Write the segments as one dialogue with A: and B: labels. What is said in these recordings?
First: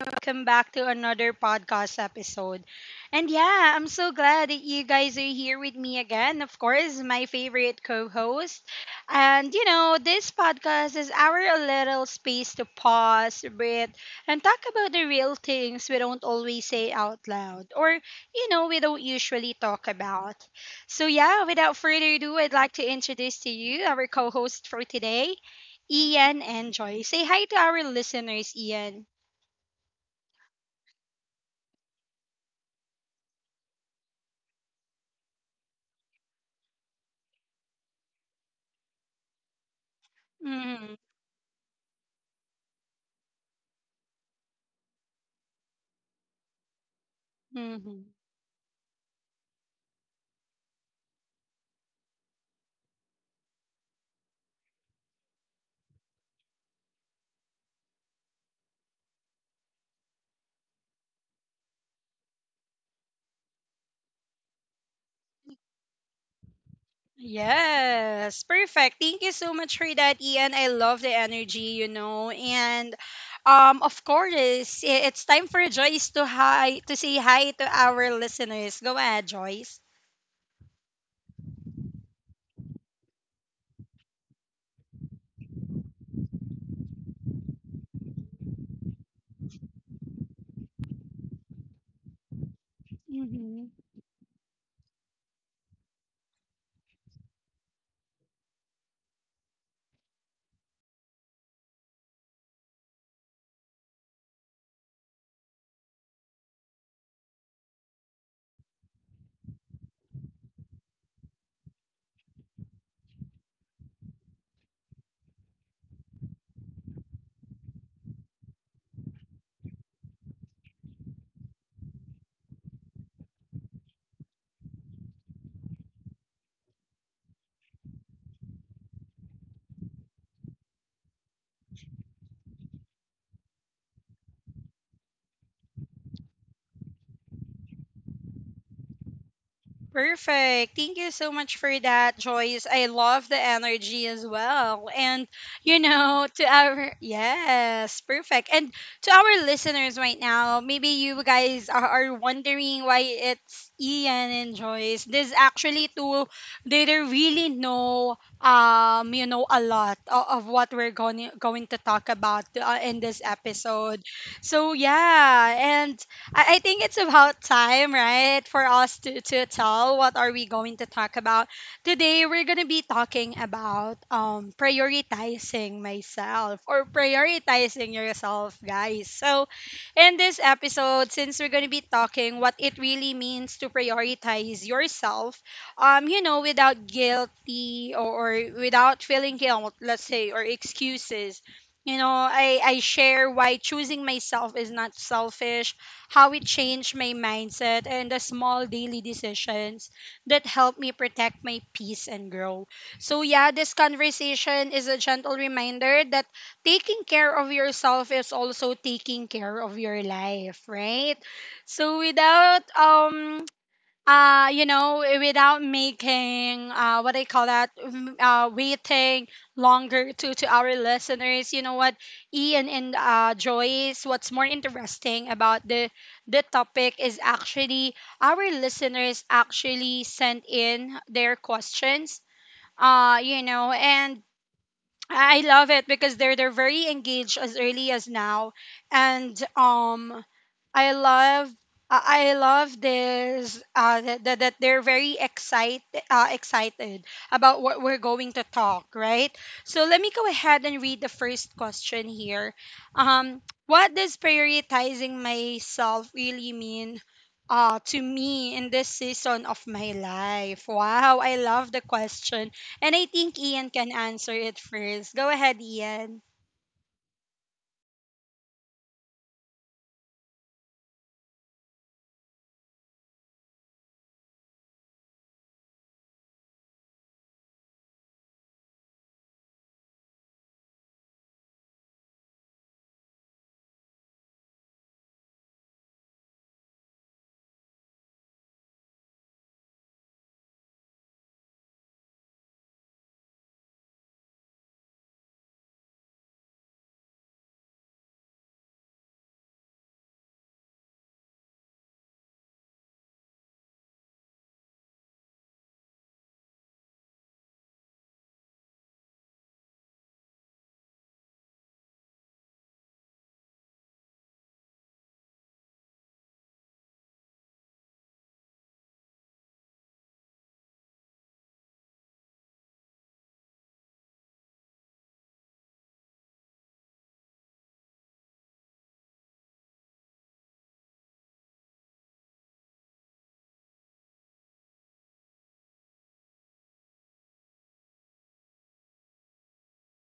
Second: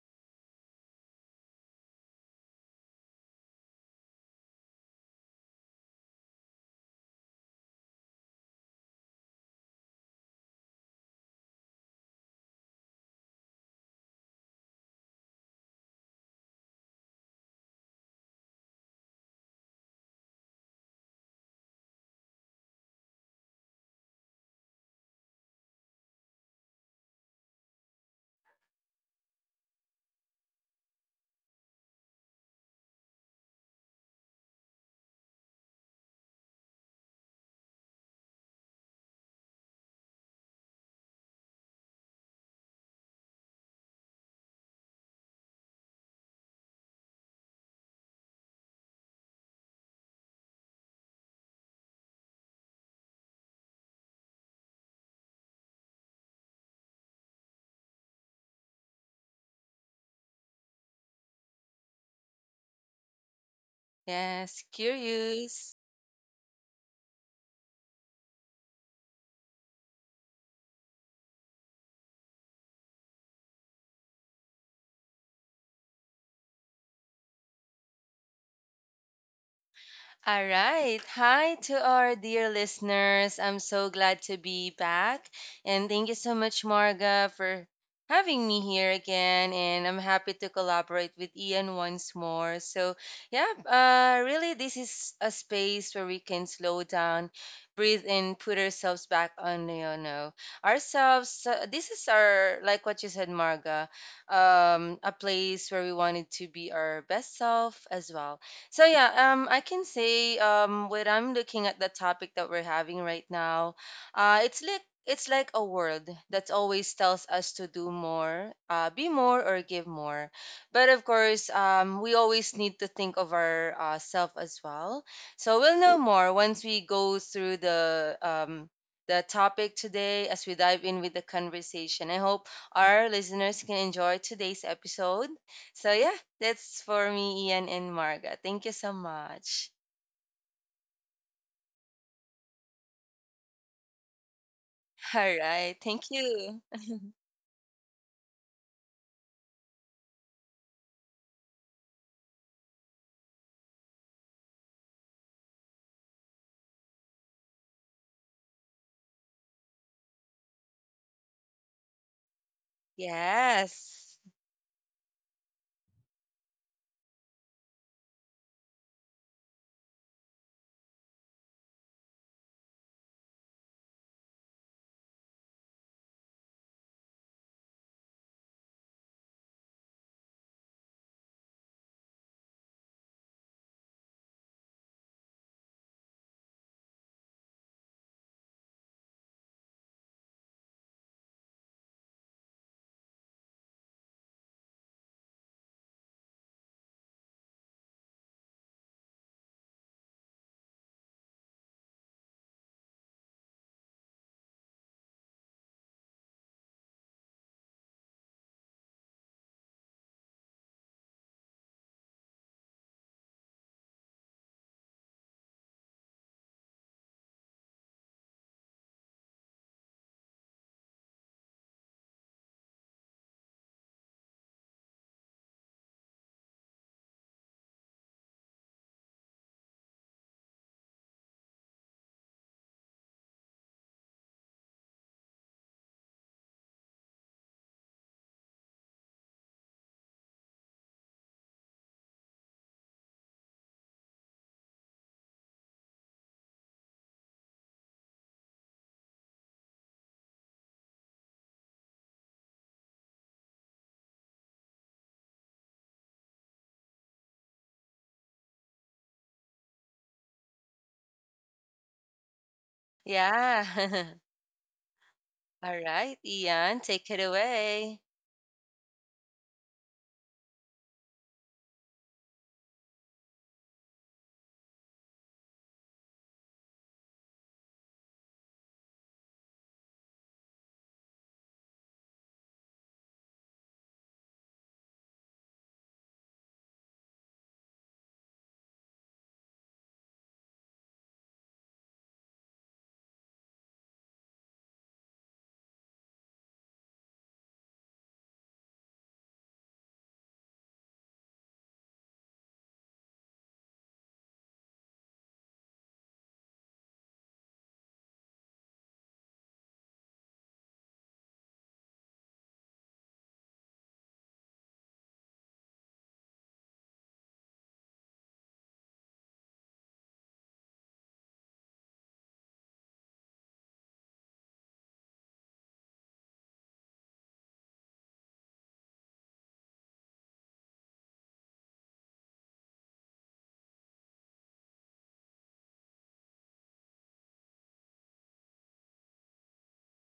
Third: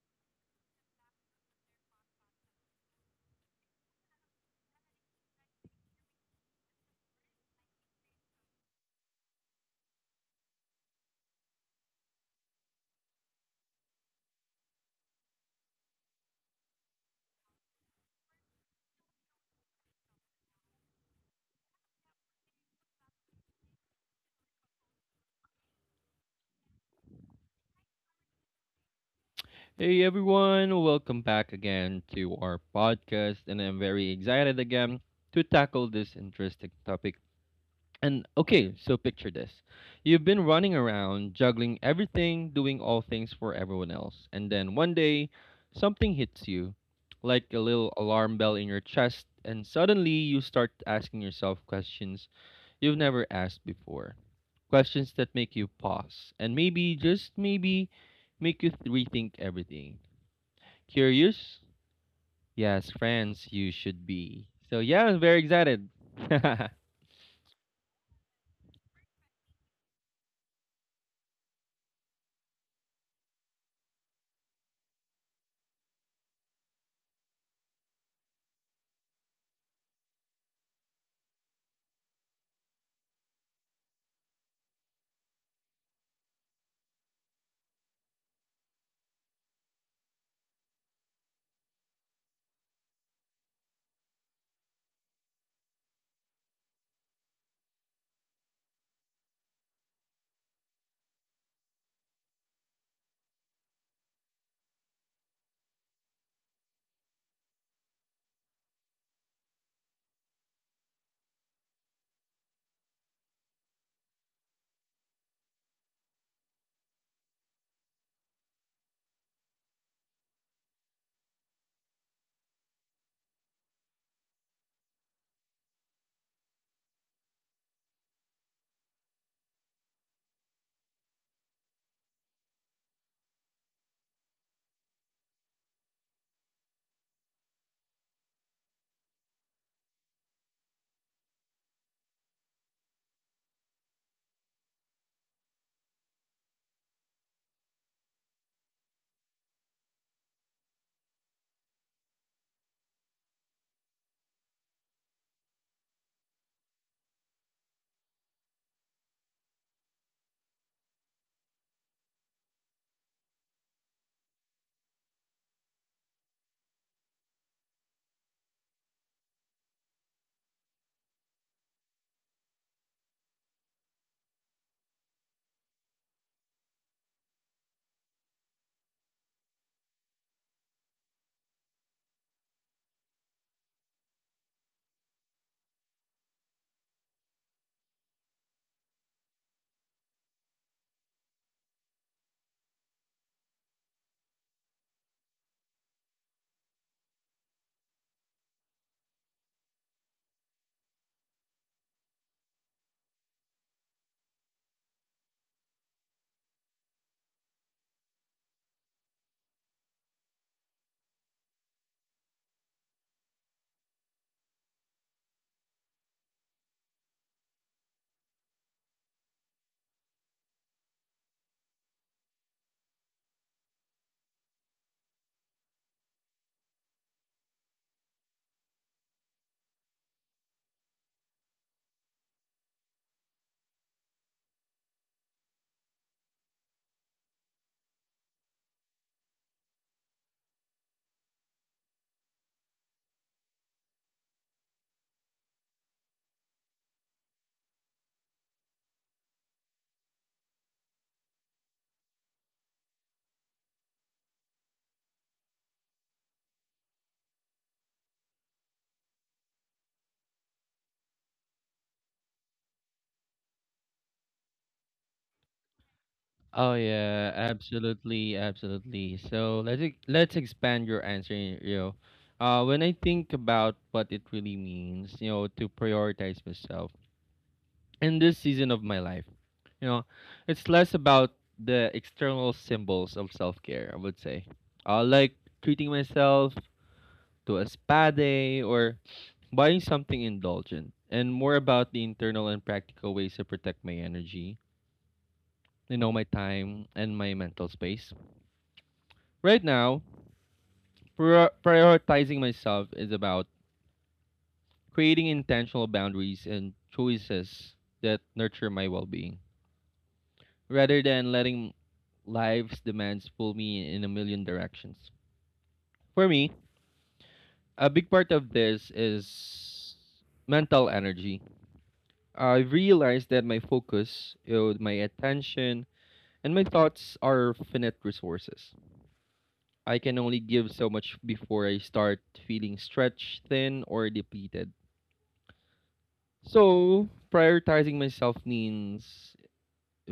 A: welcome back to another podcast episode. And yeah, I'm so glad that you guys are here with me again. Of course, my favorite co host. And you know, this podcast is our little space to pause, breathe, and talk about the real things we don't always say out loud or, you know, we don't usually talk about. So yeah, without further ado, I'd like to introduce to you our co host for today. Ian and Joy. Say hi to our listeners, Ian.
B: Hey everyone, welcome back again to our podcast, and I'm very excited again to tackle this interesting topic. So picture this. You've been running
A: Hmm.
B: around, juggling everything, doing all things for everyone else, and then one day something hits you like a little
A: Hmm.
B: alarm bell in your chest, and suddenly you start asking yourself questions you've never asked before. Questions that make you pause and maybe, just maybe, make you rethink everything. Curious? Yes, friends, you should be.
C: Yes,
B: So yeah, I'm very
C: curious.
B: excited.
A: Yes, perfect. Thank you so much for that, Ian. I love the energy, you know. And of course, it's time for Joyce to hi to say hi to our listeners. Go ahead, Joyce.
C: All right. Hi to our dear listeners. I'm so glad to be back. And thank you so much, Marga, for having me here again. And I'm happy to collaborate with Ian once more. So, yeah,
A: Hmm.
C: really, this is a space where we can slow down, breathe, and put ourselves back on, ourselves. This is our, like what you said, Marga, a place where we wanted to be our best self as well. So yeah, I can say when I'm looking at the topic that we're having right now, it's like a world that always tells us to do more, be more, or give more. But of course, we always need to think of our self as well. So we'll know more once we go through the the topic today as we dive in with the conversation. I hope our listeners can enjoy today's episode. So yeah, that's for me, Ian and Marga. Thank you so much.
A: Perfect. Thank you so much for that, Joyce. I love the energy as well. And,
C: All
A: you
C: right. Thank
A: know, to
C: you.
A: our, yes, perfect. And to our listeners right now, maybe you guys are, wondering why it's Ian and Joyce. This actually two, they don't really know, you know, a lot of what we're going to talk about in this episode.
C: Yes.
A: So, yeah. And I think it's about time, right, for us to tell what are we going to talk about. Today we're gonna be talking about prioritizing myself or prioritizing yourself, guys. So in this episode, since we're gonna be talking what it really means to prioritize yourself, you know, without guilty or without feeling guilt, let's say, or excuses. You know, I share why choosing myself is not selfish, how it changed my mindset and the small daily decisions that help me protect my peace and grow. So, yeah, this conversation is a gentle reminder that taking care of yourself is also taking care of your life, right? So, without you know, without making what I call that waiting longer to our listeners, you know what, Ian and Joyce, what's more interesting about the topic is actually our listeners actually sent in their questions, you know. And I love it because they're very engaged as early as now, and I love, I love this that they're very excited, excited about what we're going to talk, right. So let me go ahead and read the first question here. Um, what does prioritizing myself really mean? To me in this season of my life. Wow, I love the question, and I think Ian can
C: Yeah.
A: answer it first. Go ahead,
C: All
A: Ian.
C: right,
B: Oh
C: Ian, take it
B: yeah,
C: away.
B: absolutely, absolutely. So let's expand your answer, you know. When I think about what it really means, you know, to prioritize myself in this season of my life, you know, it's less about the external symbols of self care. I would say, like treating myself to a spa day or buying something indulgent, and more about the internal and practical ways to protect my energy, you know, my time and my mental space. Right now, prioritizing myself is about creating intentional boundaries and choices that nurture my well-being rather than letting life's demands pull me in a million directions. For me, a big part of this is mental energy. I realized that my focus, you know, my attention, and my thoughts are finite resources. I can only give so much before I start feeling stretched thin or depleted. So, prioritizing myself means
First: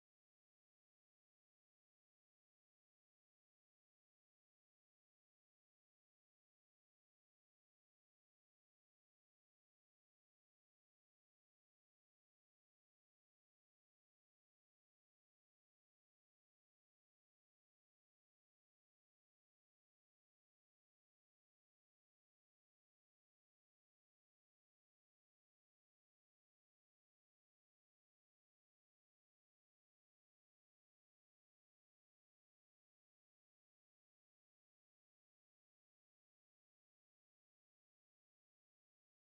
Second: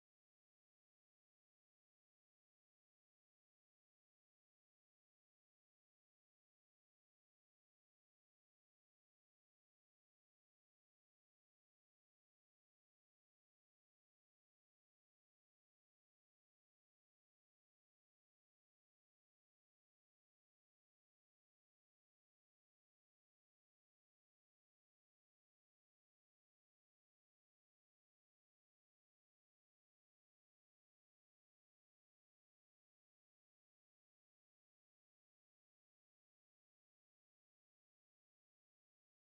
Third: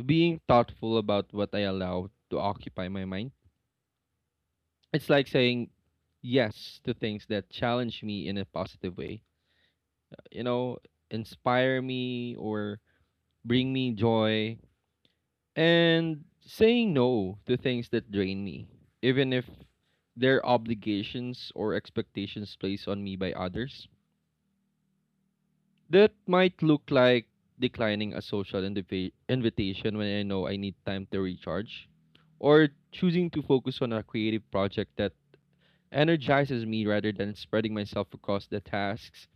B: being thoughtful about what I allow to occupy my mind. It's like saying yes to things that challenge me in a positive way, you know, inspire me or bring me joy, and saying no to things that drain me, even if they're obligations or expectations placed on me by others. That might look like declining a social invitation when I know I need time to recharge, or choosing to focus on a creative project that energizes me rather than spreading myself across the tasks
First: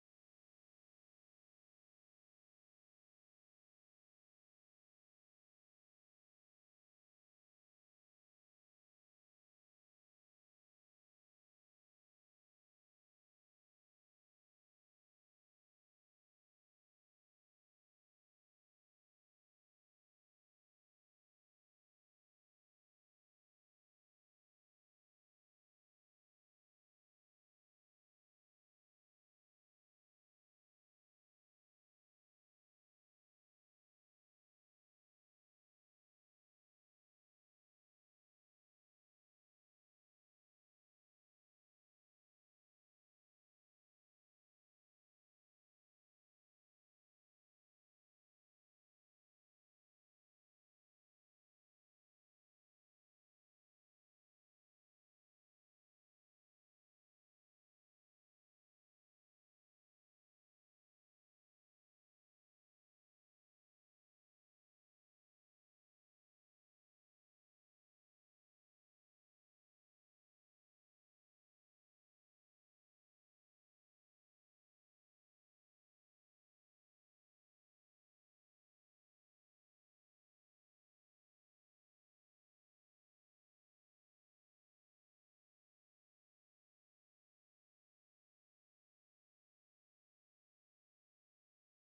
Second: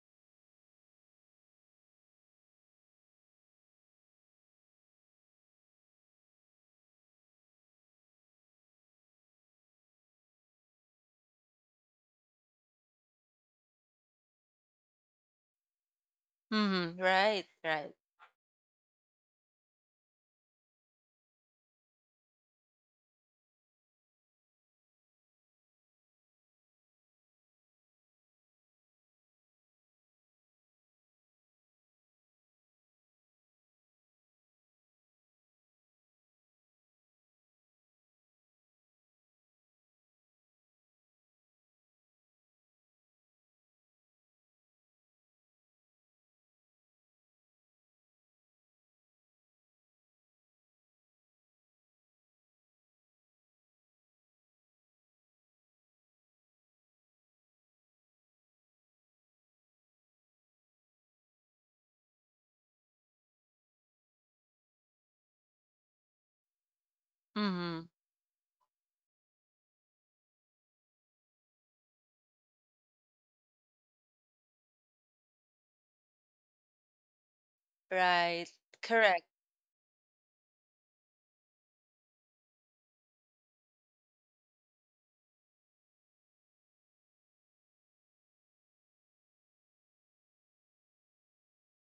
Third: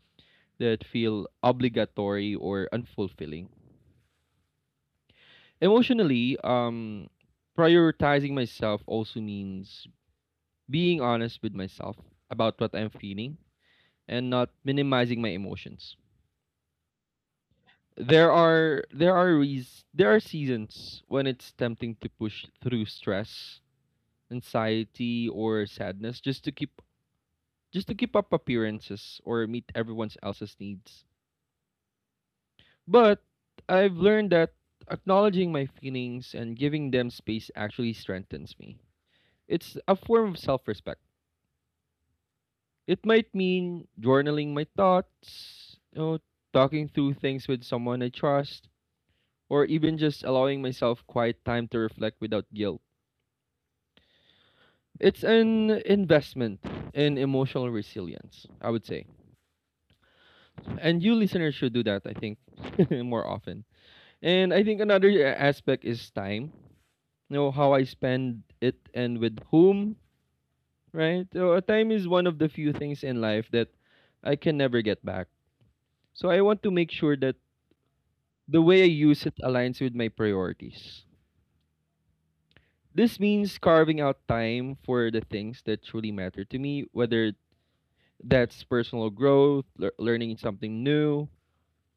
B: that feel obligatory or unfulfilling. Emotionally, prioritizing myself also means being honest with myself about what I'm feeling and not minimizing my emotions.
C: Mm-hmm. Right, right.
B: There are seasons when it's tempting to push through stress, anxiety, or sadness just to keep up appearances or meet everyone else's needs. But I've learned that acknowledging my feelings and giving them space actually strengthens me. It's a form of self-respect. It might mean journaling my thoughts, you know, talking through things with someone I trust, or even just allowing myself quiet time to reflect without guilt. It's an investment in emotional resilience, I would say. And you listeners should do that, I think, more often. And I think another aspect is time. You know, how I
C: Mm-hmm.
B: spend it and with whom, right? So, time is one of the few things in life that I can never get back. So I want to make sure that
C: Right.
B: the way I
C: Correct.
B: use it aligns with my priorities. This means carving out time for the things that truly matter to me, whether that's personal growth, learning something new,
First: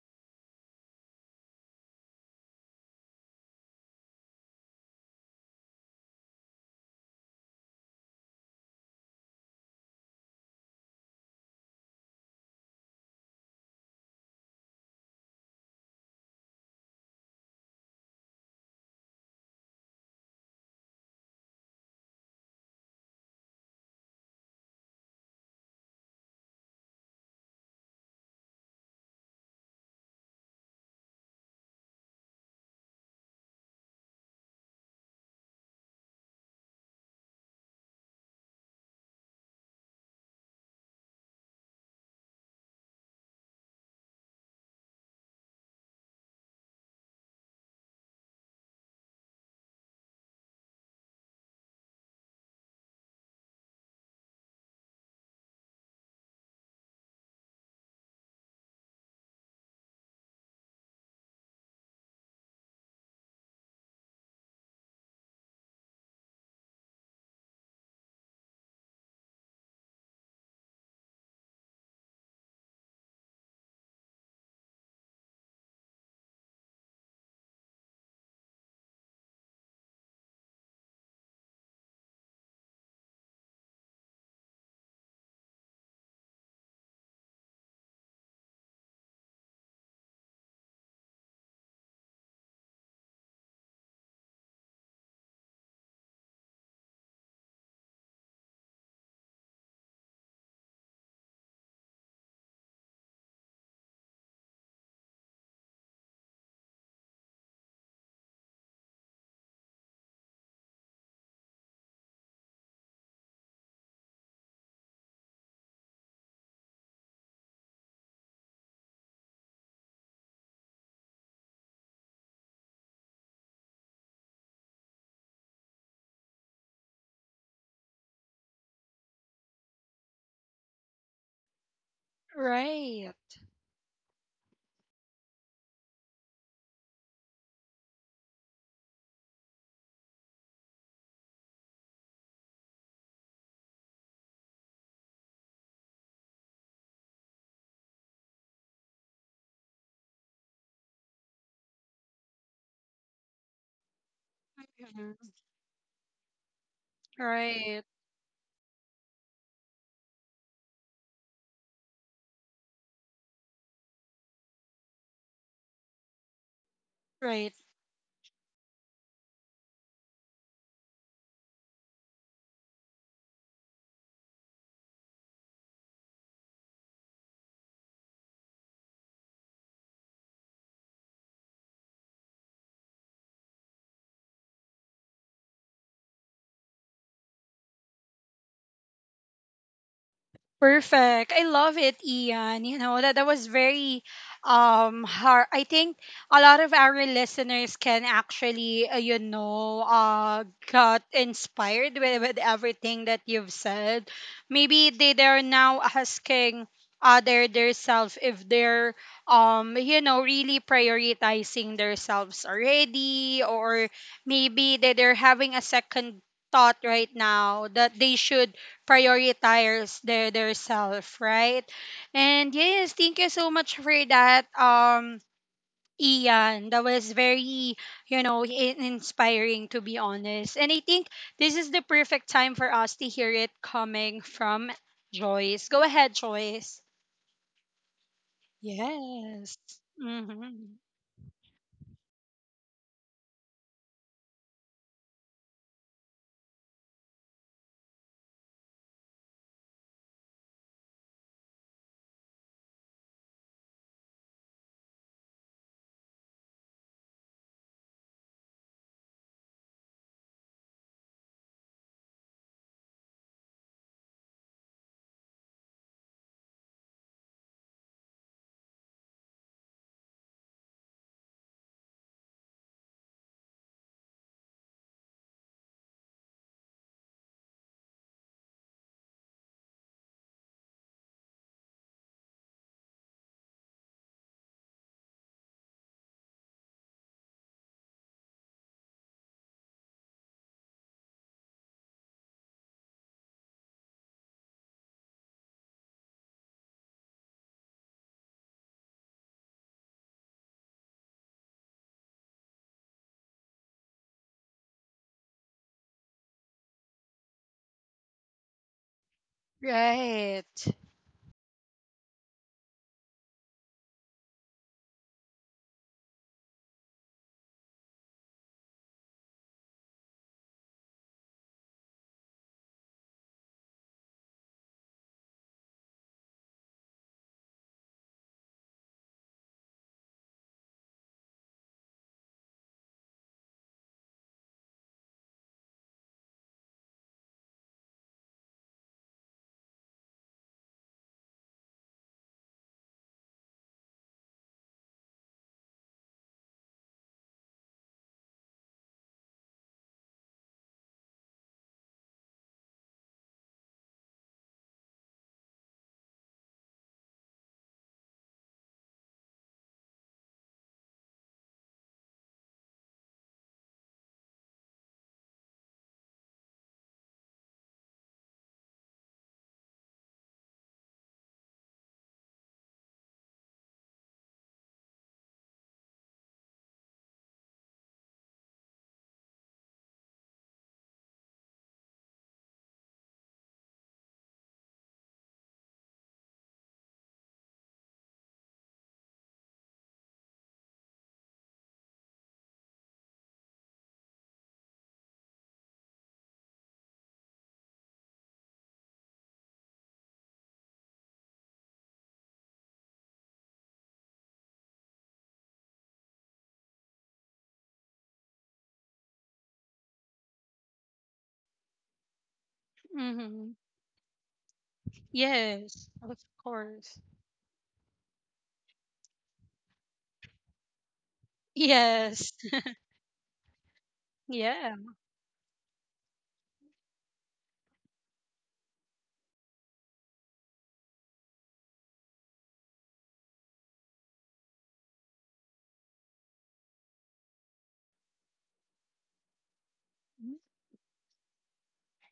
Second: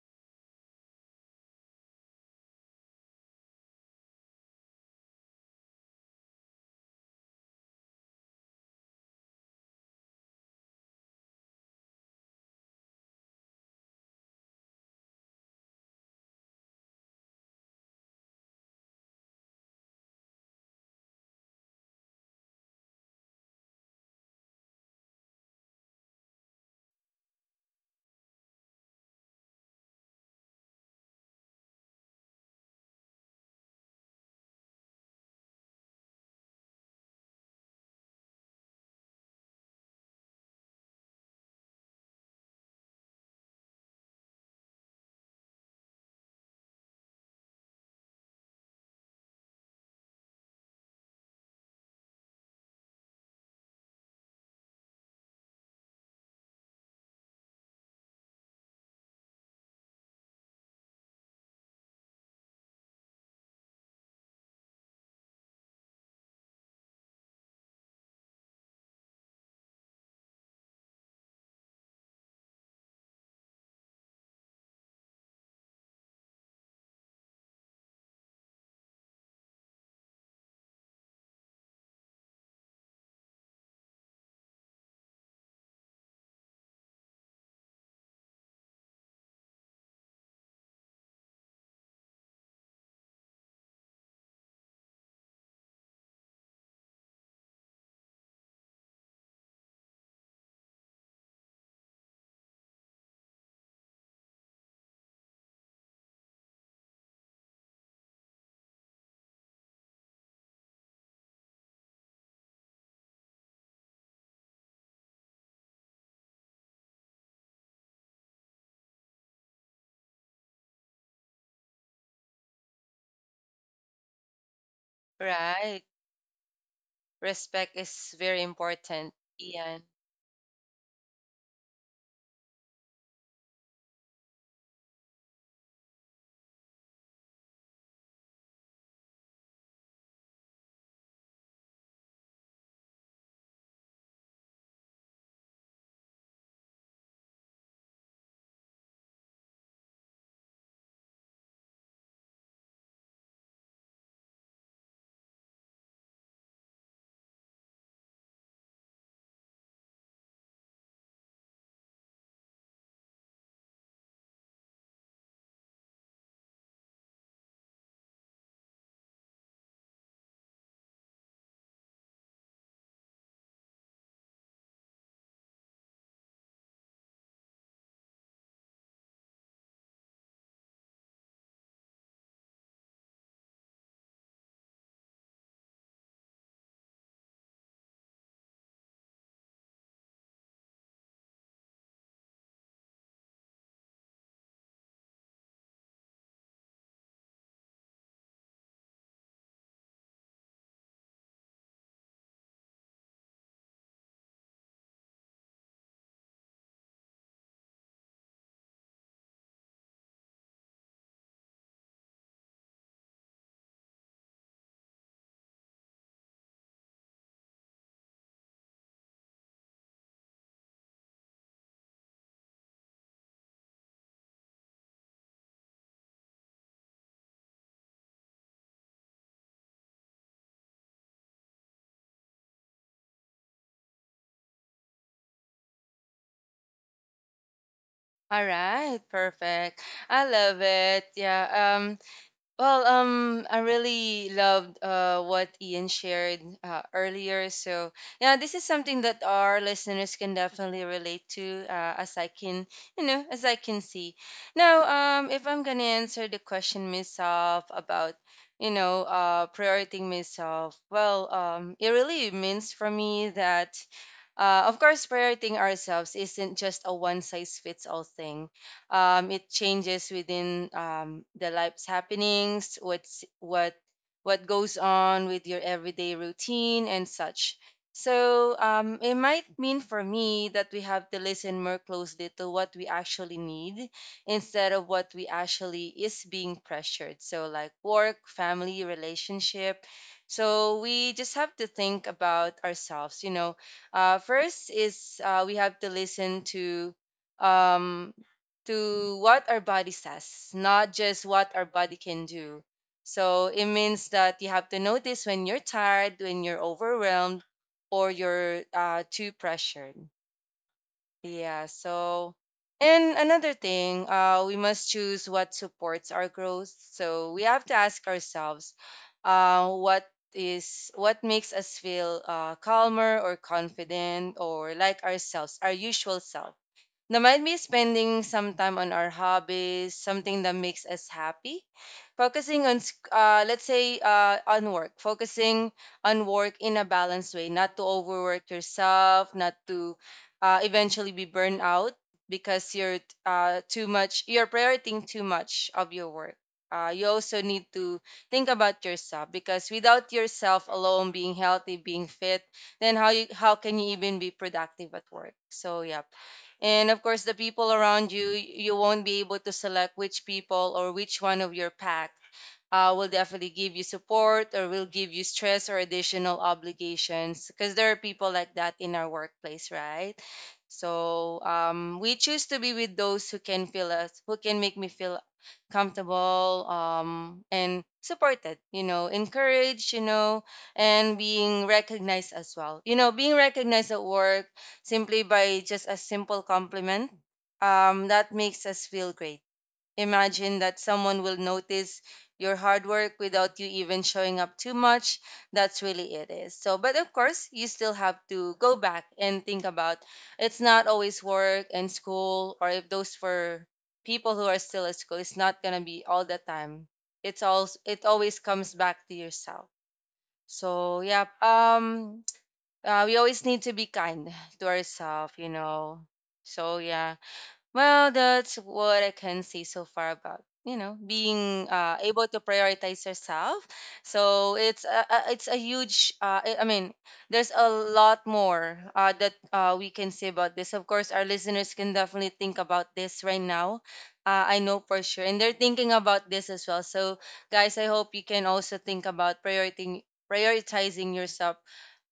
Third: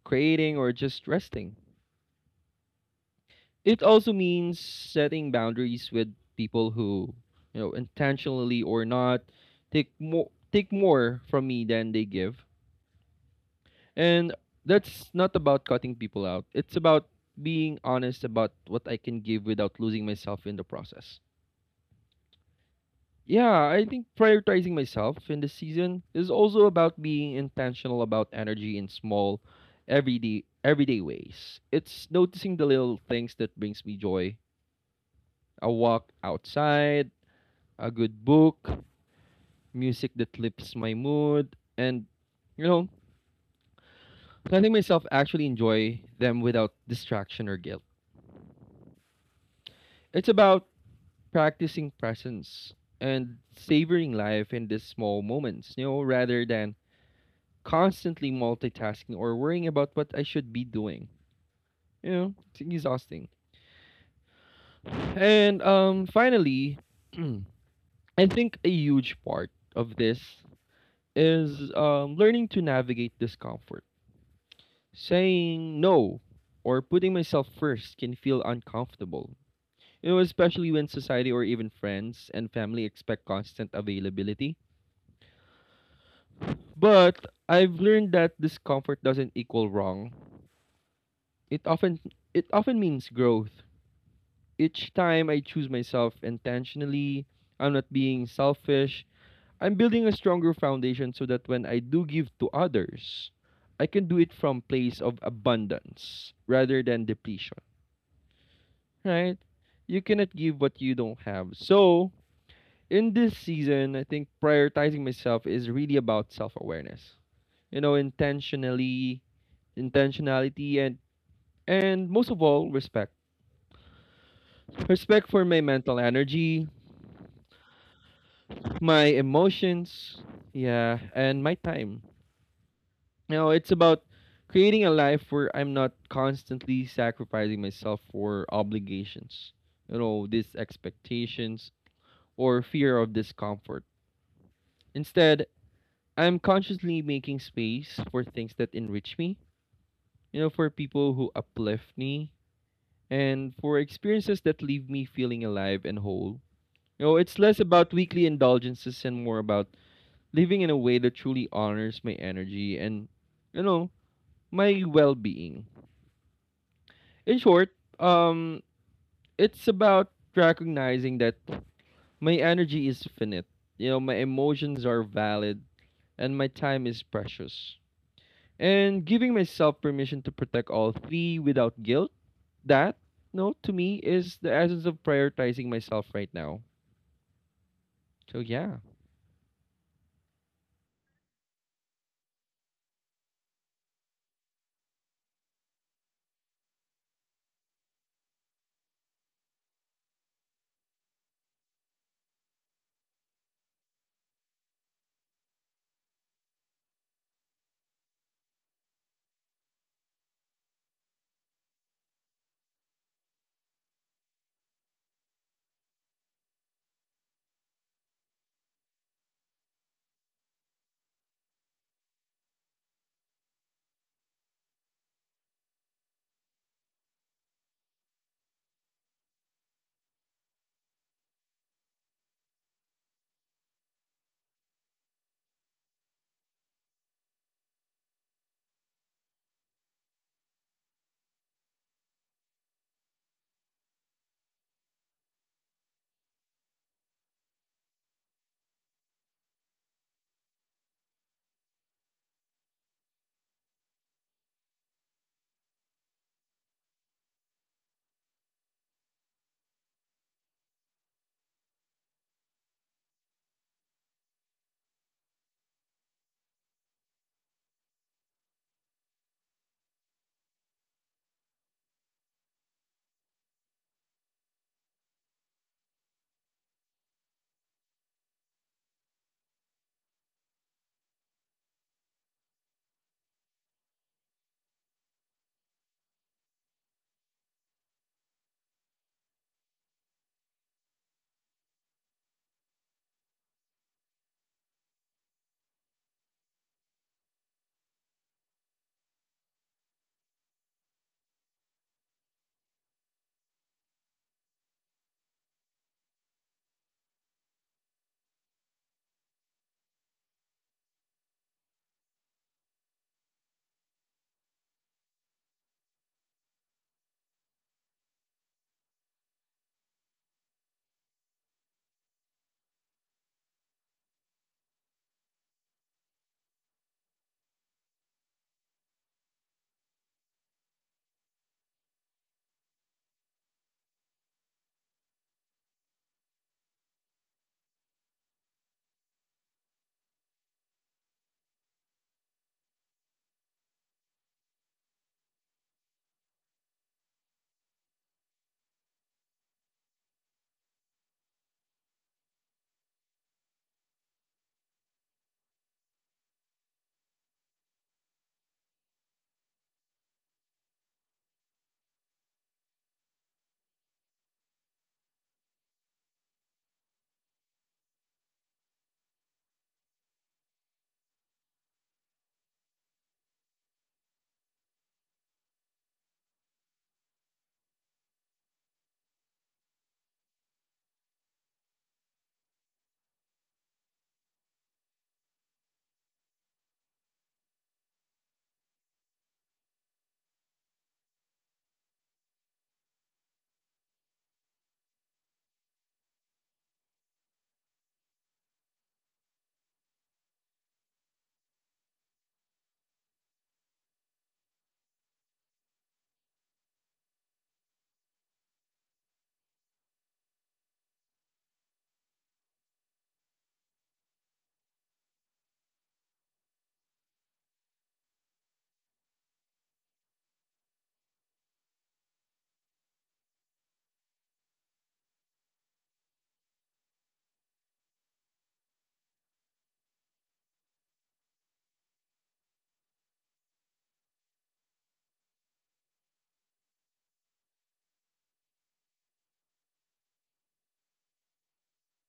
B: creating, or just resting. It also means setting boundaries with people who, you know, intentionally or not, take more from me than they give. And that's not about cutting people out. It's about being honest about what I can give without losing myself in the process. Yeah, I think prioritizing myself in this season is also about being intentional about energy in small, everyday ways. It's noticing the little things that brings me joy. A walk outside, a good book, music that lifts my mood, and you know, letting myself actually enjoy them without distraction or guilt. It's about practicing presence and savoring life in these small moments, you know, rather than constantly multitasking or worrying about what I should be doing. You know, it's exhausting. And finally, I think a huge part of this is learning to navigate discomfort. Saying no or putting myself first can feel uncomfortable. You know, especially when society or even friends and family expect constant availability. But I've learned that discomfort doesn't equal wrong. It often means growth. Each time I choose myself intentionally, I'm not being selfish. I'm building a stronger foundation so that when I do give to others, I can do it from place of abundance rather than depletion, right? You cannot give what you don't have. So, in this season, I think prioritizing myself is really about self-awareness. You know, intentionality, and most of all, respect. Respect for my
C: Right.
B: mental energy,
C: Respect is very
B: my
C: important, Ian.
B: emotions, yeah, and my time.
A: Right.
B: You know, it's about creating a life where I'm not constantly sacrificing myself for obligations, you know, these expectations or fear of discomfort. Instead, I'm consciously making space for things that enrich me, you know, for people who uplift me, and for experiences that leave me
A: Mhm.
B: feeling alive and whole. You know, it's less
A: Right.
B: about weekly indulgences and more about living in a way that truly honors my energy and, you know, my well being. In
A: Right.
B: short, um, it's about recognizing that my energy is finite, you know, my emotions are valid, and my time is precious. And giving myself permission to protect all three without guilt, that, no, to me, is the essence of prioritizing myself right now. So, yeah.
A: Perfect. I love it, Ian. You know, that was very hard. I think a lot of our listeners can actually, you know, got inspired with everything that you've said. Maybe they're now asking other their self if they're you know, really prioritizing themselves already, or maybe that they're having a second thought right now that they should prioritize their self, right? And yes, thank you so much for that, Ian. That was very, you know, inspiring to be honest. And I think this is the perfect time for us to hear it coming from Joyce. Go ahead, Joyce.
C: All right,
A: Yes.
C: perfect. I love
A: Mm-hmm.
C: it. Yeah. Well, I really loved what Ian shared earlier. So, yeah, this is something that our listeners can definitely relate to, as I can, as I can see. Now, if I'm gonna answer the question myself about, you know, prioritizing myself, well, it really means for me that. Of course, prioritizing ourselves isn't just a one size fits all thing. It changes within the life's happenings, what goes on with your everyday routine and such. So it might mean for me that we have to listen more closely to what we actually need instead of what we actually is being pressured. So like work, family, relationship. So we just have to think about ourselves, you know, first is we have to listen um, to what our body says, not just what our body can do. So it means that you have to notice when you're tired, when you're overwhelmed, or you're too pressured.
A: Right.
C: Yeah, so and another thing, we must choose what supports our growth. So we have to ask ourselves, what is what makes us feel calmer or confident or like ourselves, our usual self. Now, maybe spending some time on our hobbies, something that makes us happy. Focusing on, let's say, on work. Focusing on work in a balanced way, not to overwork yourself, not to eventually be burned out because you're too much, you're prioritizing too much of your work. You also need to think about yourself because without yourself alone being healthy, being fit, then how can you even be productive at work? So yeah, and of course the people around you, you won't be able to select which people or which one of your pack will definitely give you support or will give you stress or additional obligations, because there are people like that in our workplace, right? So we choose to be with those who can feel us, who can make me feel comfortable and supported, you know, encouraged, you know, and being recognized as well, you know, being recognized at work simply by just a simple compliment, that makes us feel great. Imagine that someone will notice your hard work without you even showing up too much. That's really it is. So, but of course, you still have to go back and think about it's not always work and school, or if those for people who are still at school, it's not gonna be all the time. It always comes back to yourself. So yeah, we always
A: Mm-hmm.
C: need to be kind to ourselves, you
A: Yes,
C: know.
A: of
C: So
A: course.
C: yeah, well, that's what I can say so far about, you know, being able
A: Yes.
C: to prioritize yourself. So
A: Yeah.
C: it's it's a huge. I mean, there's a lot more that we can say about this. Of course, our listeners can definitely think about this right now. I know for sure, and they're thinking about this as well. So guys, I hope you can also think about prioritizing yourself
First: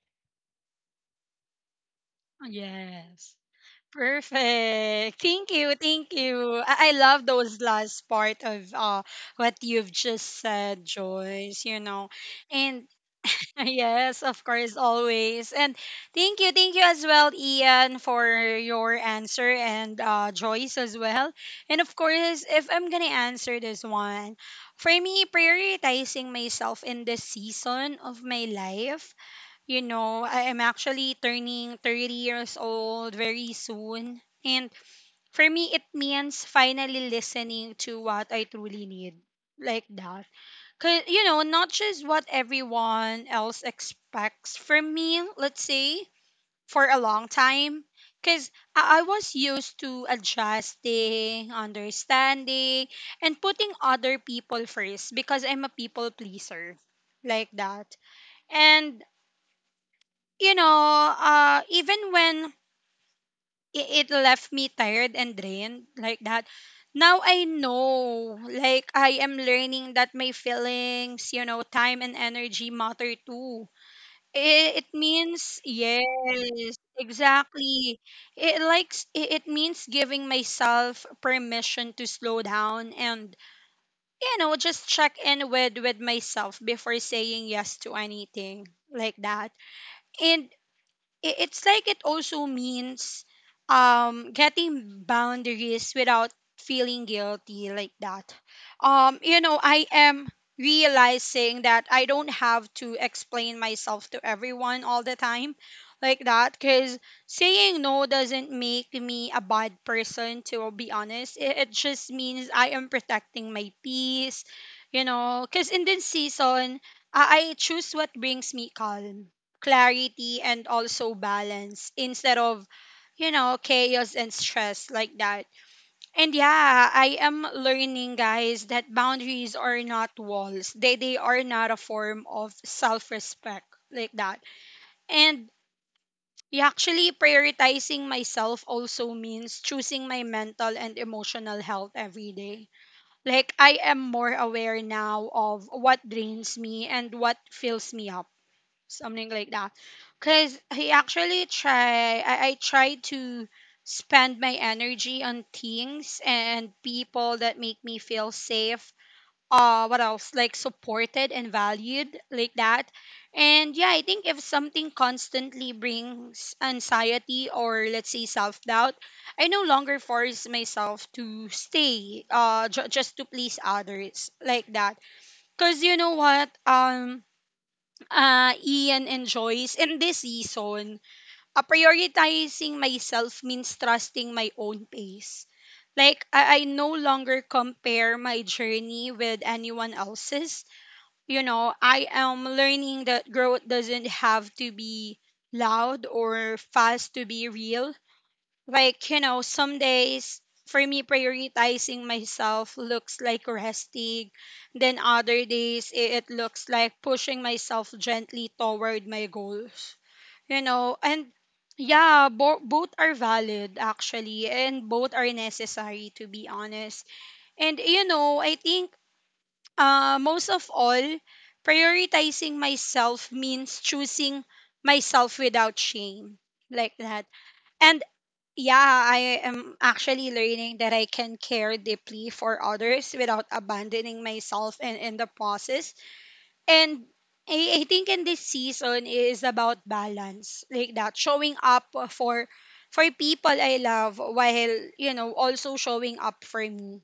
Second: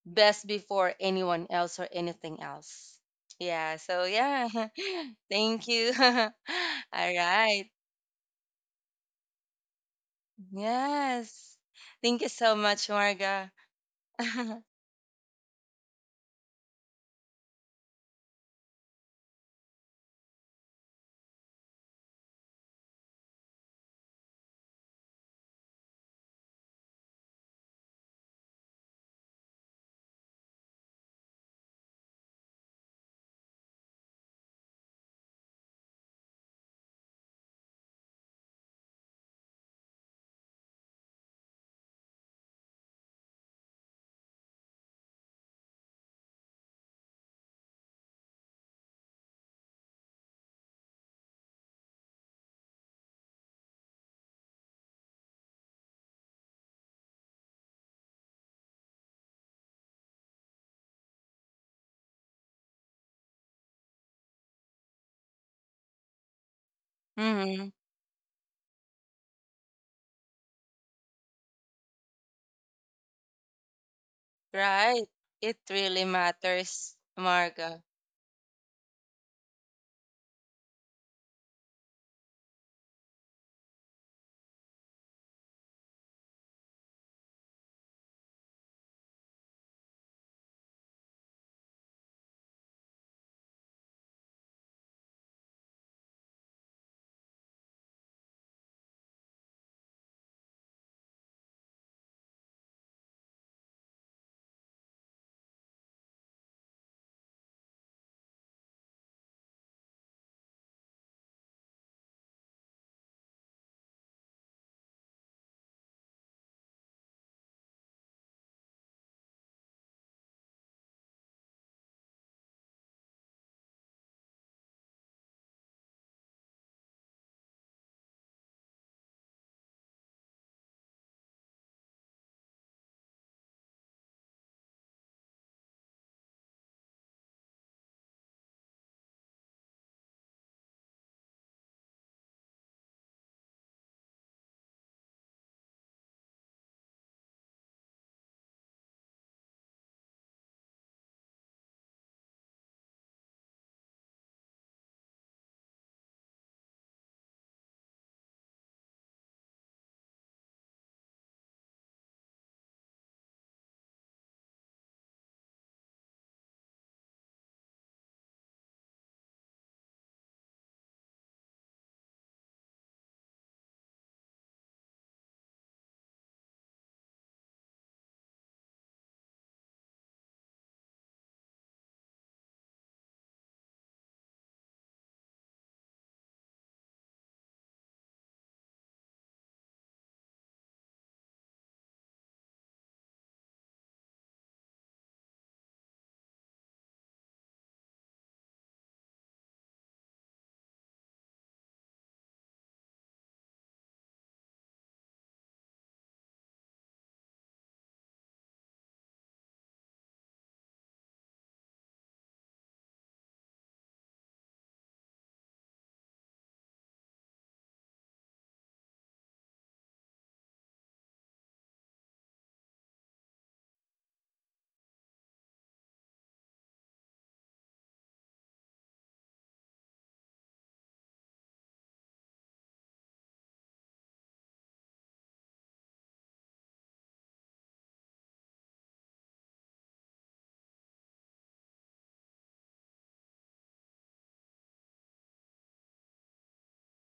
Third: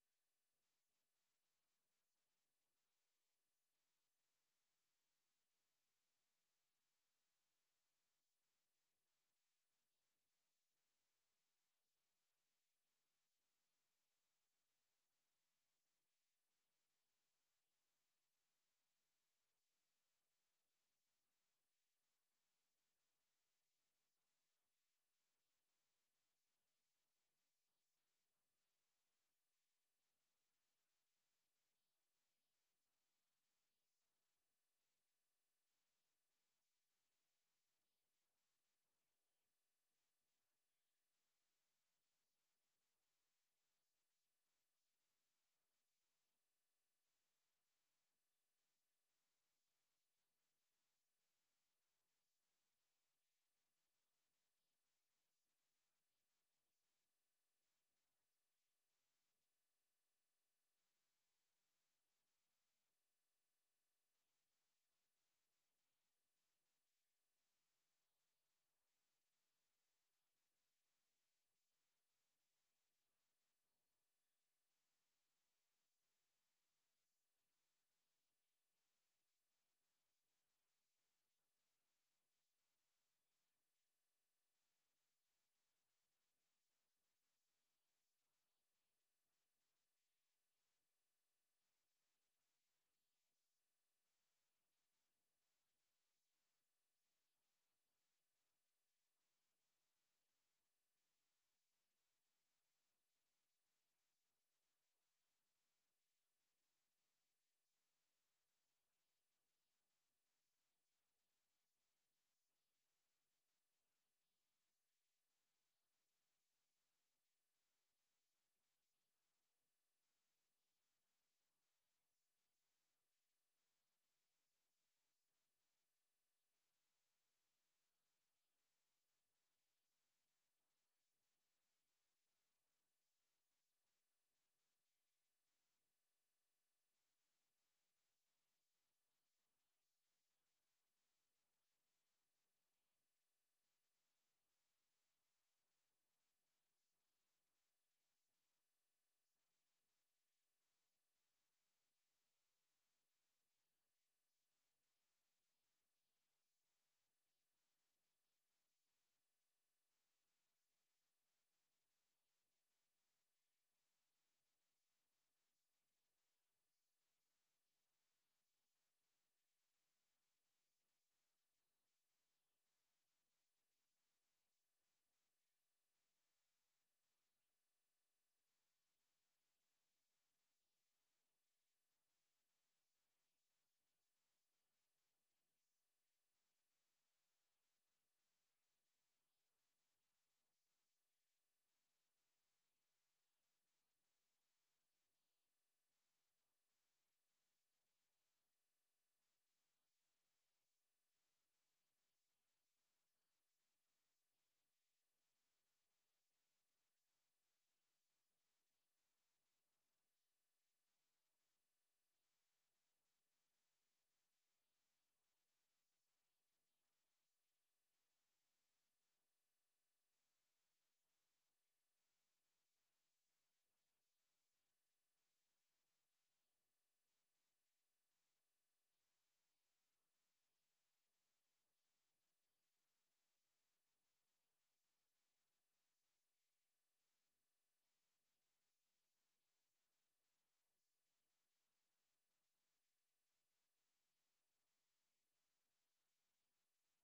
C: best before anyone else or anything else.
A: Yes.
C: Yeah, so yeah.
A: Perfect. Thank
C: Thank
A: you.
C: you.
A: Thank
C: All
A: you. I love those
C: right.
A: last part of what you've just said,
C: Yes.
A: Joyce, you know.
C: Thank you so much,
A: And
C: Marga.
A: yes, of course, always. And thank you as well, Ian, for your answer, and Joyce as well. And of course, if I'm gonna answer this one, for me, prioritizing myself in this season of my life, you know, I am actually turning 30 years old very soon. And for me, it means finally listening to what I truly need. Like that. Cause, you know, not just what everyone else expects from me, let's say, for a long time. Because I was used to adjusting, understanding, and putting other people first because I'm a people pleaser. Like that. And you know, even when it left me tired and drained like that, now I
C: hmm
A: know, like, I am learning that my feelings, you know, time and energy matter too. It
C: Right. It
A: means,
C: really
A: yes,
C: matters, Marga.
A: exactly. It likes, it means giving myself permission to slow down and, you know, just check in with myself before saying yes to anything like that. And it's like it also means getting boundaries without feeling guilty like that. You know, I am realizing that I don't have to explain myself to everyone all the time like that, because saying no doesn't make me a bad person to be honest. It just means I am protecting my peace, you know, because in this season, I choose what brings me calm, clarity and also balance, instead of, you know, chaos and stress like that. And yeah, I am learning, guys, that boundaries are not walls. They are not a form of self-respect like that. And yeah, actually prioritizing myself also means choosing my mental and emotional health every day. Like, I am more aware now of what drains me and what fills me up, something like that, because I actually try, I try to spend my energy on things and people that make me feel safe, what else, like supported and valued like that. And yeah, I think if something constantly brings anxiety, or let's say self-doubt, I no longer force myself to stay, just to please others like that. Because you know what, Ian enjoys. And this season, prioritizing myself means trusting my own pace. Like, I no longer compare my journey with anyone else's. You know, I am learning that growth doesn't have to be loud or fast to be real. Like, you know, some days for me, prioritizing myself looks like resting. Then other days, it looks like pushing myself gently toward my goals. You know, and yeah, both are valid actually, and both are necessary to be honest. And you know, I think, most of all, prioritizing myself means choosing myself without shame, like that. And yeah, I am actually learning that I can care deeply for others without abandoning myself and in the process. And I think in this season is about balance, like that, showing up for people I love, while you know also showing up for me.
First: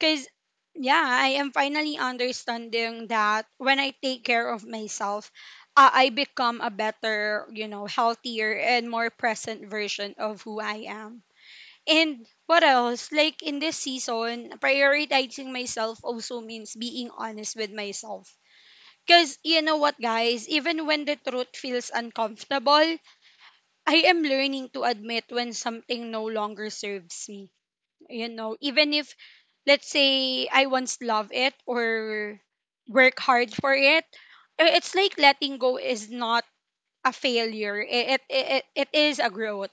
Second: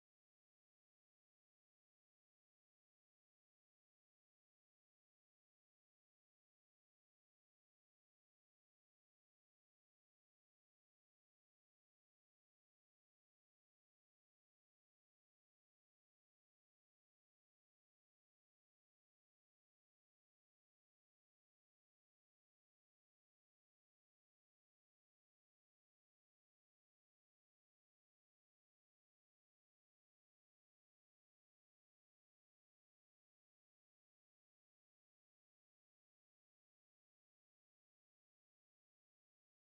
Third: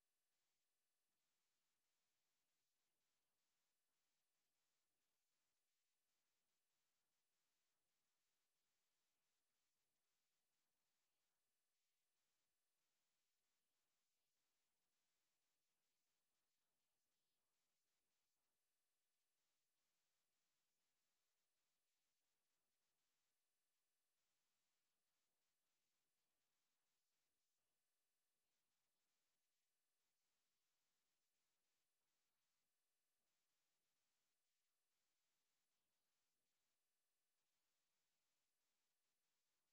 A: Cause yeah, I am finally understanding that when I take care of myself, I become a better, you know, healthier and more present version of who I am. And what else? Like in this season, prioritizing myself also means being honest with myself. Because you know what, guys, even when the truth feels uncomfortable, I am learning to admit when something no longer serves me. You know, even if, let's say, I once loved it or work hard for it, it's like letting go is not a failure. It is a growth.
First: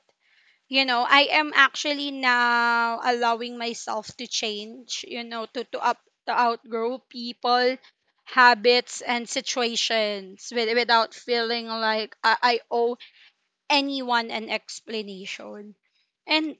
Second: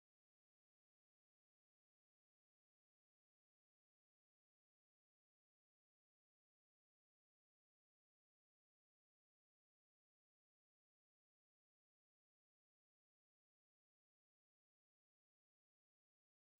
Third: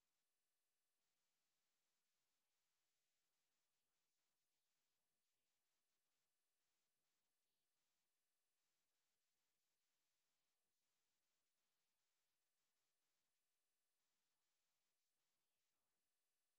A: You know, I am actually now allowing myself to change, you know, to outgrow people, habits and situations without feeling like I owe anyone an explanation. And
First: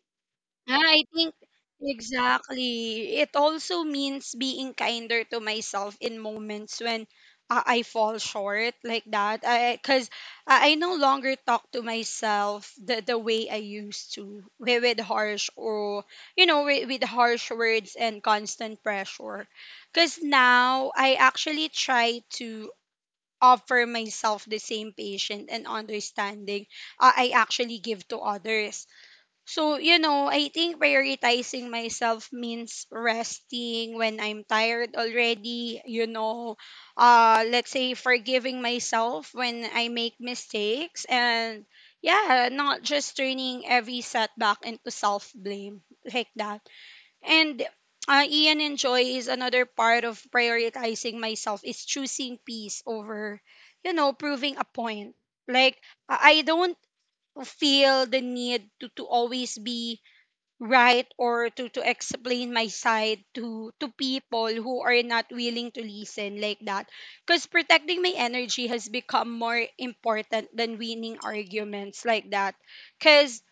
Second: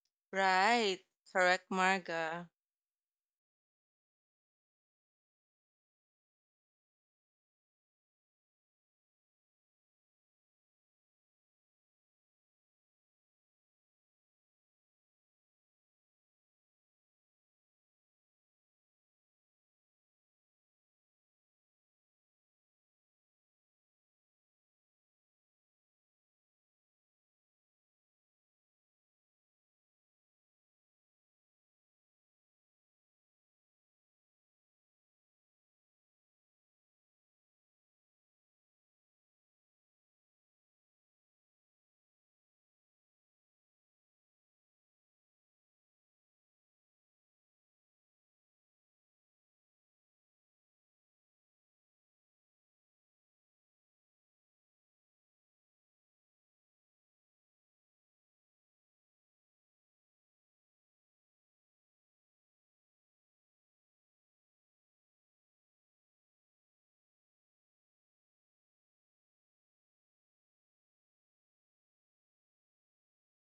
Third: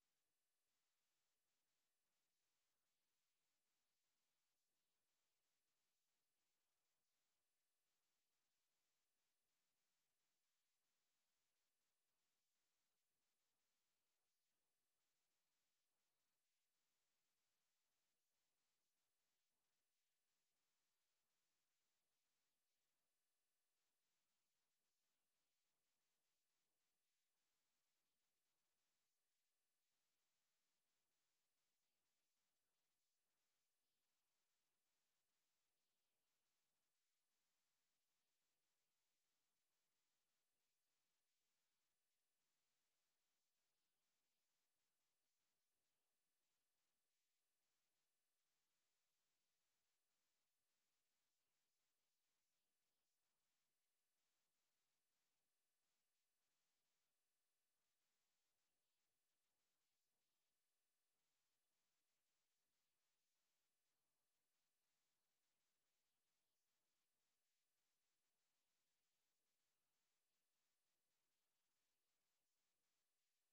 A: ah,
C: Right.
A: I think
C: Correct, Marga.
A: exactly. It also means being kinder to myself in moments when I fall short like that. I because I no longer talk to myself the way I used to with harsh, or you know with harsh words and constant pressure. Because now I actually try to offer myself the same patience and understanding I actually give to others. So, you know, I think prioritizing myself means resting when I'm tired already, you know, let's say forgiving myself when I make mistakes, and yeah, not just turning every setback into self-blame like that. And Ian enjoys another part of prioritizing myself is choosing peace over, you know, proving a point. Like I don't feel the need to always be right, or to explain my side to people who are not willing to listen like that. Because protecting my energy has become more important than winning arguments like that. Because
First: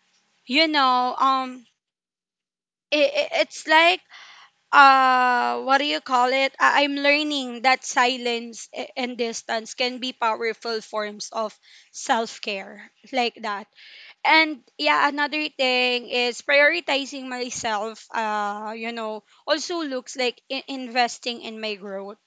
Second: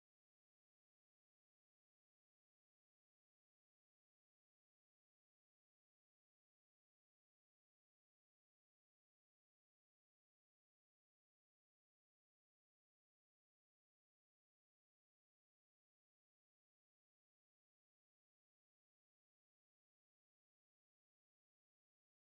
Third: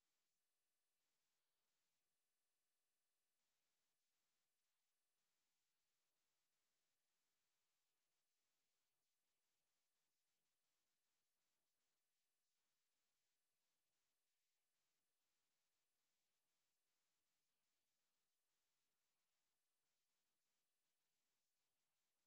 A: you know, um, it, it's like what do you call it, I, I'm learning that silence and distance can be powerful forms of self-care like that. And yeah, another thing is prioritizing myself. You know, also looks like investing in my growth,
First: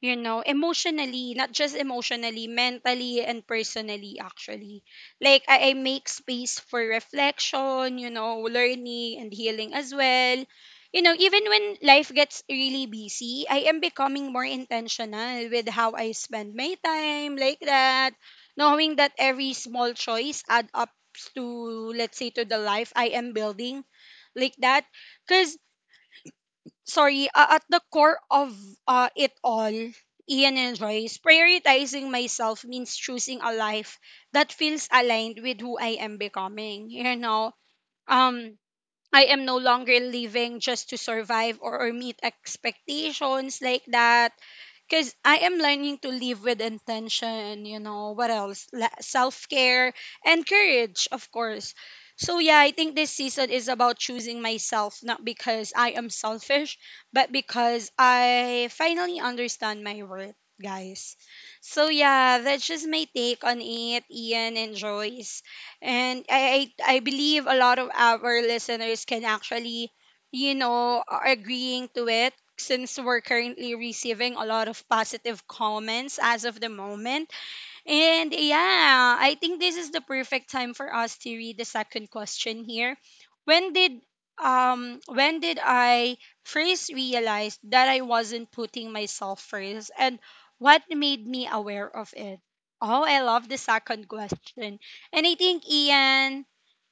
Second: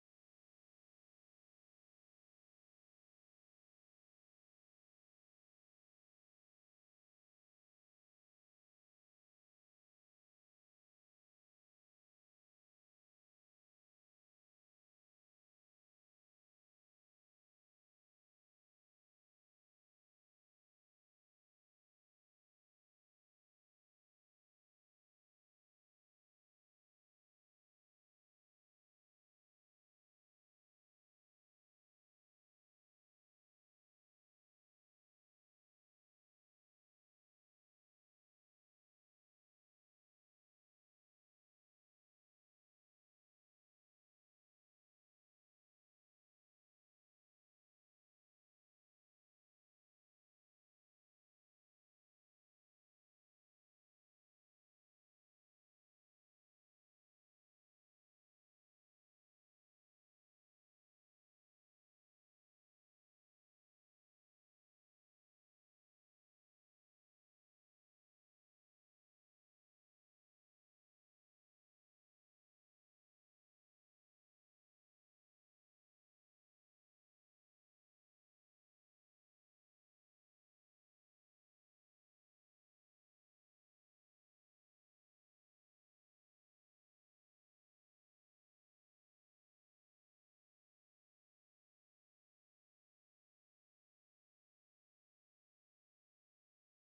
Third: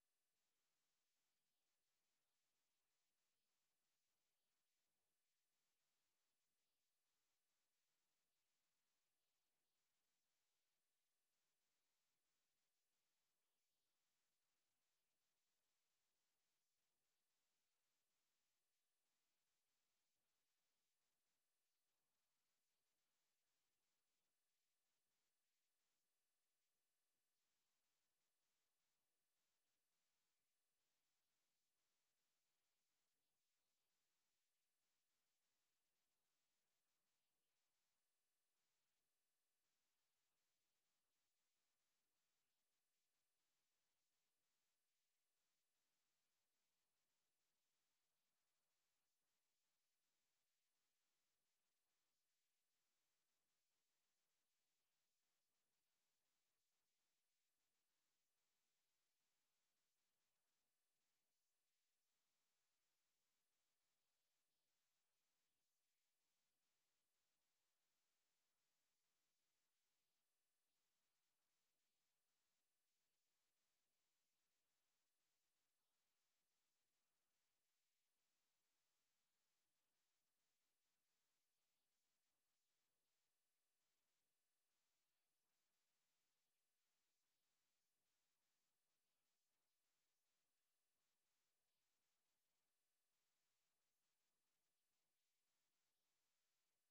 A: you know, emotionally, not just emotionally, mentally and personally, actually. Like, I make space for reflection, you know, learning and healing as well. You know, even when life gets really busy, I am becoming more intentional with how I spend my time, like that, knowing that every small choice add up to, let's say, to the life I am building, like that. because at the core of it all, Ian and Joyce, prioritizing myself means choosing a life that feels aligned with who I am becoming. Um, I am no longer living just to survive or meet expectations, like that, because I am learning to live with intention. You know, what else? Self care and courage, of course. So, yeah, I think this season is about choosing myself, not because I am selfish, but because I finally understand my worth, guys. So, yeah, that's just my take on it, Ian and Joyce. And I believe a lot of our listeners can actually, you know, are agreeing to it, since we're currently receiving a lot of positive comments as of the moment. And yeah, I think this is the perfect time for us to read the second question here. When did I first realize that I wasn't putting myself first, and what made me aware of it? Oh, I love the second question. And I think Ian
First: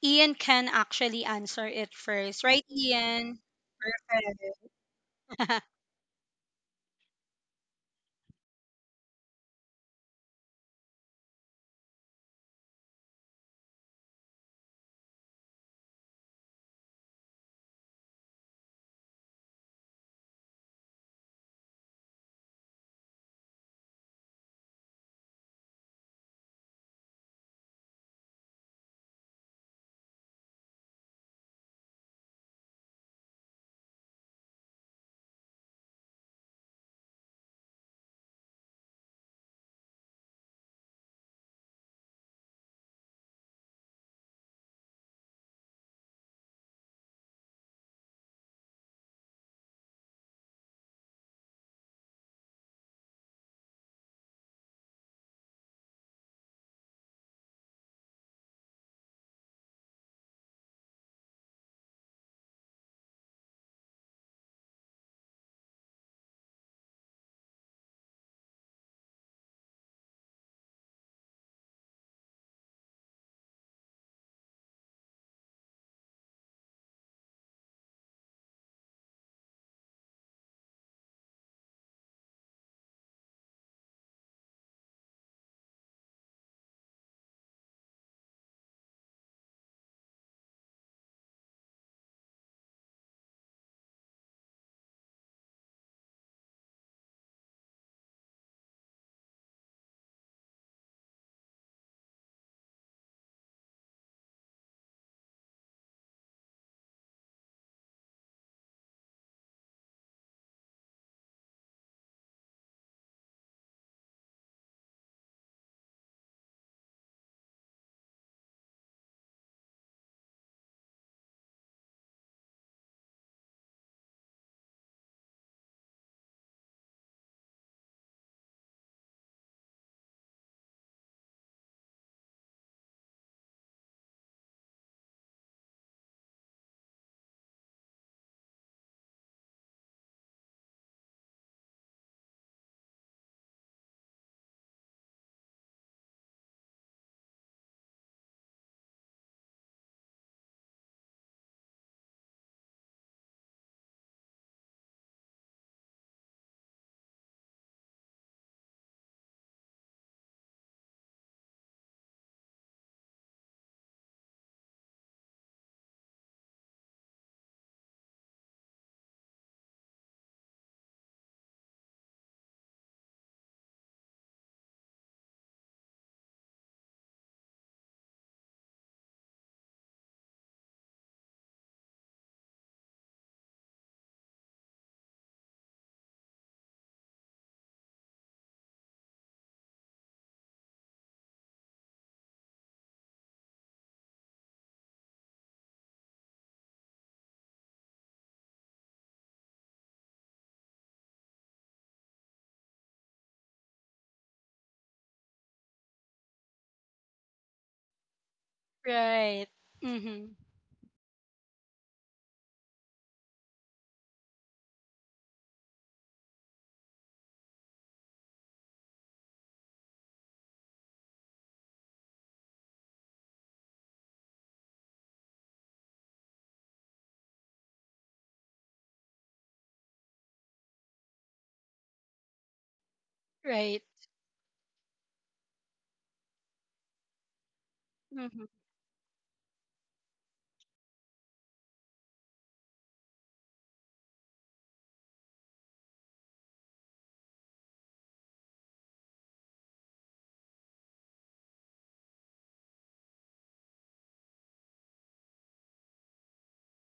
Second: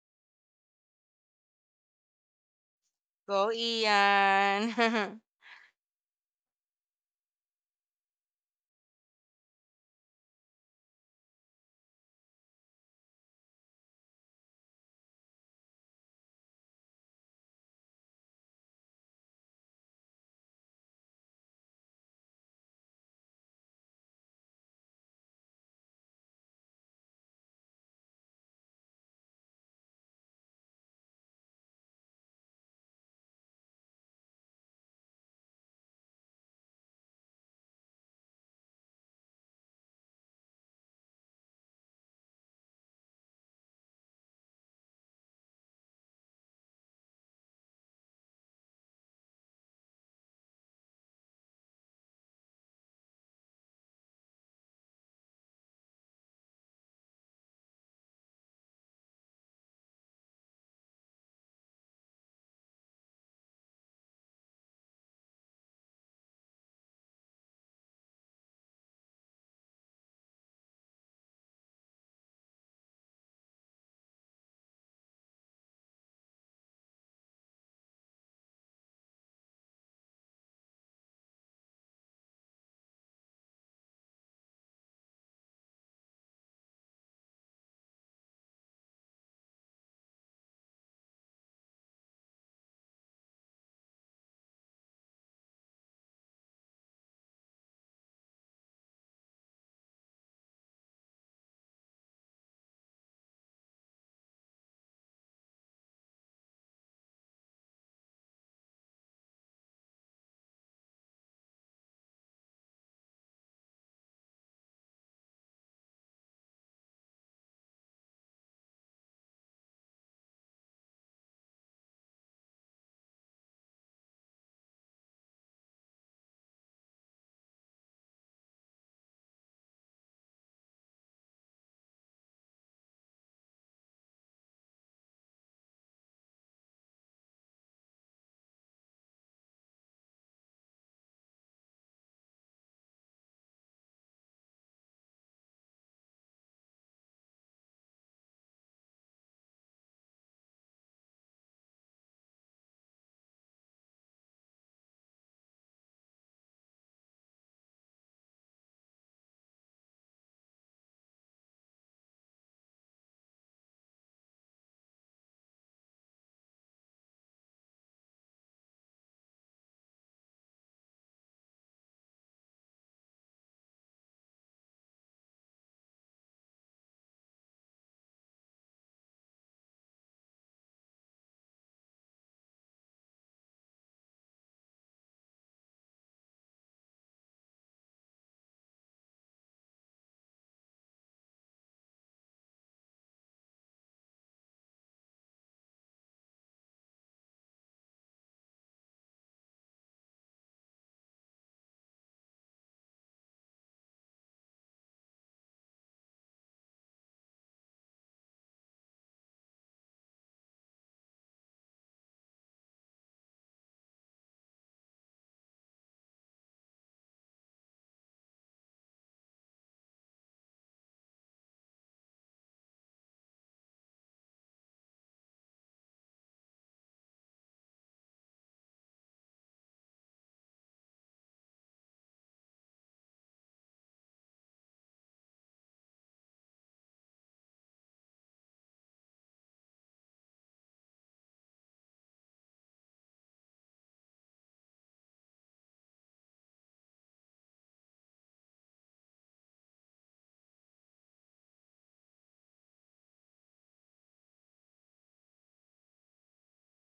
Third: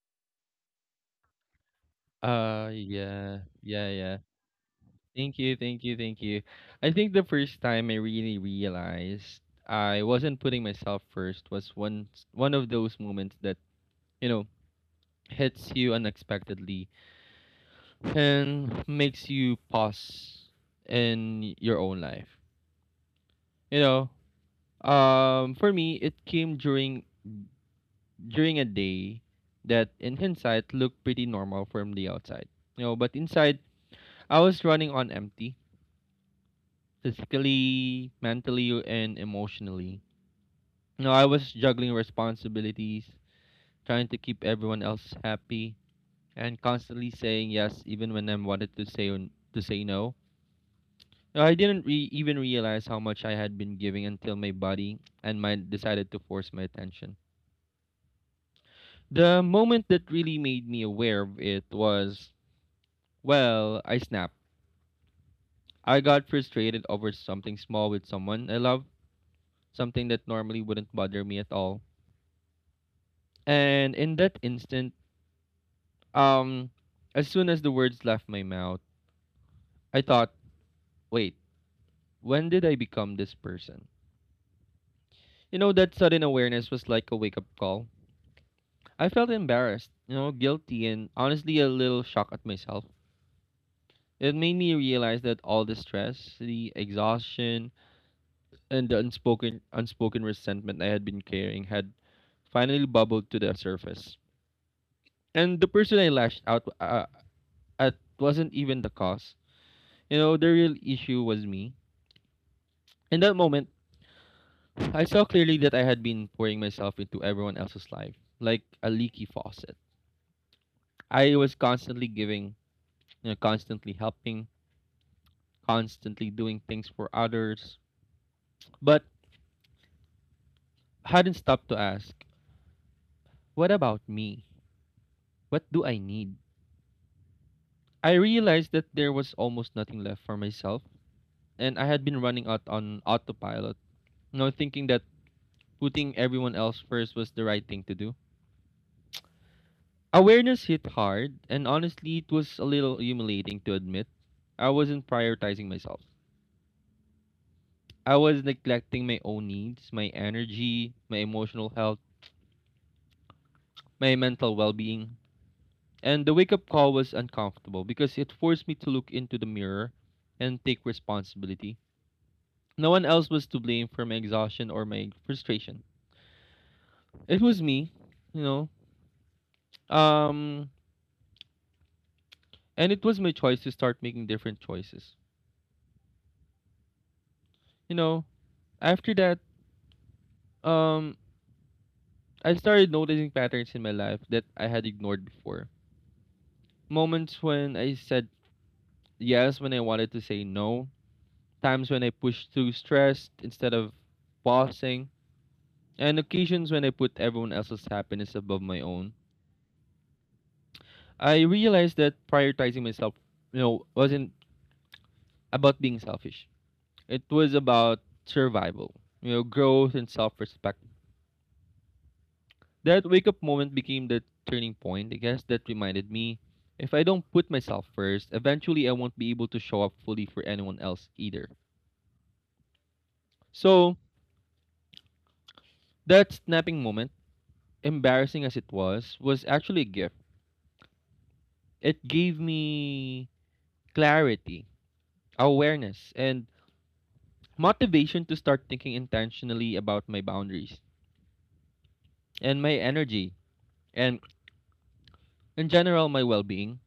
A: Ian can actually answer it first, right, Ian?
B: Yeah,
C: Go,
B: yeah, yeah.
C: Ian.
A: Perfect.
B: Thank you, thank you, thank you. I think the first time I really realized I wasn't putting myself first was one of those moments that, you know, hits you unexpectedly and makes you pause in your own life. You know, for me it came during a day that in hindsight looked pretty normal from the outside. You know, but inside I was running on empty, physically, mentally and emotionally. No, I was juggling responsibilities, trying to keep everyone else happy, and constantly saying yes even when I wanted to say n- to say no. No, I didn't even realize how much I had been giving until my body and mind decided to force my attention. The moment that really made me aware of it was, well, I snapped. I got frustrated over something small with someone I love, something that normally wouldn't bother me at all. And in that instant, um as soon as the words left my mouth, I thought, wait, when did I become this person? You know, that sudden awareness was like a wake up call. I felt embarrassed, you know, guilty, and honestly a little shocked at myself. It made me realize that all the stress, the exhaustion, and the unspoken resentment I had been carrying had finally bubbled to the surface. And the person I lashed out at wasn't even the cause. You know, the real issue was me. In that moment, I saw clearly that I had been pouring myself into everyone else's life, like a leaky faucet. I was constantly giving, you know, constantly helping, constantly doing things for others, but hadn't stopped to ask, what about me? What do I need? I realized that there was almost nothing left for myself, and I had been running out on autopilot, you know, thinking that putting everyone else first was the right thing to do. Awareness hit hard, and honestly, it was a little humiliating to admit. I wasn't prioritizing myself. I was neglecting my own needs, my energy, my emotional health, my mental well being. And the wake up call was uncomfortable because it forced me to look into the mirror and take responsibility. No one else was to blame for my exhaustion or my frustration. It was me, you know. Um, and it was my choice to start making different choices. You know, after that, um, I started noticing patterns in my life that I had ignored before. Moments when I said yes when I wanted to say no, times when I pushed through stress instead of pausing, and occasions when I put everyone else's happiness above my own.
A: Right. Mm-hmm.
B: I realized that prioritizing myself, you know, wasn't about being selfish. It was about survival, you know, growth and self-respect. That wake up moment became the turning point, I guess, that reminded me if I don't put myself first, eventually I won't be able to show up fully for anyone else either.
A: Right.
B: So, that snapping moment, embarrassing
A: Mm-hmm.
B: as it was actually a gift. It gave me clarity, awareness, and motivation to start thinking intentionally about my boundaries and my energy and, in general, my well being.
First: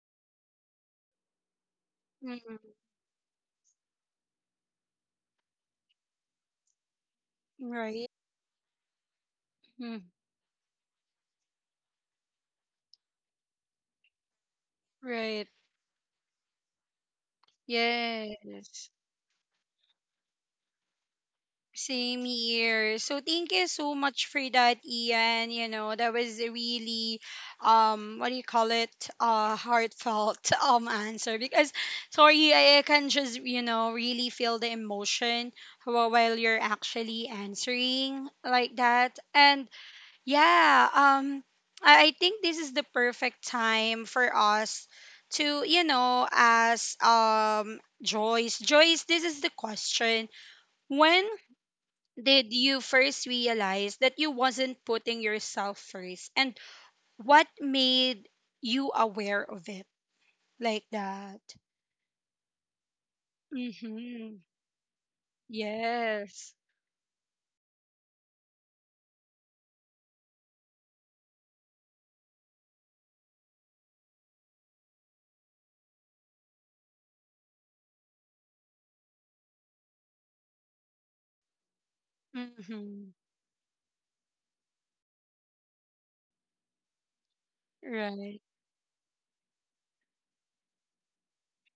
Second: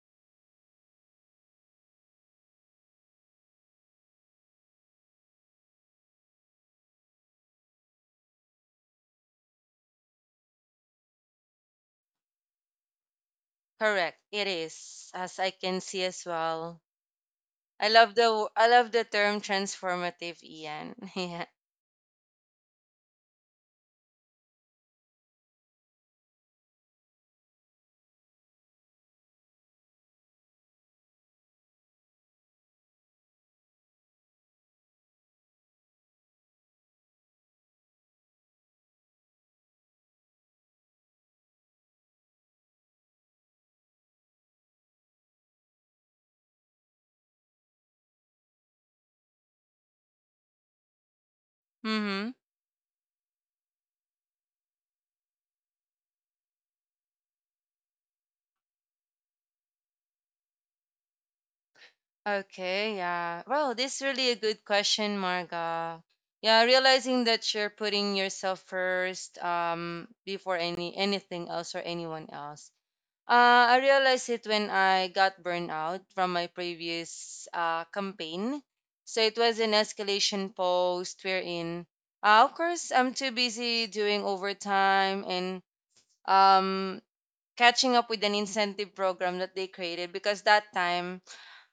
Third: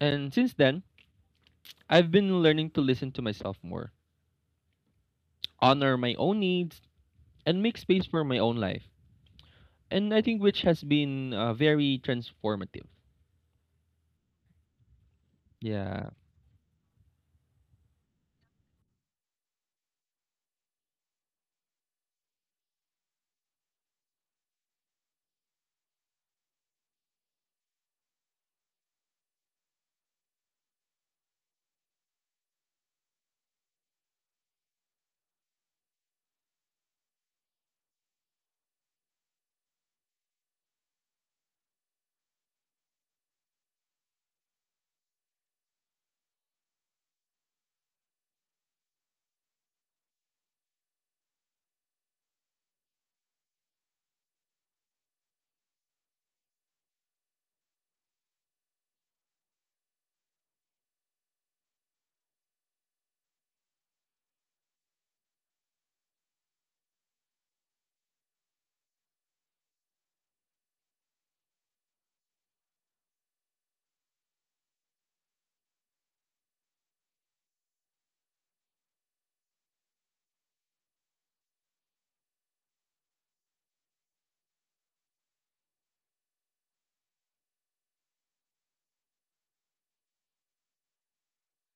B: And since then, I've been learning
A: Mm-hmm.
B: to listen to myself more, honor my own needs and make space
A: Right.
B: for my own life.
A: Mm.
B: And I think which has been very transformative.
C: Correct. It is, as
A: Right.
C: I can see
B: Yeah.
C: as well. I love the I
A: Yes.
C: love the term transformative, Ian. Yeah.
A: Same here. So thank you so much for that, Ian. You know, that was a really what do you call it? Heartfelt answer. I can just, you know, really feel the emotion while you're actually answering, like that. And yeah, I think this is the perfect time for us to, you know, ask Joyce. Joyce, this is the question. When
C: Mm-hmm.
A: did you first realize that you wasn't putting yourself first, and what made you aware of it, like that?
C: Okay, yeah. Well, this is really a
A: Mhm.
C: good question, Marga.
A: Yes.
C: Yeah, realizing that you're putting yourself first before anything else or anyone else. I realized it when I got burned out from my previous campaign. So it was an escalation post wherein, of course,
A: Mhm.
C: I'm too busy doing overtime and um catching up with an
A: Right.
C: incentive program that they created because that time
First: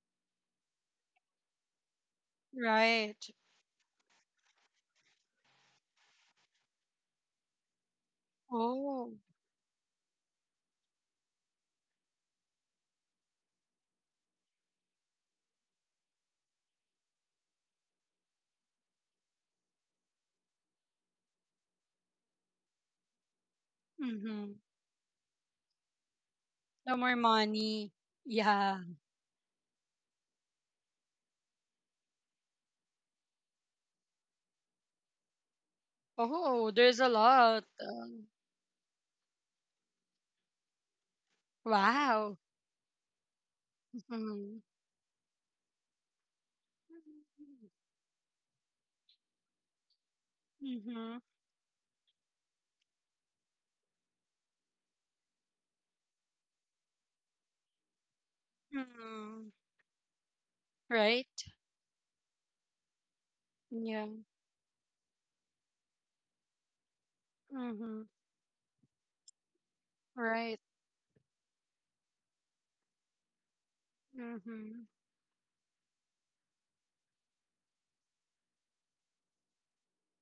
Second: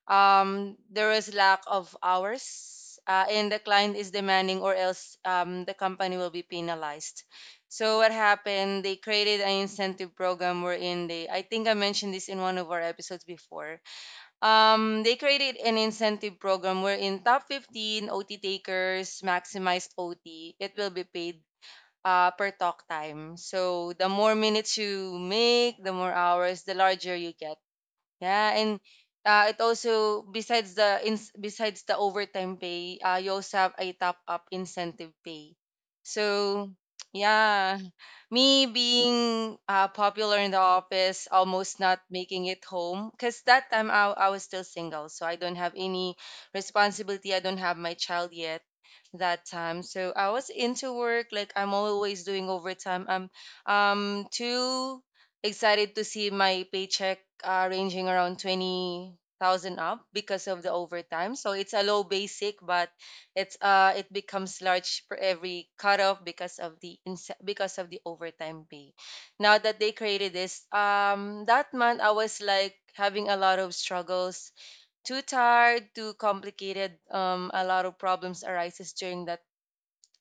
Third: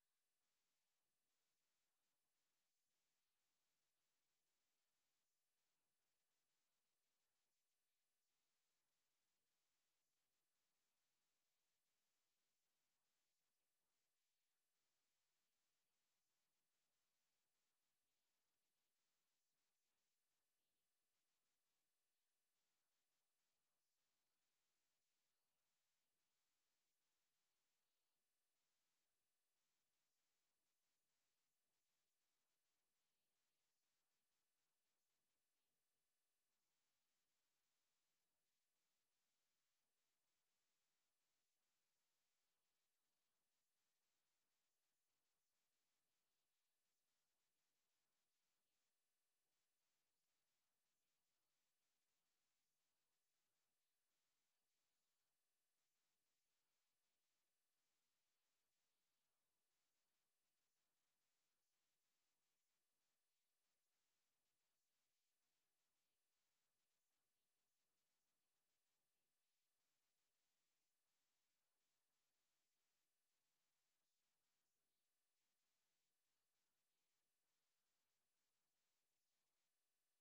C: there is lack of hours
A: Right.
C: and the client is demanding, or else the company will be penalized. So what happened, they
A: Oh.
C: created an incentive program wherein they, I think I mentioned this in one of our episodes before. They created an incentive program wherein top 15 OT takers maximized OT, it will be paid per talk time. So the more
A: Mhm.
C: minutes you make, the more hours, the
A: No
C: larger
A: more
C: you get.
A: money.
C: Yeah, and
A: Yeah.
C: it also, besides besides the overtime pay, you also have a top up incentive pay. So
A: Oh, there's a lot.
C: yeah, me being popular in the office, almost not
A: Wow.
C: making it home, because that time I was
A: Mm-hmm.
C: still single, so I don't have any responsibility. I don't have my child yet that time, so I was into
A: Mm-hmm.
C: work. Like I'm always doing overtime. I'm two excited to see my paycheck ranging around
A: Hmm.
C: 20,000 up because of the
A: Right?
C: overtime. So it's a low basic, but it's
A: Yeah.
C: it becomes large for every cutoff because of the because of the
A: Mm-hmm.
C: overtime pay. Now that they created
A: Right.
C: this, that month I was like having a lot of struggles,
A: Mm-hmm.
C: too tired, too complicated. A lot of problems arises during that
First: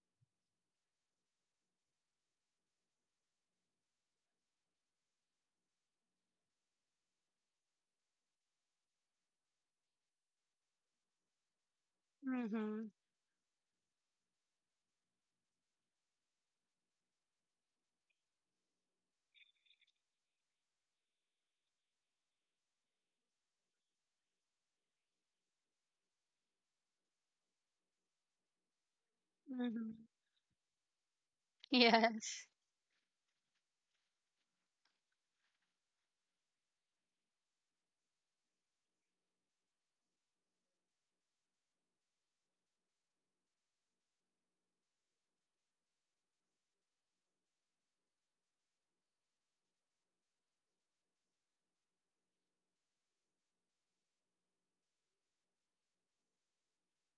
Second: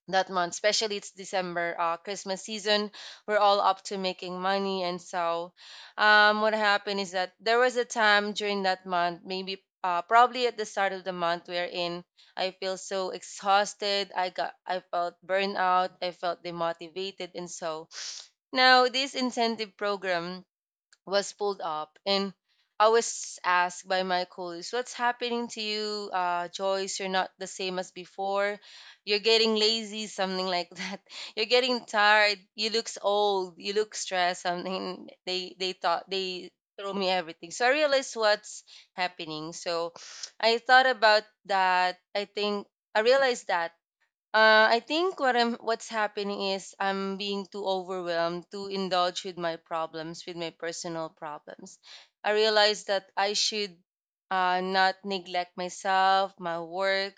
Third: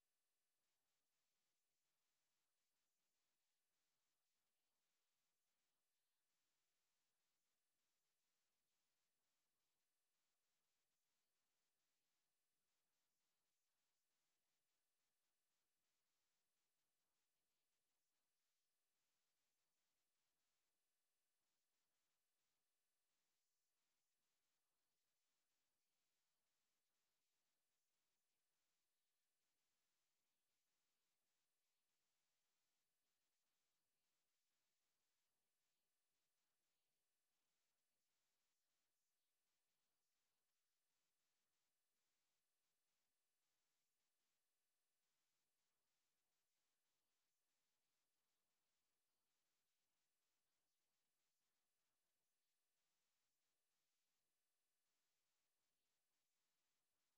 C: that month, especially it's December, Christmas season. We're all up to making money, and so, what happened is that there was a time during that month, maybe probably at the start of the month, wherein I feel
A: Mm-hmm.
C: so exhausted. I felt burnout. I felt demotivated, and so, now this incentive program was pulled up, and I was asked by my colleagues, "What's happening to you, Joyce? You're not the same as before. You're getting
A: Mm-hmm.
C: lazy," something like that. "You're getting tired.
A: Yes.
C: You look old. You look stressed," something. They thought they throw me everything. So I realized what's happening. So I thought about that. I think I realized that. I think what I'm what's happening is I'm being too overwhelmed to indulge with my problems, with my personal problems. I realized that I should not neglect myself, my work,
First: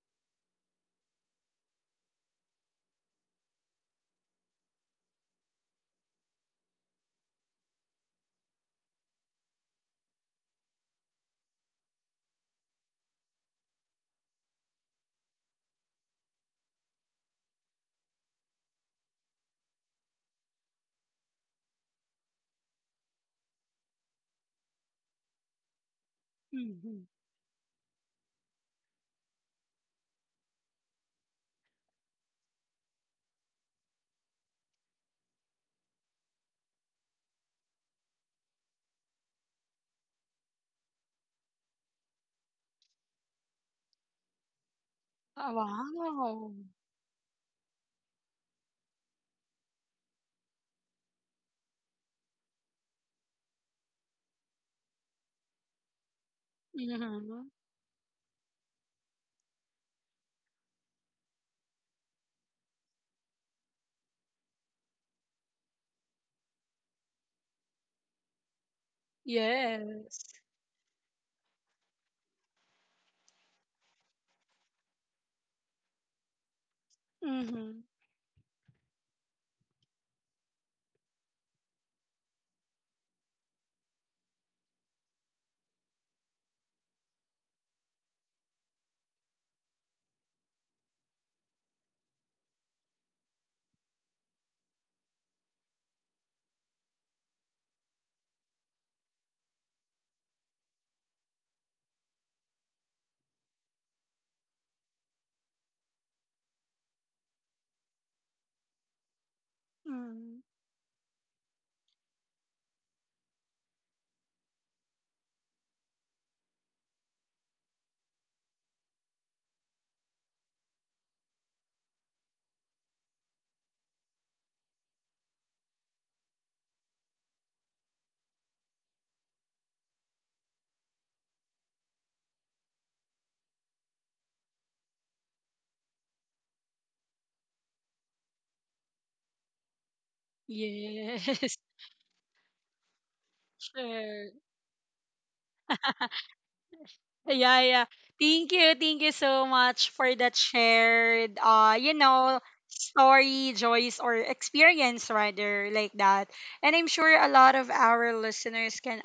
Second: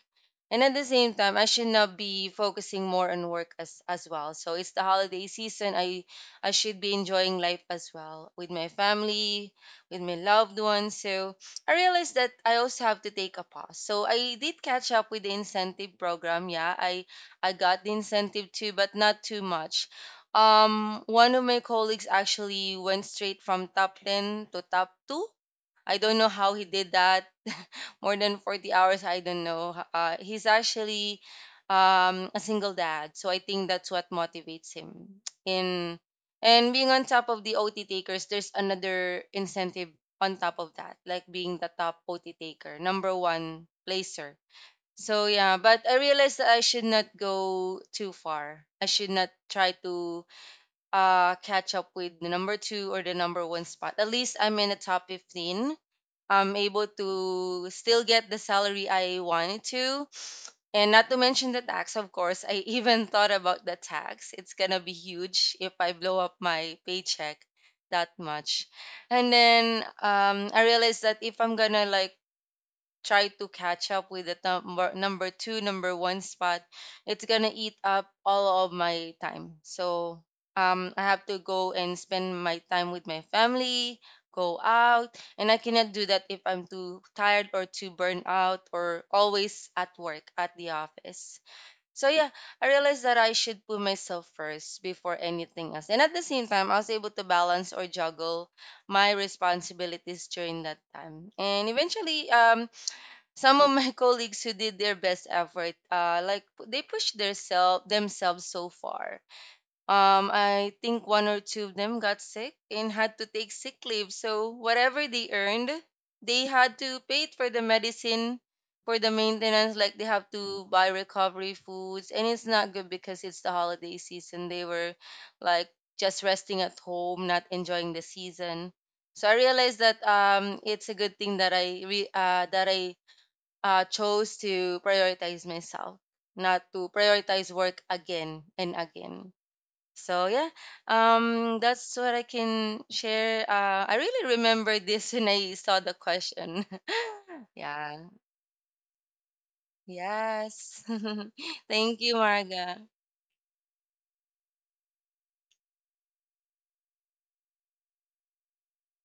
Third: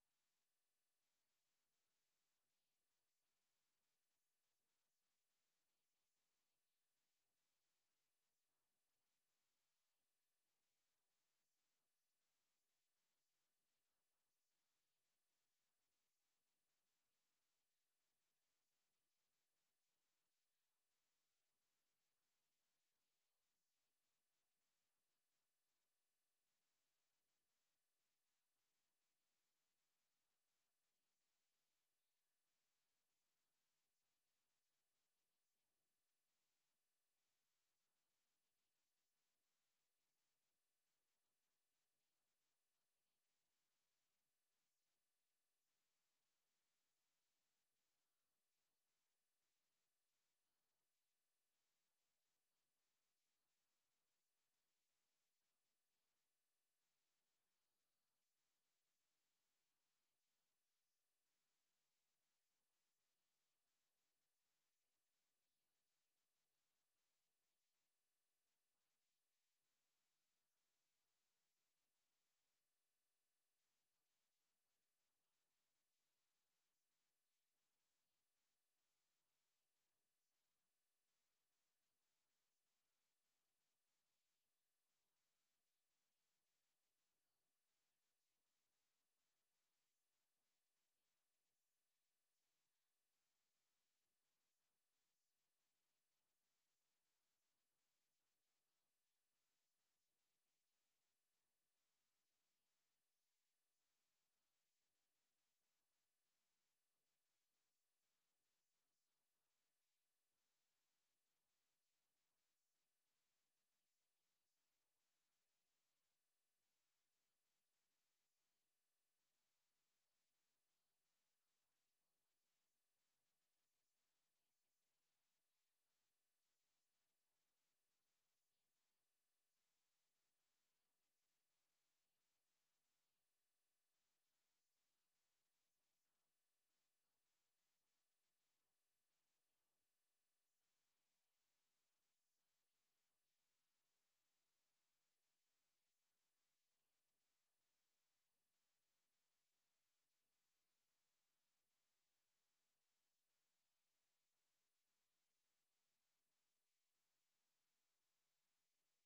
C: and at the same time, I should not be focusing more on work as well. So it's the holiday season. I should be enjoying life as well with my family, with my loved ones. So I realized that I also have to take a pause. So I did catch up with the incentive program. Yeah, I got the incentive too, but not too much. One of my colleagues actually went straight from top 10 to top 2. I don't know how he did
A: Mm-hmm.
C: that. More than 40 hours, I don't know. He's actually a single dad, so I think that's what motivates him. In and being on top of the OT takers, there's another incentive on top of that, like being the top OT taker, number one placer. So
A: Oh,
C: yeah, but I realized that
A: wow.
C: I should not go too far. I should not try to catch up with the number two or the number one spot. At least I'm in the top 15. I'm able
A: Mm-hmm.
C: to still get the salary I wanted to. And not to mention the tax, of course. I even thought about the tax. It's gonna be huge if I blow up my paycheck that much. And then
A: Yes.
C: I realized that if I'm gonna like try to catch up with the number two, number one spot, it's gonna eat
A: Mm-hmm.
C: up all of my time. So I have to go and spend my time with my family, go out, and I cannot do that if I'm too tired or too burnt out or always at work at the office. So yeah, I realized that I should put myself first before anything else. And at the same time, I was able to balance or juggle my responsibilities during that time. And eventually, some of my colleagues who did their best effort like they pushed their self themselves so far.
A: Mm-hmm.
C: I think one or two of them got sick and had to take sick leave. So whatever they earned, they had to pay it for the medicine, for the maintenance. Like, they have to buy recovery foods, and it's not good because it's the holiday season. They were like just resting at home, not enjoying the season. So I realized that, it's a good thing that I re that I chose to prioritize myself, not to prioritize work again and again. So yeah,
A: Yes.
C: that's what I can share. I
A: Sure.
C: really remember this when I saw the question.
A: Yeah, yeah.
C: Yeah.
A: Thank you. Thank you so much for that
C: Yes.
A: shared you
C: Thank you,
A: know,
C: Marga.
A: story, joys, or experience rather, like that. And I'm sure a lot of our listeners can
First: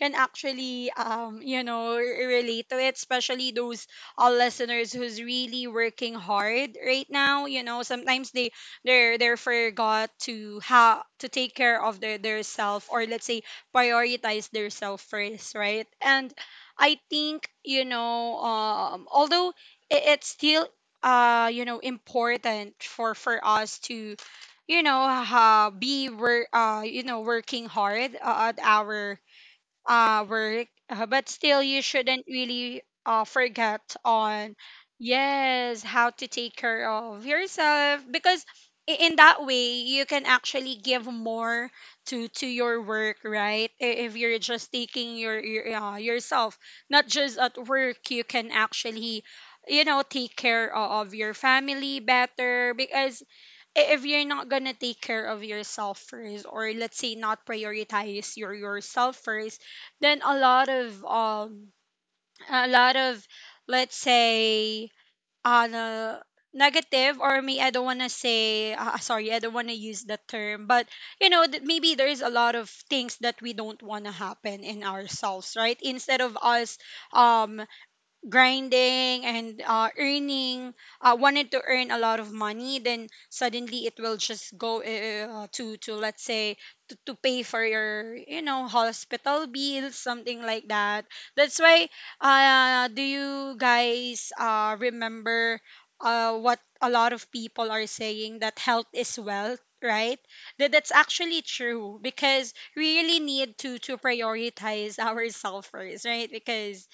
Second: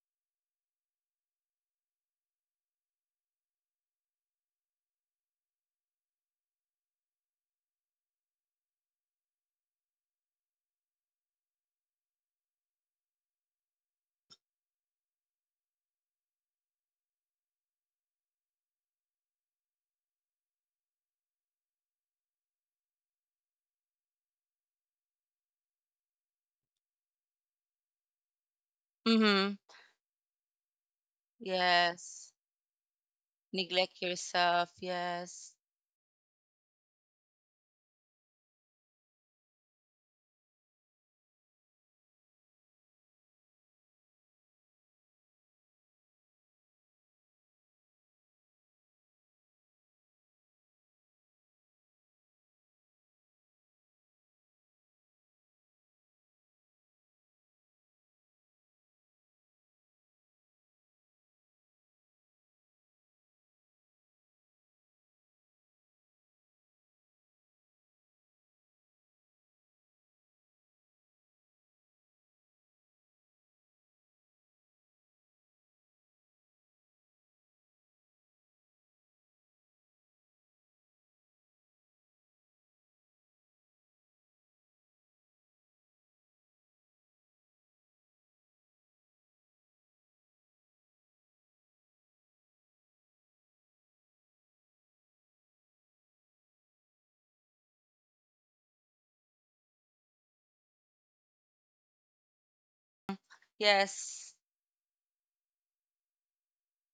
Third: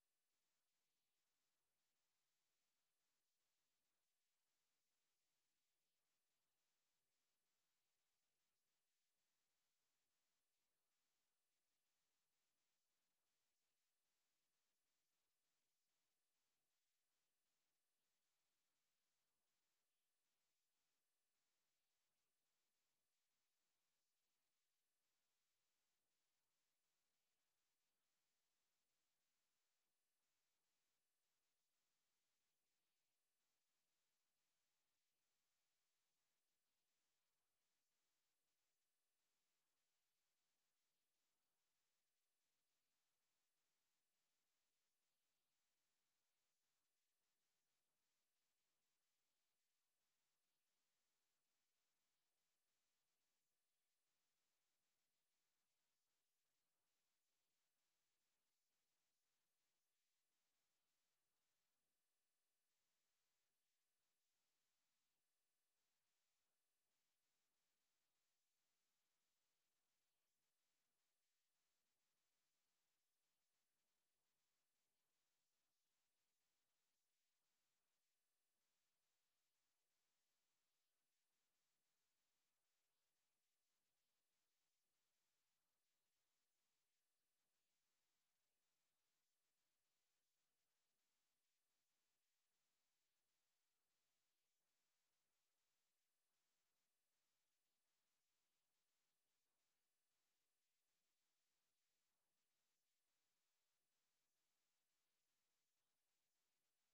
A: actually, you know, relate to it, especially those all listeners who's really working hard right now. You know, sometimes they they're forgot to how to take care of their self, or, let's say, prioritize their self first, right? And I think, you know, although it's still, you know, important for us to, you know, be work you know, working hard, at our
C: Mm-hmm.
A: work, but still you shouldn't
C: Yes.
A: really, forget
C: Neglect
A: on,
C: yourself. Yes.
A: yes, how to take care of yourself. Because in that way, you can actually give more to your work, right? If you're just taking your yourself, not just at work, you can actually, you know, take care of your family better. Because if you're not gonna take care of yourself first, or, let's say, not prioritize yourself first, then a lot of a lot of let's say, uh negative, or me, I don't want to say, sorry, I don't want to use the term, but you know that maybe there is a lot of things that we don't want to happen in ourselves, right? Instead of us, um grinding and, earning, wanted to earn a lot of money, then suddenly it will just go, to, let's say, to pay for your, you know, hospital bills, something like that. That's why, do you guys, remember, what a lot of people are saying, that health is wealth, right? That that's actually true, because we really need to
C: Yes.
A: prioritize ourselves first, right? Because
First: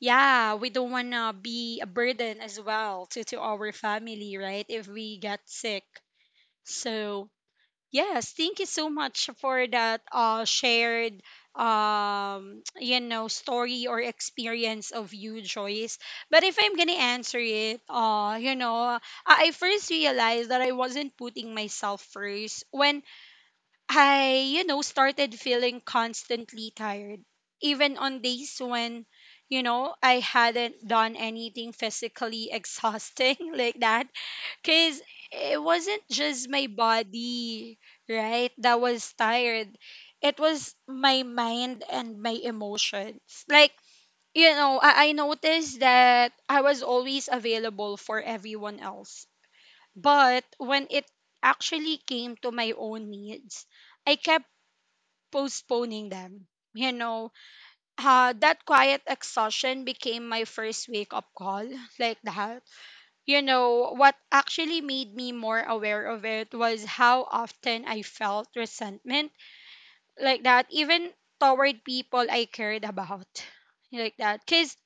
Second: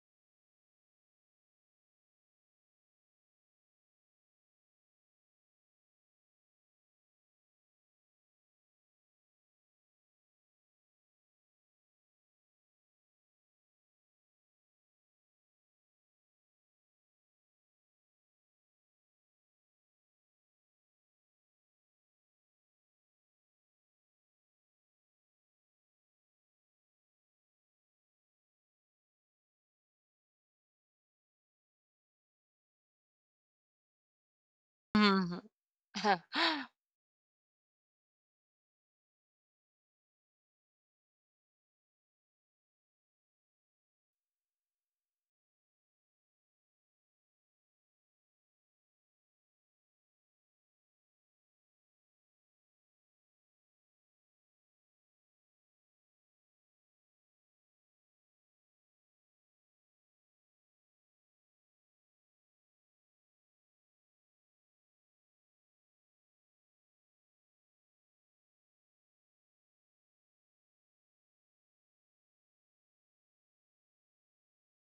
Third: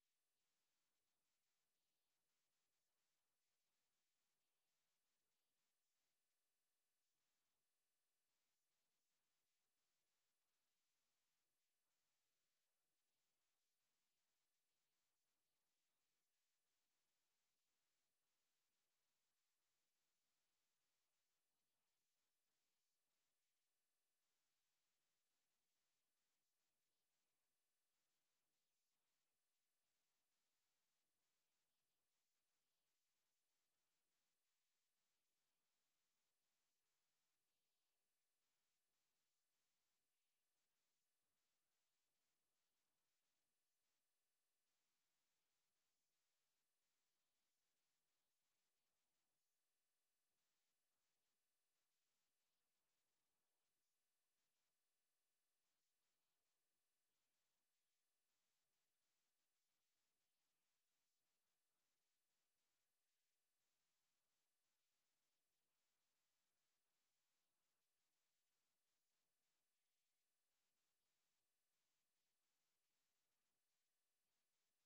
A: yeah, we don't want to be a burden as well to our family, right, if we get sick. So yes, thank you so much for that shared, you know, story or experience of you, Joyce. But if I'm gonna answer it, you know, I first realized that I wasn't putting myself first when I, you know, started feeling constantly tired, even on days when, you know, I hadn't done anything physically exhausting, like that. Because
C: Mm-hmm.
A: it wasn't just my body, right, that was tired, it was my mind and my emotions. Like, you know, I noticed that I was always available for everyone else. But when it actually came to my own needs, I kept postponing them. You know, that quiet exhaustion became my first wake up call, like that. You know, what actually made me more aware of it was how often I felt resentment, like that, even toward people I cared about, like that. Because,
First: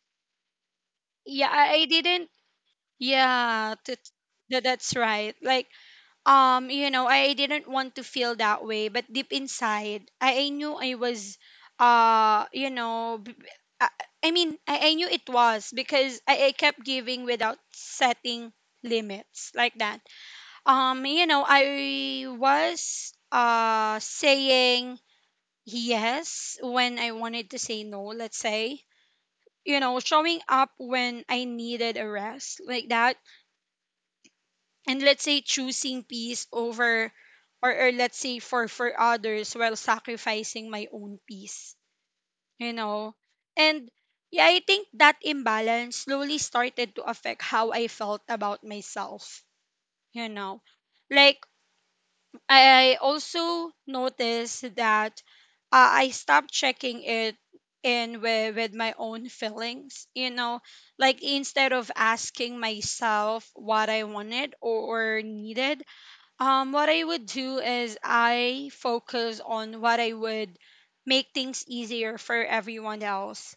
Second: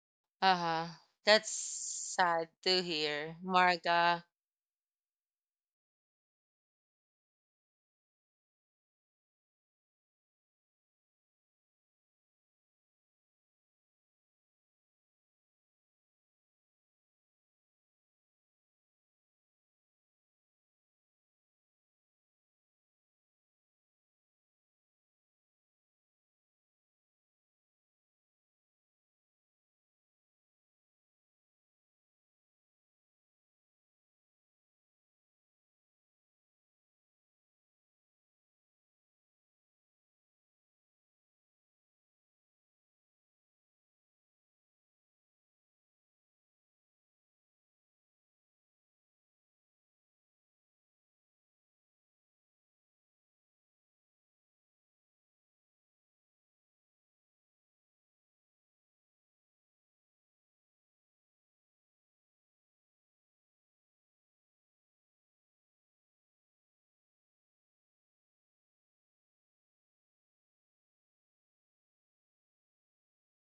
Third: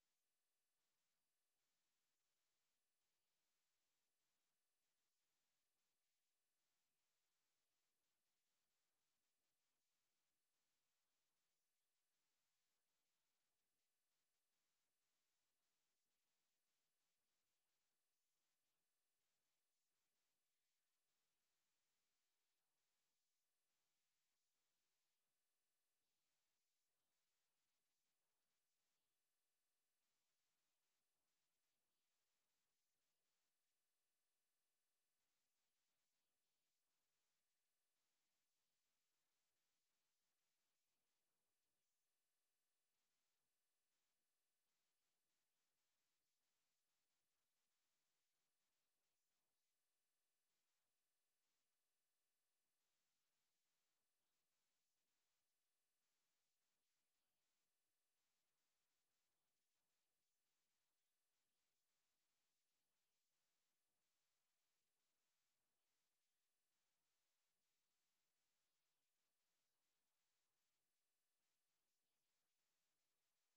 C: Uh-huh.
A: yeah,
C: That's
A: I didn't,
C: sad to hear,
A: yeah, t-
C: Marga.
A: t- that's right. Like, you know, I didn't want to feel that way, but deep inside I knew I was, uh you know b- b- i, I mean, I knew it was because I kept giving without setting limits, like that. You know, I was, saying yes when I wanted to say no, let's say, you know, showing up when I needed a rest, like that, and, let's say, choosing peace over, or let's say, for others while sacrificing my own peace, you know. And yeah, I think that imbalance slowly started to affect how I felt about myself, you know. Like, I also noticed that, I stopped checking it in with my own feelings, you know, like, instead of asking myself what I wanted or needed. What I would do is I focus on what I would make things easier for everyone else.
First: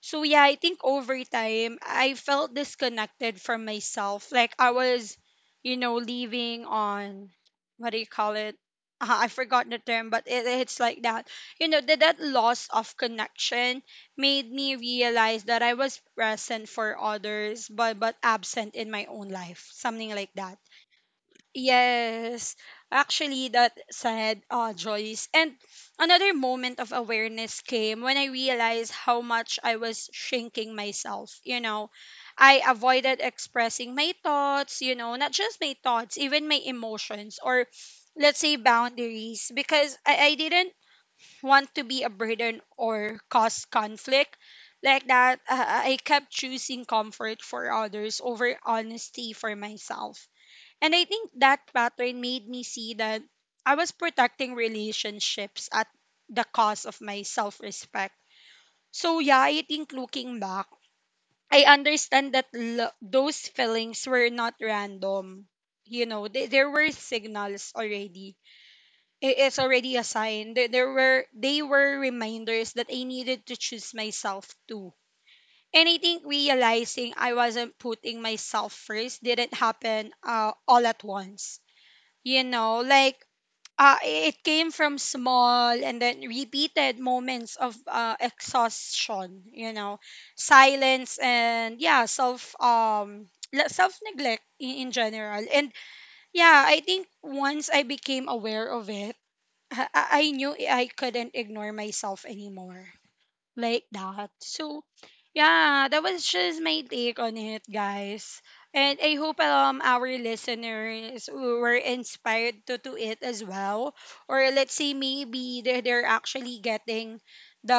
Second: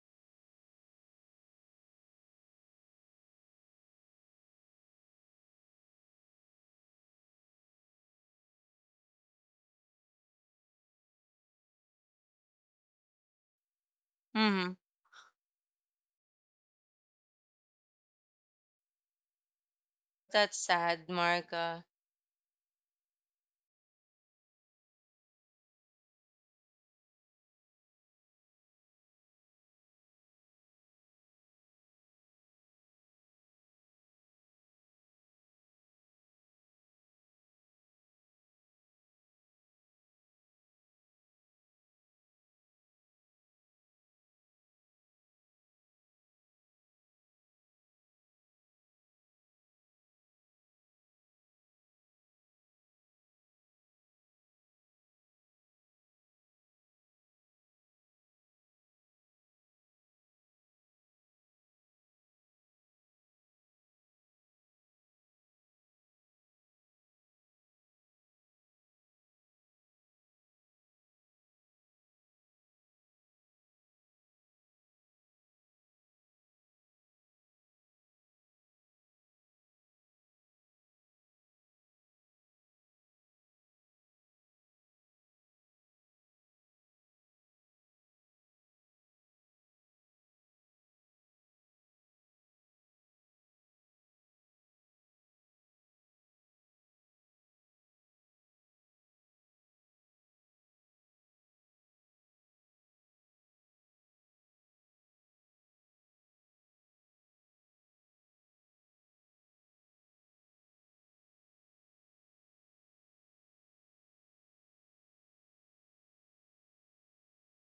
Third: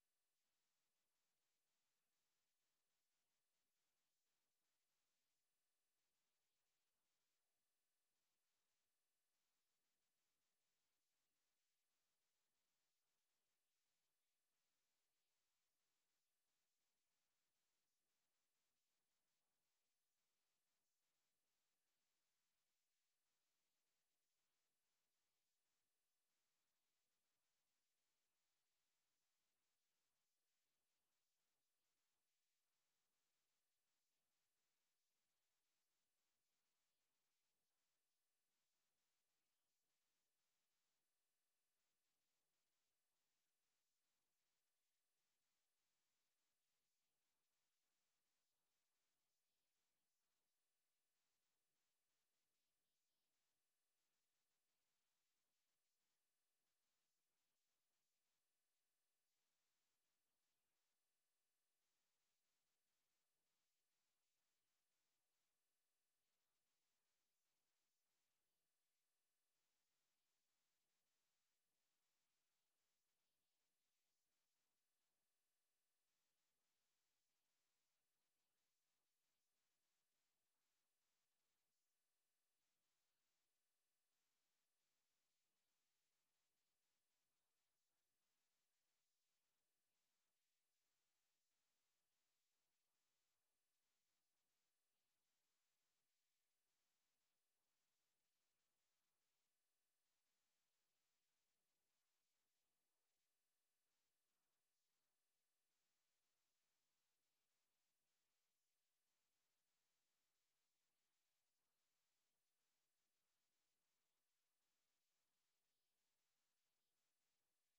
A: So yeah, I think over time I felt disconnected from myself. Like I was, you know, leaving on, what do you call it? I forgot the term, but it's like that. You know, that that loss of connection made me
C: Mm-hmm.
A: realize that I was present for others, but absent in my own life, something like that.
C: That's sad, Marga.
A: Yes, actually, that said, Joyce. And another moment of awareness came when I realized how much I was shrinking myself. You know, I avoided expressing my thoughts, you know, not just my thoughts, even my emotions, or let's say boundaries, because I didn't want to be a burden or cause conflict, like that. I kept choosing comfort for others over honesty for myself, and I think that pattern made me see that I was protecting relationships at the cost of my self respect. So, yeah, I think looking back, I understand that those feelings were not random. You know, they, there were signals already. It's already a sign. There were, they were reminders that I needed to choose myself too. And I think realizing I wasn't putting myself first didn't happen all at once. You know, like, uh, it came from small and then repeated moments of exhaustion, you know, silence, and yeah, self, self neglect in general. And yeah, I think once I became aware of it, I knew I couldn't ignore myself anymore, like that. So, yeah, that was just my take on it, guys. And I hope our listeners were inspired to do it as well. Or, let's say, maybe they're actually getting the,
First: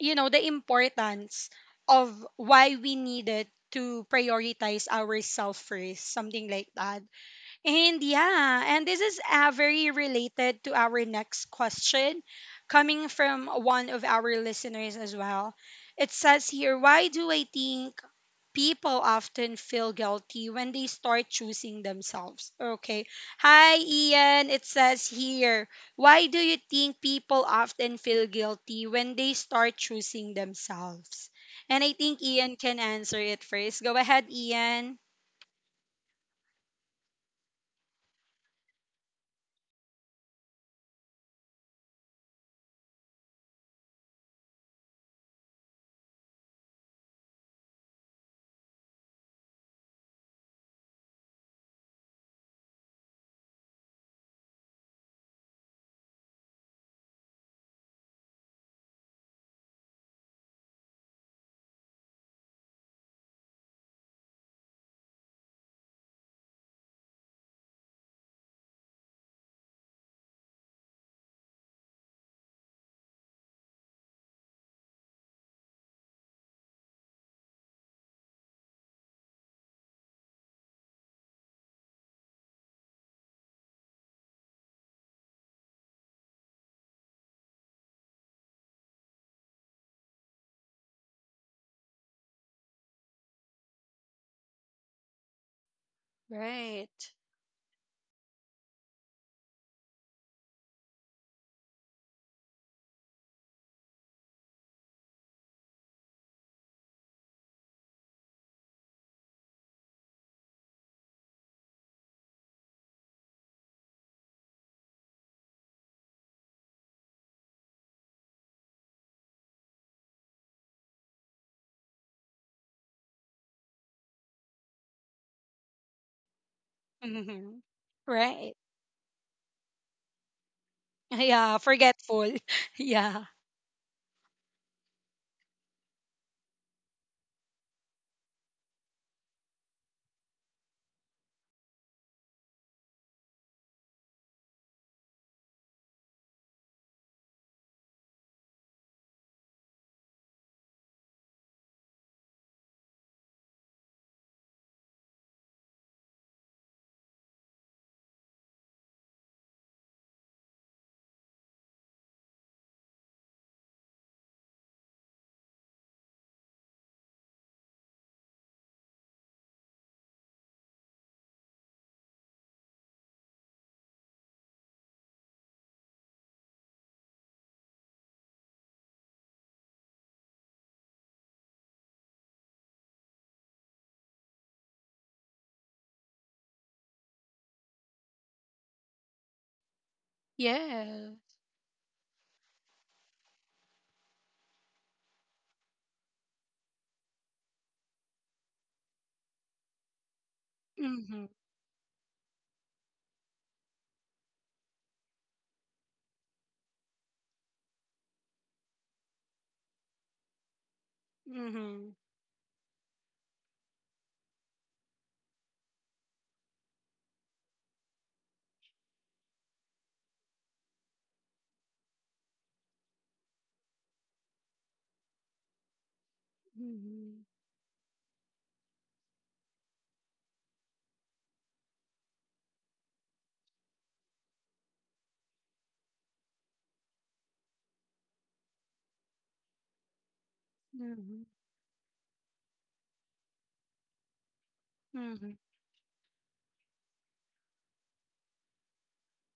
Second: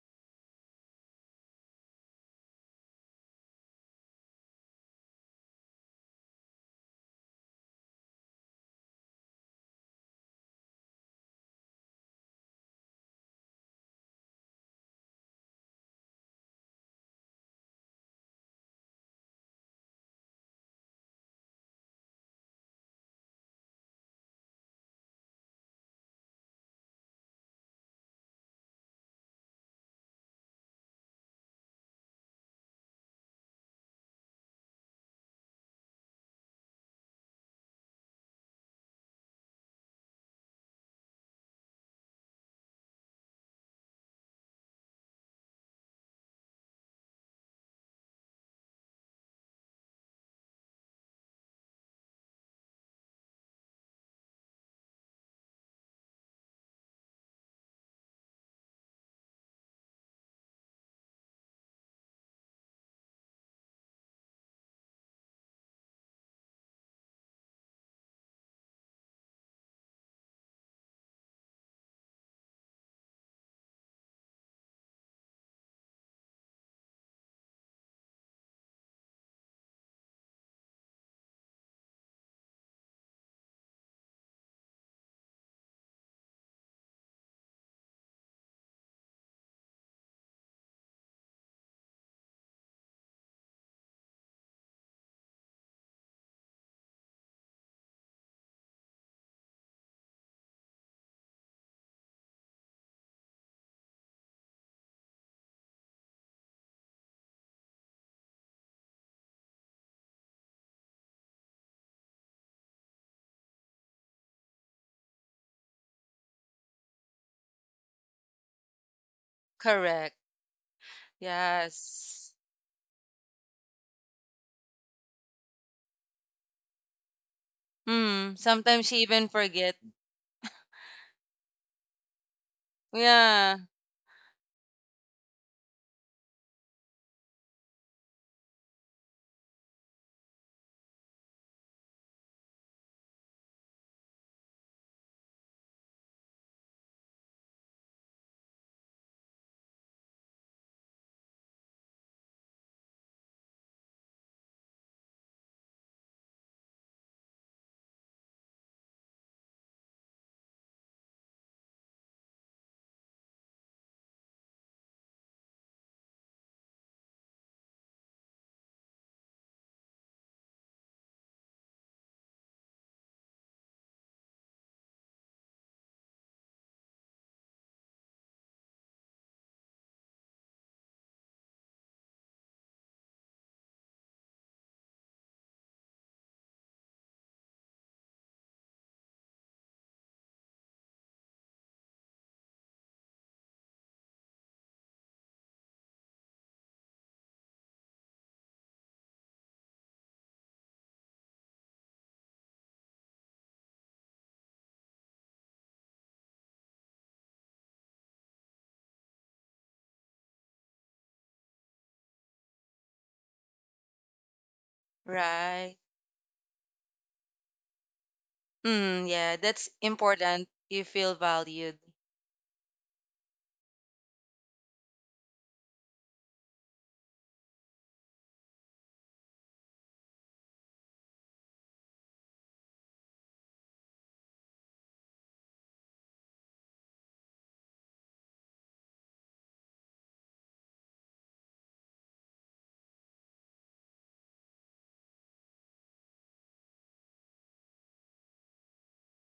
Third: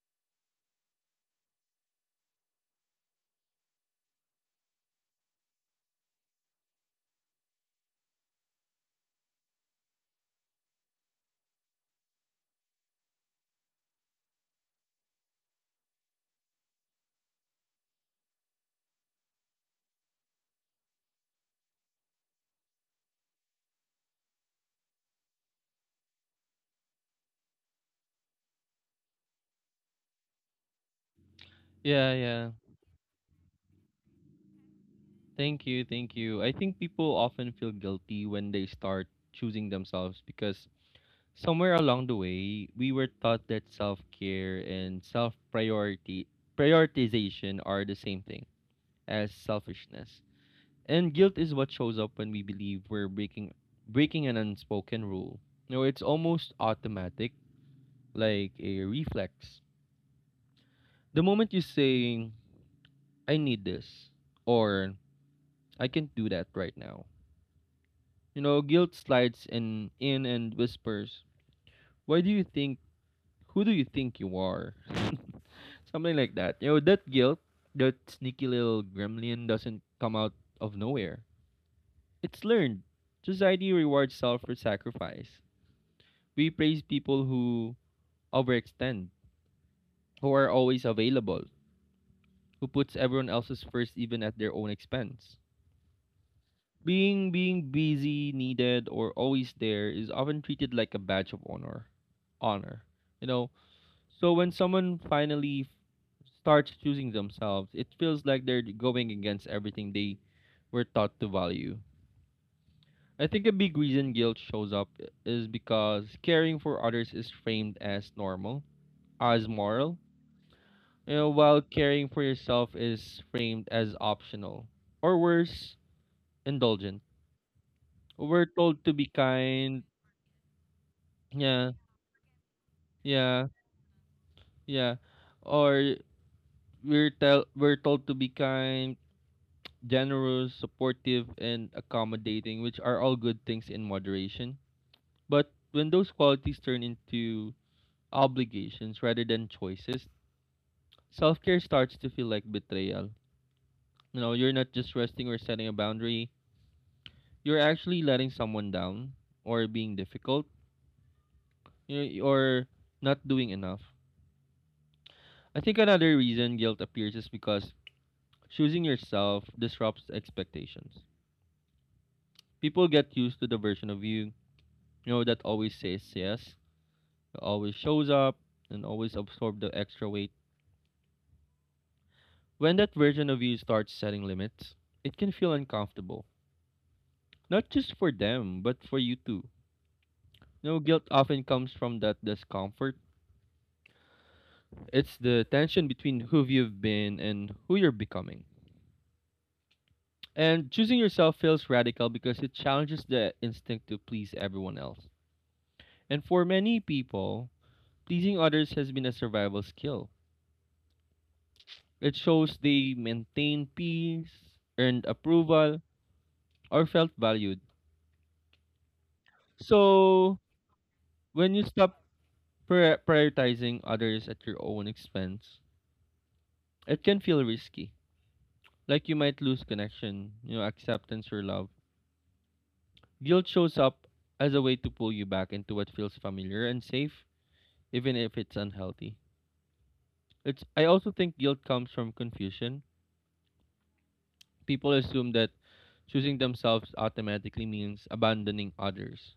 A: you know, the importance of why we needed to prioritize ourselves first, something like that. And yeah, and this is very related to our next question, coming from one of our listeners as well. It says here, why do I think people often feel guilty when they start choosing themselves? Okay. Hi, Ian. It says here, why do you think people often feel guilty when they start choosing themselves? And I
B: Yeah,
A: think
B: yeah.
A: Ian can answer it first. Go ahead, Ian.
B: Thank you, thank you. I think people often feel guilty when they start choosing themselves because somewhere along the way, we were taught that self-care and self-priority prioritization are the same thing as selfishness. And guilt is what shows up when we believe we're breaking an unspoken rule. You know, it's almost automatic, like a reflex the moment you say, "I need this," or "I can't do that right now," you know, guilt slides in and whispers, "Why do you think, who do you think you are?" Something like that. You know, that guilt, that sneaky little gremlin doesn't come out of nowhere. It's learned. Society rewards self for sacrifice. We praise people who overextend, who are always available, who puts everyone else's first even at their own expense.
A: Right.
B: Being busy, needed, or always there is often treated like a badge of honor. Honor. You know, so when someone finally starts choosing themselves, it feels like they're going against everything they were taught to value. I think a big reason guilt shows up is because caring for others is framed as normal, as moral,
C: Correct.
B: you know, while caring for
C: Yes.
B: yourself is framed as optional, or worse, indulgent.
A: Mhm.
B: We're
A: Right.
B: told
C: Sometimes
B: to
C: she
B: be
C: even forget.
B: kind,
A: Yeah,
B: yeah.
A: forgetful. Yeah.
B: Yeah,
C: Yeah,
B: yeah. Or we're told to be kind, generous, supportive, and accommodating, which are all good things in moderation. But when those qualities turn into obligations rather than choices, self-care starts to feel like betrayal. You know, you're not just resting or setting a boundary. You're actually letting someone down or being difficult, you know, or not doing enough. I think another reason guilt appears is because choosing yourself disrupts expectations. People get used to the version of you, you know, that always says yes, always shows up, and always absorbs the extra weight. When that version of you starts setting limits, it can feel uncomfortable. Not just for them, but for you too. You know, guilt
A: Yeah.
B: often comes from that discomfort. It's the tension between who you've been and who you're becoming. And choosing
A: Mm-hmm.
B: yourself feels radical because it challenges the instinct to please everyone else. And for many people, pleasing others has been a survival skill.
A: Mm-hmm.
B: It shows they maintained peace, earned
C: right.
B: approval, or felt valued.
C: Mm, yeah, that's
B: So,
C: important. You feel
B: when you
C: valued.
B: stop prioritizing others at your own expense, it can
A: Mm-hmm.
B: feel risky. Like you might lose connection, you know, acceptance or love. Guilt shows up as a way to pull you back into what feels familiar and safe, even if it's unhealthy. It's I also
A: Mm-hmm.
B: think guilt comes from confusion. People
A: Mm-hmm.
B: assume that choosing themselves automatically means abandoning others.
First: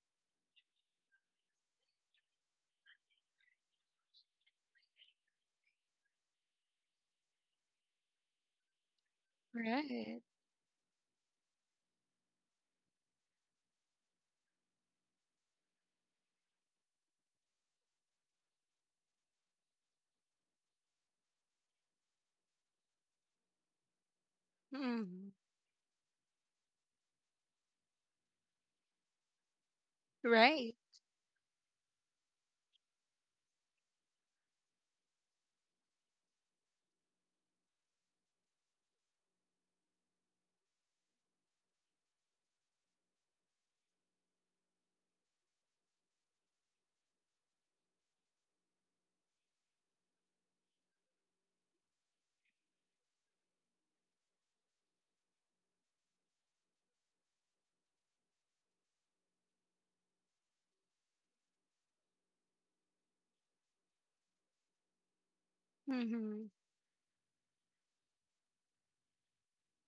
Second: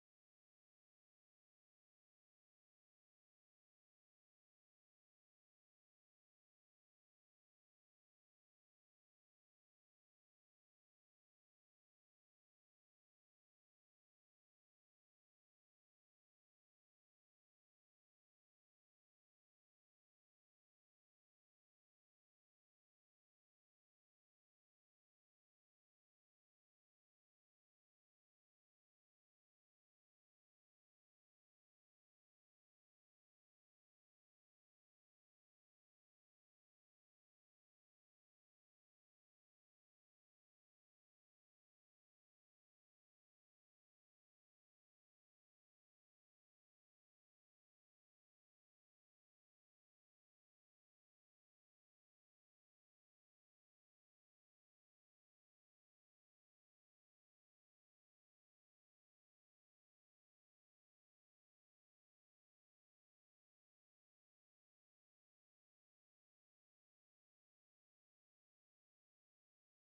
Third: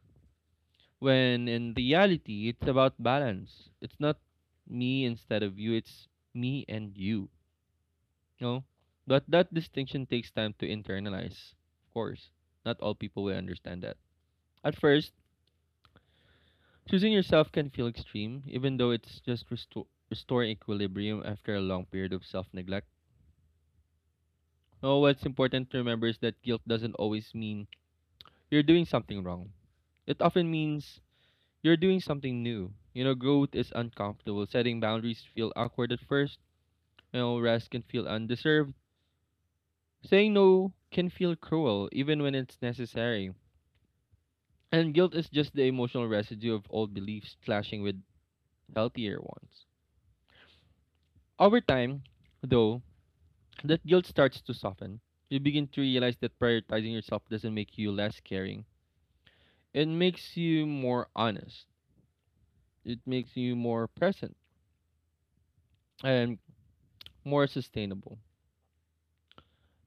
B: When in reality, it's about balance. It's not me instead of you, it's me and you. You know? But that distinction
A: Right.
B: takes time to internalize, of course. Not all people will understand that. At first, choosing yourself can feel extreme, even though it's just restoring equilibrium after a long period of self neglect. No, what's
A: Mm-hmm.
B: important to remember is that guilt doesn't always mean you're doing something wrong. It often
A: Right.
B: means you're doing something new. You know, growth is uncomfortable. Setting boundaries feel awkward at first. You know, rest can feel undeserved. Saying no can feel cruel, even when it's necessary. And guilt is just the emotional residue of old beliefs clashing with healthier ones. Over time, though, that guilt starts to soften. You begin to realize that prioritizing yourself doesn't make you less caring. It makes you more honest. It makes you more present. And
A: Mm-hmm.
B: more sustainable.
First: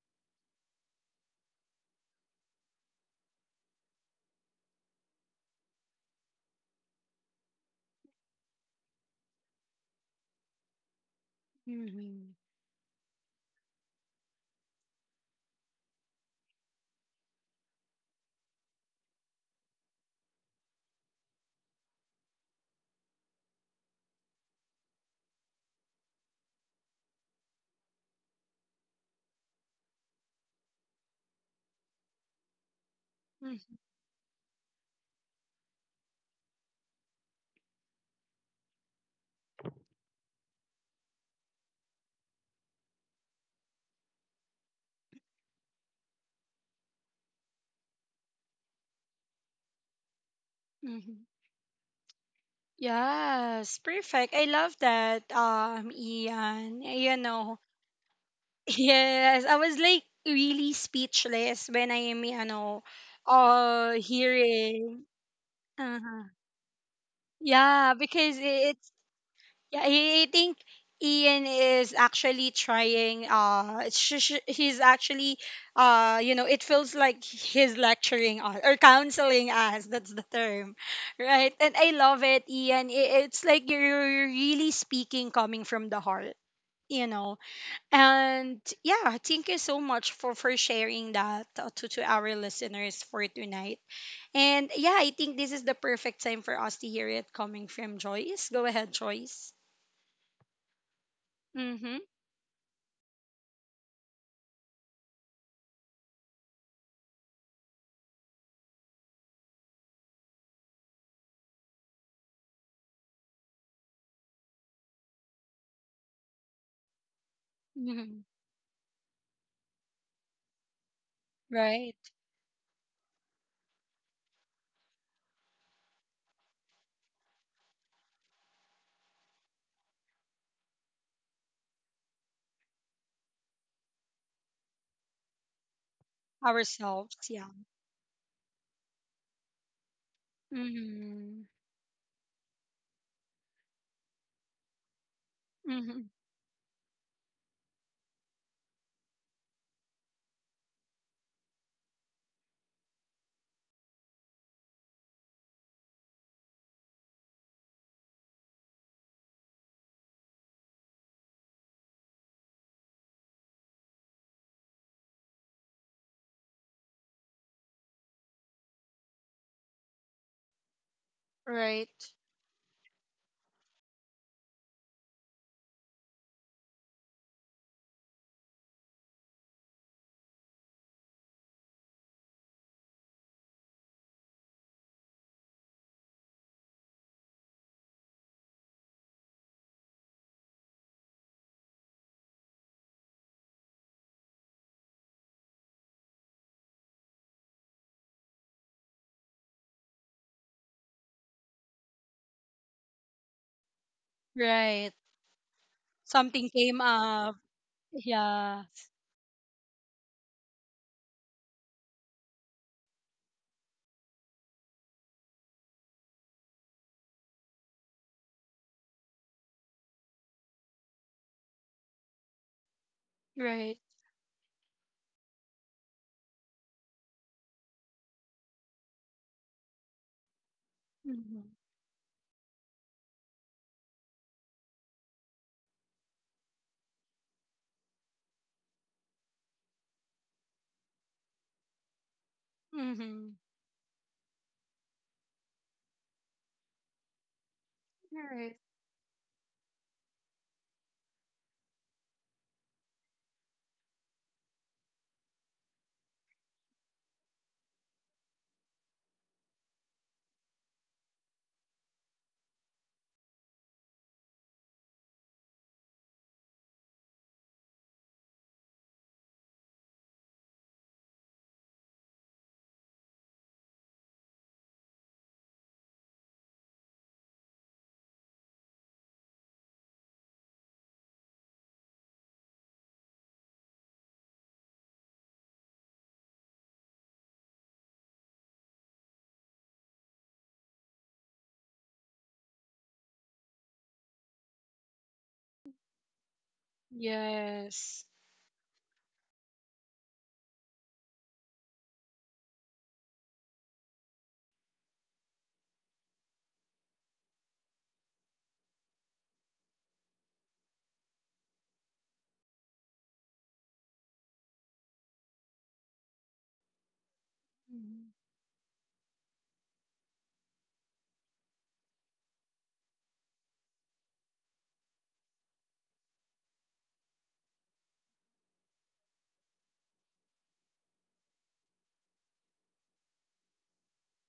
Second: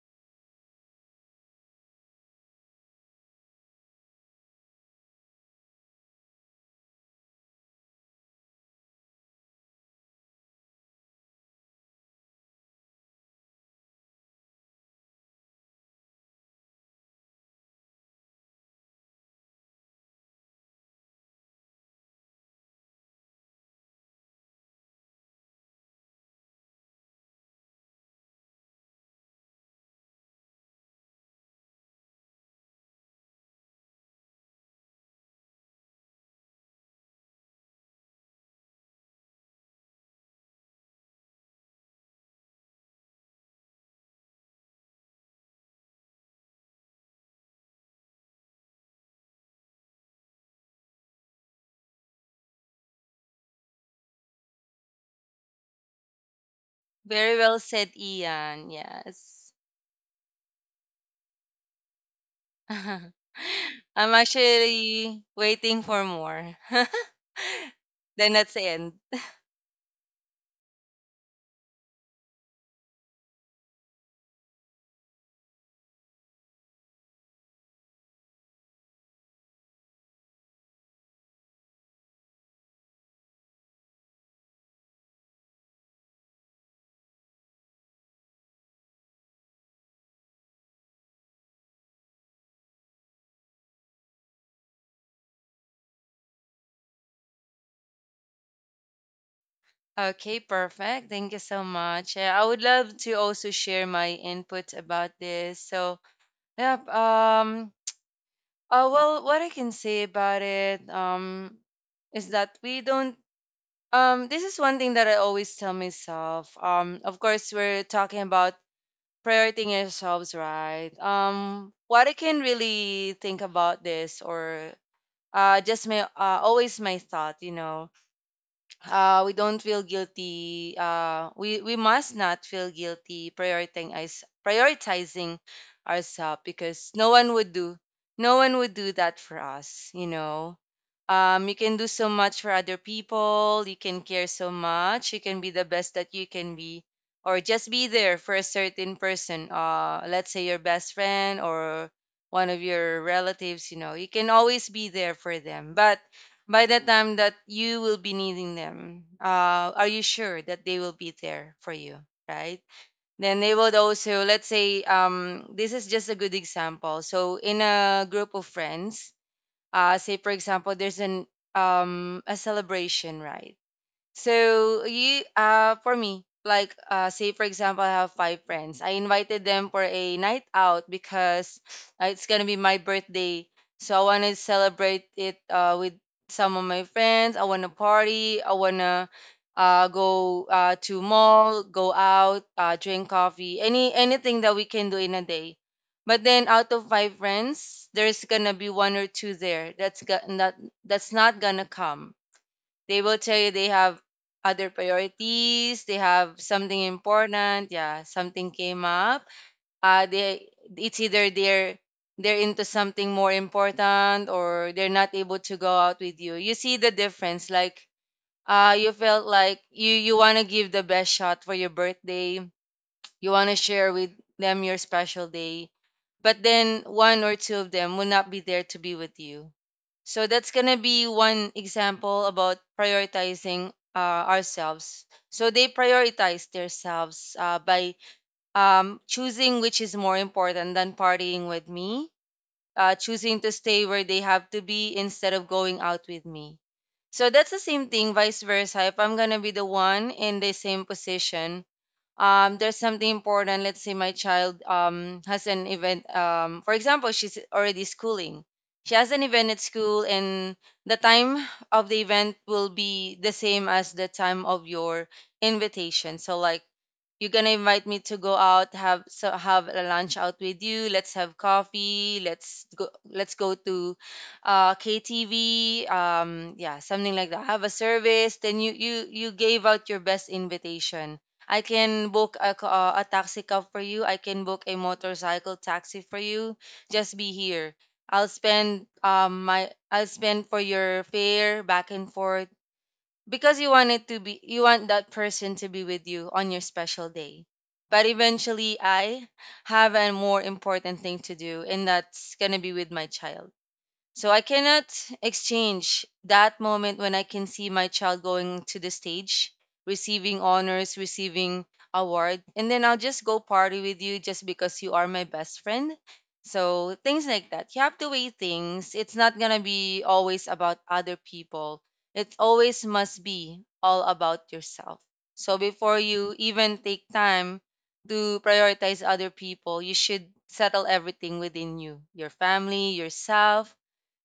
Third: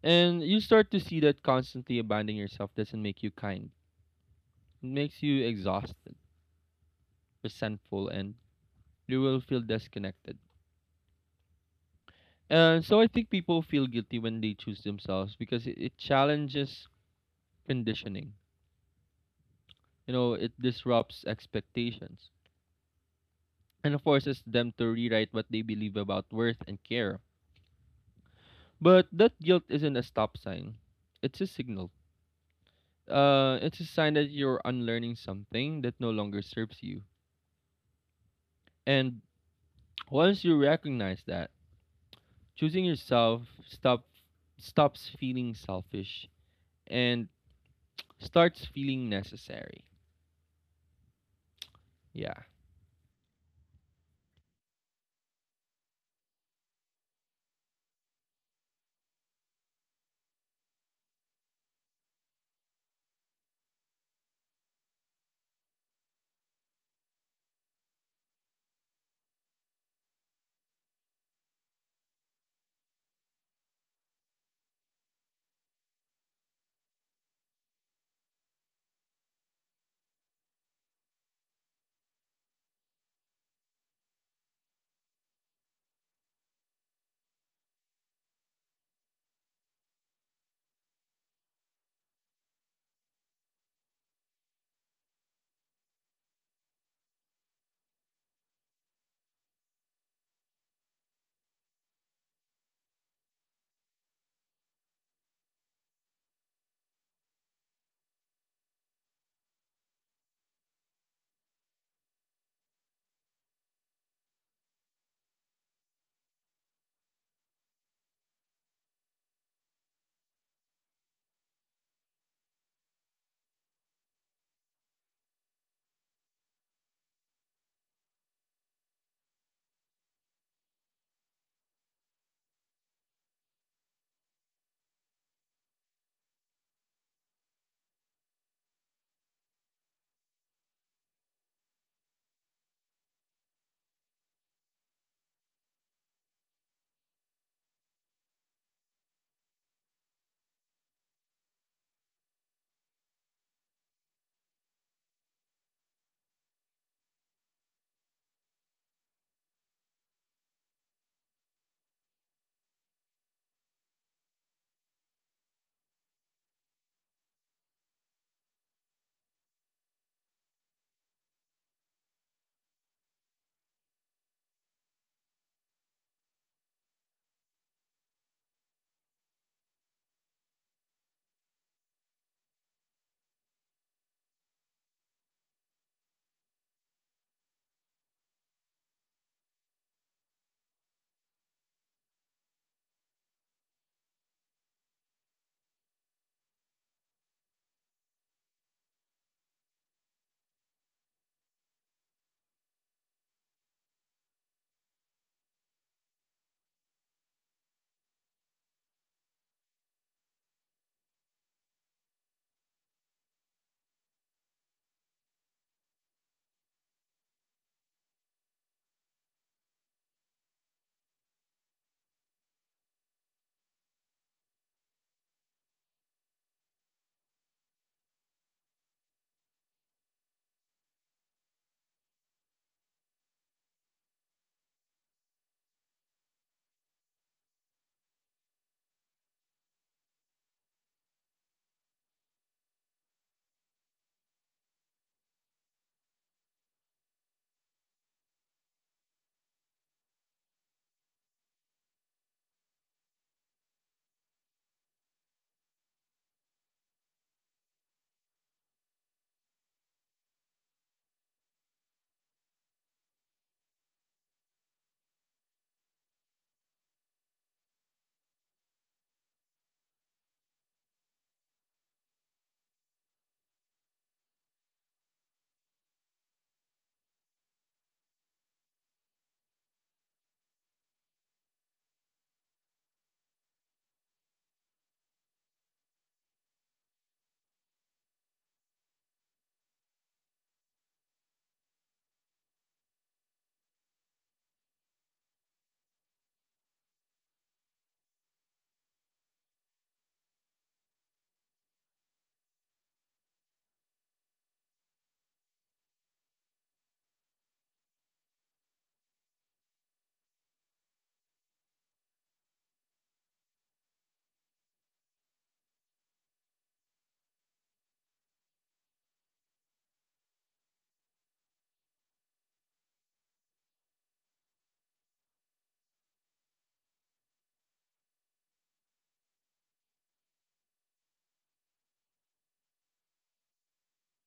B: And you start to see that constantly abandoning yourself doesn't make you kind. It makes you exhausted, resentful, and you will feel disconnected.
A: Mm-hmm.
B: And so I think people feel guilty when they choose themselves because it challenges conditioning. You know, it disrupts expectations and forces them to rewrite what they believe about worth and care. But that guilt isn't a stop sign, it's a signal.
A: Mm-hmm.
B: It's a sign that you're unlearning something that no longer serves you. And once you recognize that, choosing yourself stop stops feeling selfish and starts feeling necessary.
A: Mm-hmm.
B: Yeah.
A: Yes, perfect. I love that, Ian. You
C: Very
A: know,
C: well said, Ian.
A: yes,
C: Yes.
A: I was like really speechless when I am, you know,
C: I'm
A: hearing.
C: actually waiting for
A: Uh-huh.
C: more.
A: Yeah,
C: Then
A: because
C: that's the end.
A: yeah, I think Ian is actually trying. He's actually, you know, it feels like he's lecturing us or counseling us. That's the term, right? And I love it, Ian. It's like you're really speaking coming from the heart, you know. And yeah, thank you so much for sharing that to our listeners for tonight. And yeah, I think this is the perfect time for us to hear it coming from Joyce. Go ahead, Joyce.
C: Okay, perfect. Thank you so
A: Mm-hmm.
C: much. Yeah, I would love to also share my input about this. So, yep. Well, what I can say about it, is that we don't. This is one thing that I always tell myself. Of course, we're
A: Hmm.
C: talking about prioritizing yourselves, right?
A: Right.
C: What I can really think about this, or just my always my thought, you know, we don't feel guilty. We must not feel guilty prioritizing ourselves because
A: Ourselves, yeah.
C: no one would do that for us. You know,
A: Hmm.
C: you can do so much for other people. You can care so much. You can be the best
A: Hmm.
C: that you can be, or just be there for a certain person. Let's say your best friend or one of your relatives. You know, you can always be there for them, but by the time that you will be needing them, are you sure that they will be there for you, right? Then they would also, let's say, this is just a good example. So in a group of friends, say for example there's an,
A: Right.
C: a celebration, right? So you, for me, like, say for example I have five friends. I invited them for a night out because it's gonna be my birthday. So I wanna celebrate it with some of my friends. I wanna party, I wanna go to mall, go out, drink coffee, anything that we can do in a day. But then out of five friends, there's gonna be one or two there that's got that that's not gonna come. They will tell you they have other
A: Right.
C: priorities, they have
A: Something came
C: something
A: up.
C: important, yeah, something
A: Yeah.
C: came up. They it's either they're into something more important, or they're not able to go out with you. You see the difference. Like, you felt like you want to give the best shot for your birthday. You want to
A: Right.
C: share with them your special day. But then one or two of them will not be there to be with you. So that's gonna be
A: Mm-hmm.
C: one example about prioritizing, ourselves. So they prioritize themselves by, choosing which is more important than partying with me,
A: Mm-hmm.
C: choosing to stay where they have to be instead of going out with me. So that's the same thing, vice
A: Right.
C: versa. If I'm gonna be the one in the same position, there's something important. Let's say my child, has an event. For example, she's already schooling. She has an event at school, and the time of the event will be the same as the time of your invitation. So, like, you're gonna invite me to go out, have a lunch out with you. Let's have coffee. Let's go. Let's go to, KTV. Yeah, something like that. Have a service. Then you gave out your best invitation. I can book a, a taxi cab for you. I can book a motorcycle taxi for you. Just be here. I'll spend for your fare back and forth because you want that person to be with you on your special day.
A: Yes.
C: But eventually I have a more important thing to do, and that's going to be with my child. So I cannot exchange that moment when I can see my child going to the stage, receiving honors, receiving award, and then I'll just go party with you just because you are my best friend. So things like that. You have to weigh things. It's not gonna be always about other people. It always must be all about yourself. So before you even take time to prioritize other people, you should settle everything within you, your family, yourself.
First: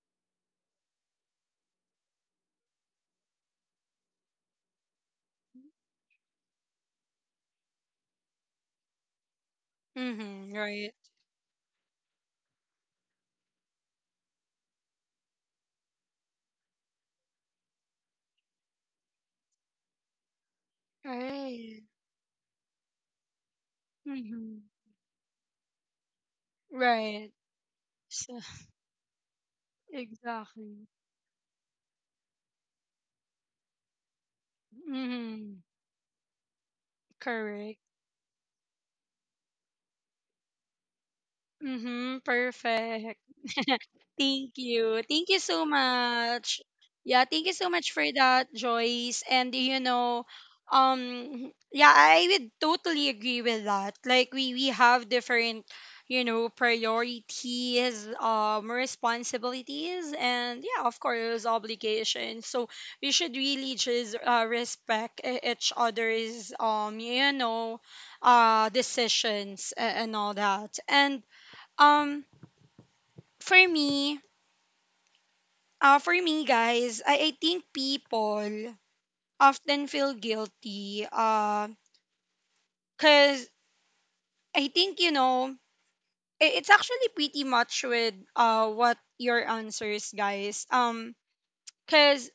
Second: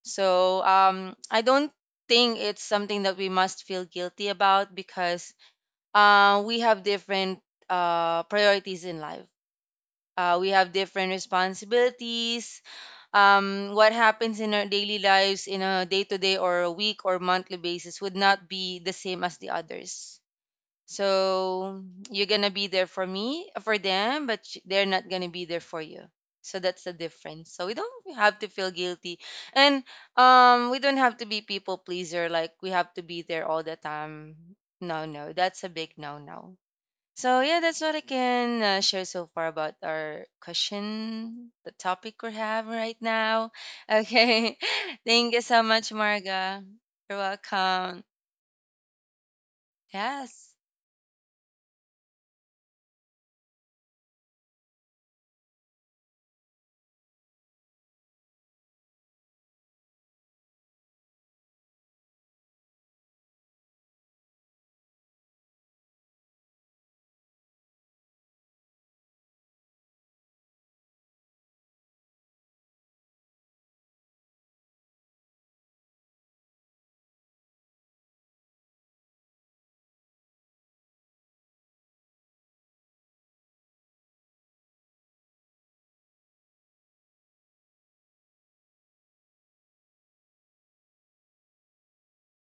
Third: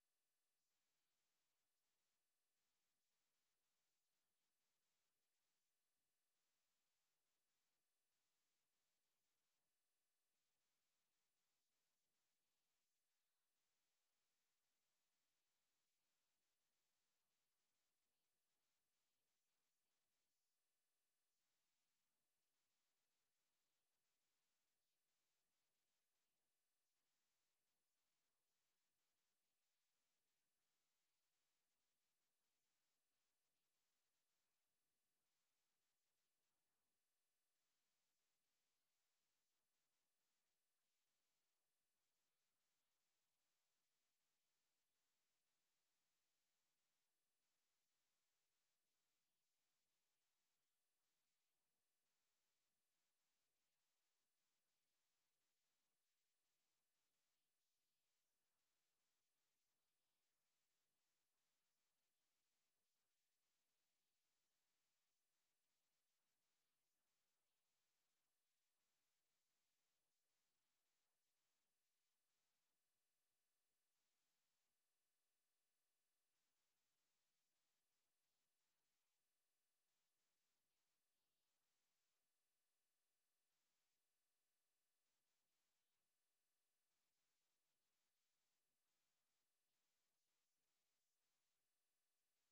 C: So, I don't think it's something that we must feel guilty about because, we have different, priorities in life. We
A: Mm-hmm.
C: have
A: Right.
C: different responsibilities. What happens in our daily lives in a day to day or a week or monthly basis would not be the same as the others.
A: Right.
C: So you're gonna be there for me, for them, but
A: Mm-hmm.
C: they're not gonna be there for you. So that's the
A: Right.
C: difference. So we don't
A: So,
C: have to feel guilty, and,
A: exactly.
C: we don't have to be people pleaser. Like we have to be there all the time. No, no,
A: Mm-hmm.
C: that's a big no, no. So yeah,
A: Correct.
C: that's what I can, share so far about our question, the topic
A: Mhm,
C: we have right
A: perfect.
C: now.
A: Thank
C: Okay,
A: you. Thank
C: thank
A: you
C: you so
A: so
C: much, Marga.
A: much.
C: You're
A: Yeah, thank you so much
C: welcome.
A: for that, Joyce. And you know,
C: Yes,
A: yeah, I would totally agree with that. Like we have different, you know, priorities, responsibilities, and yeah, of course, obligations. So we should really just respect each other's decisions and all that. And um, for me, for me, guys, I think people often feel guilty. Cause I think you know it's actually pretty much with what your answers, guys. 'Cause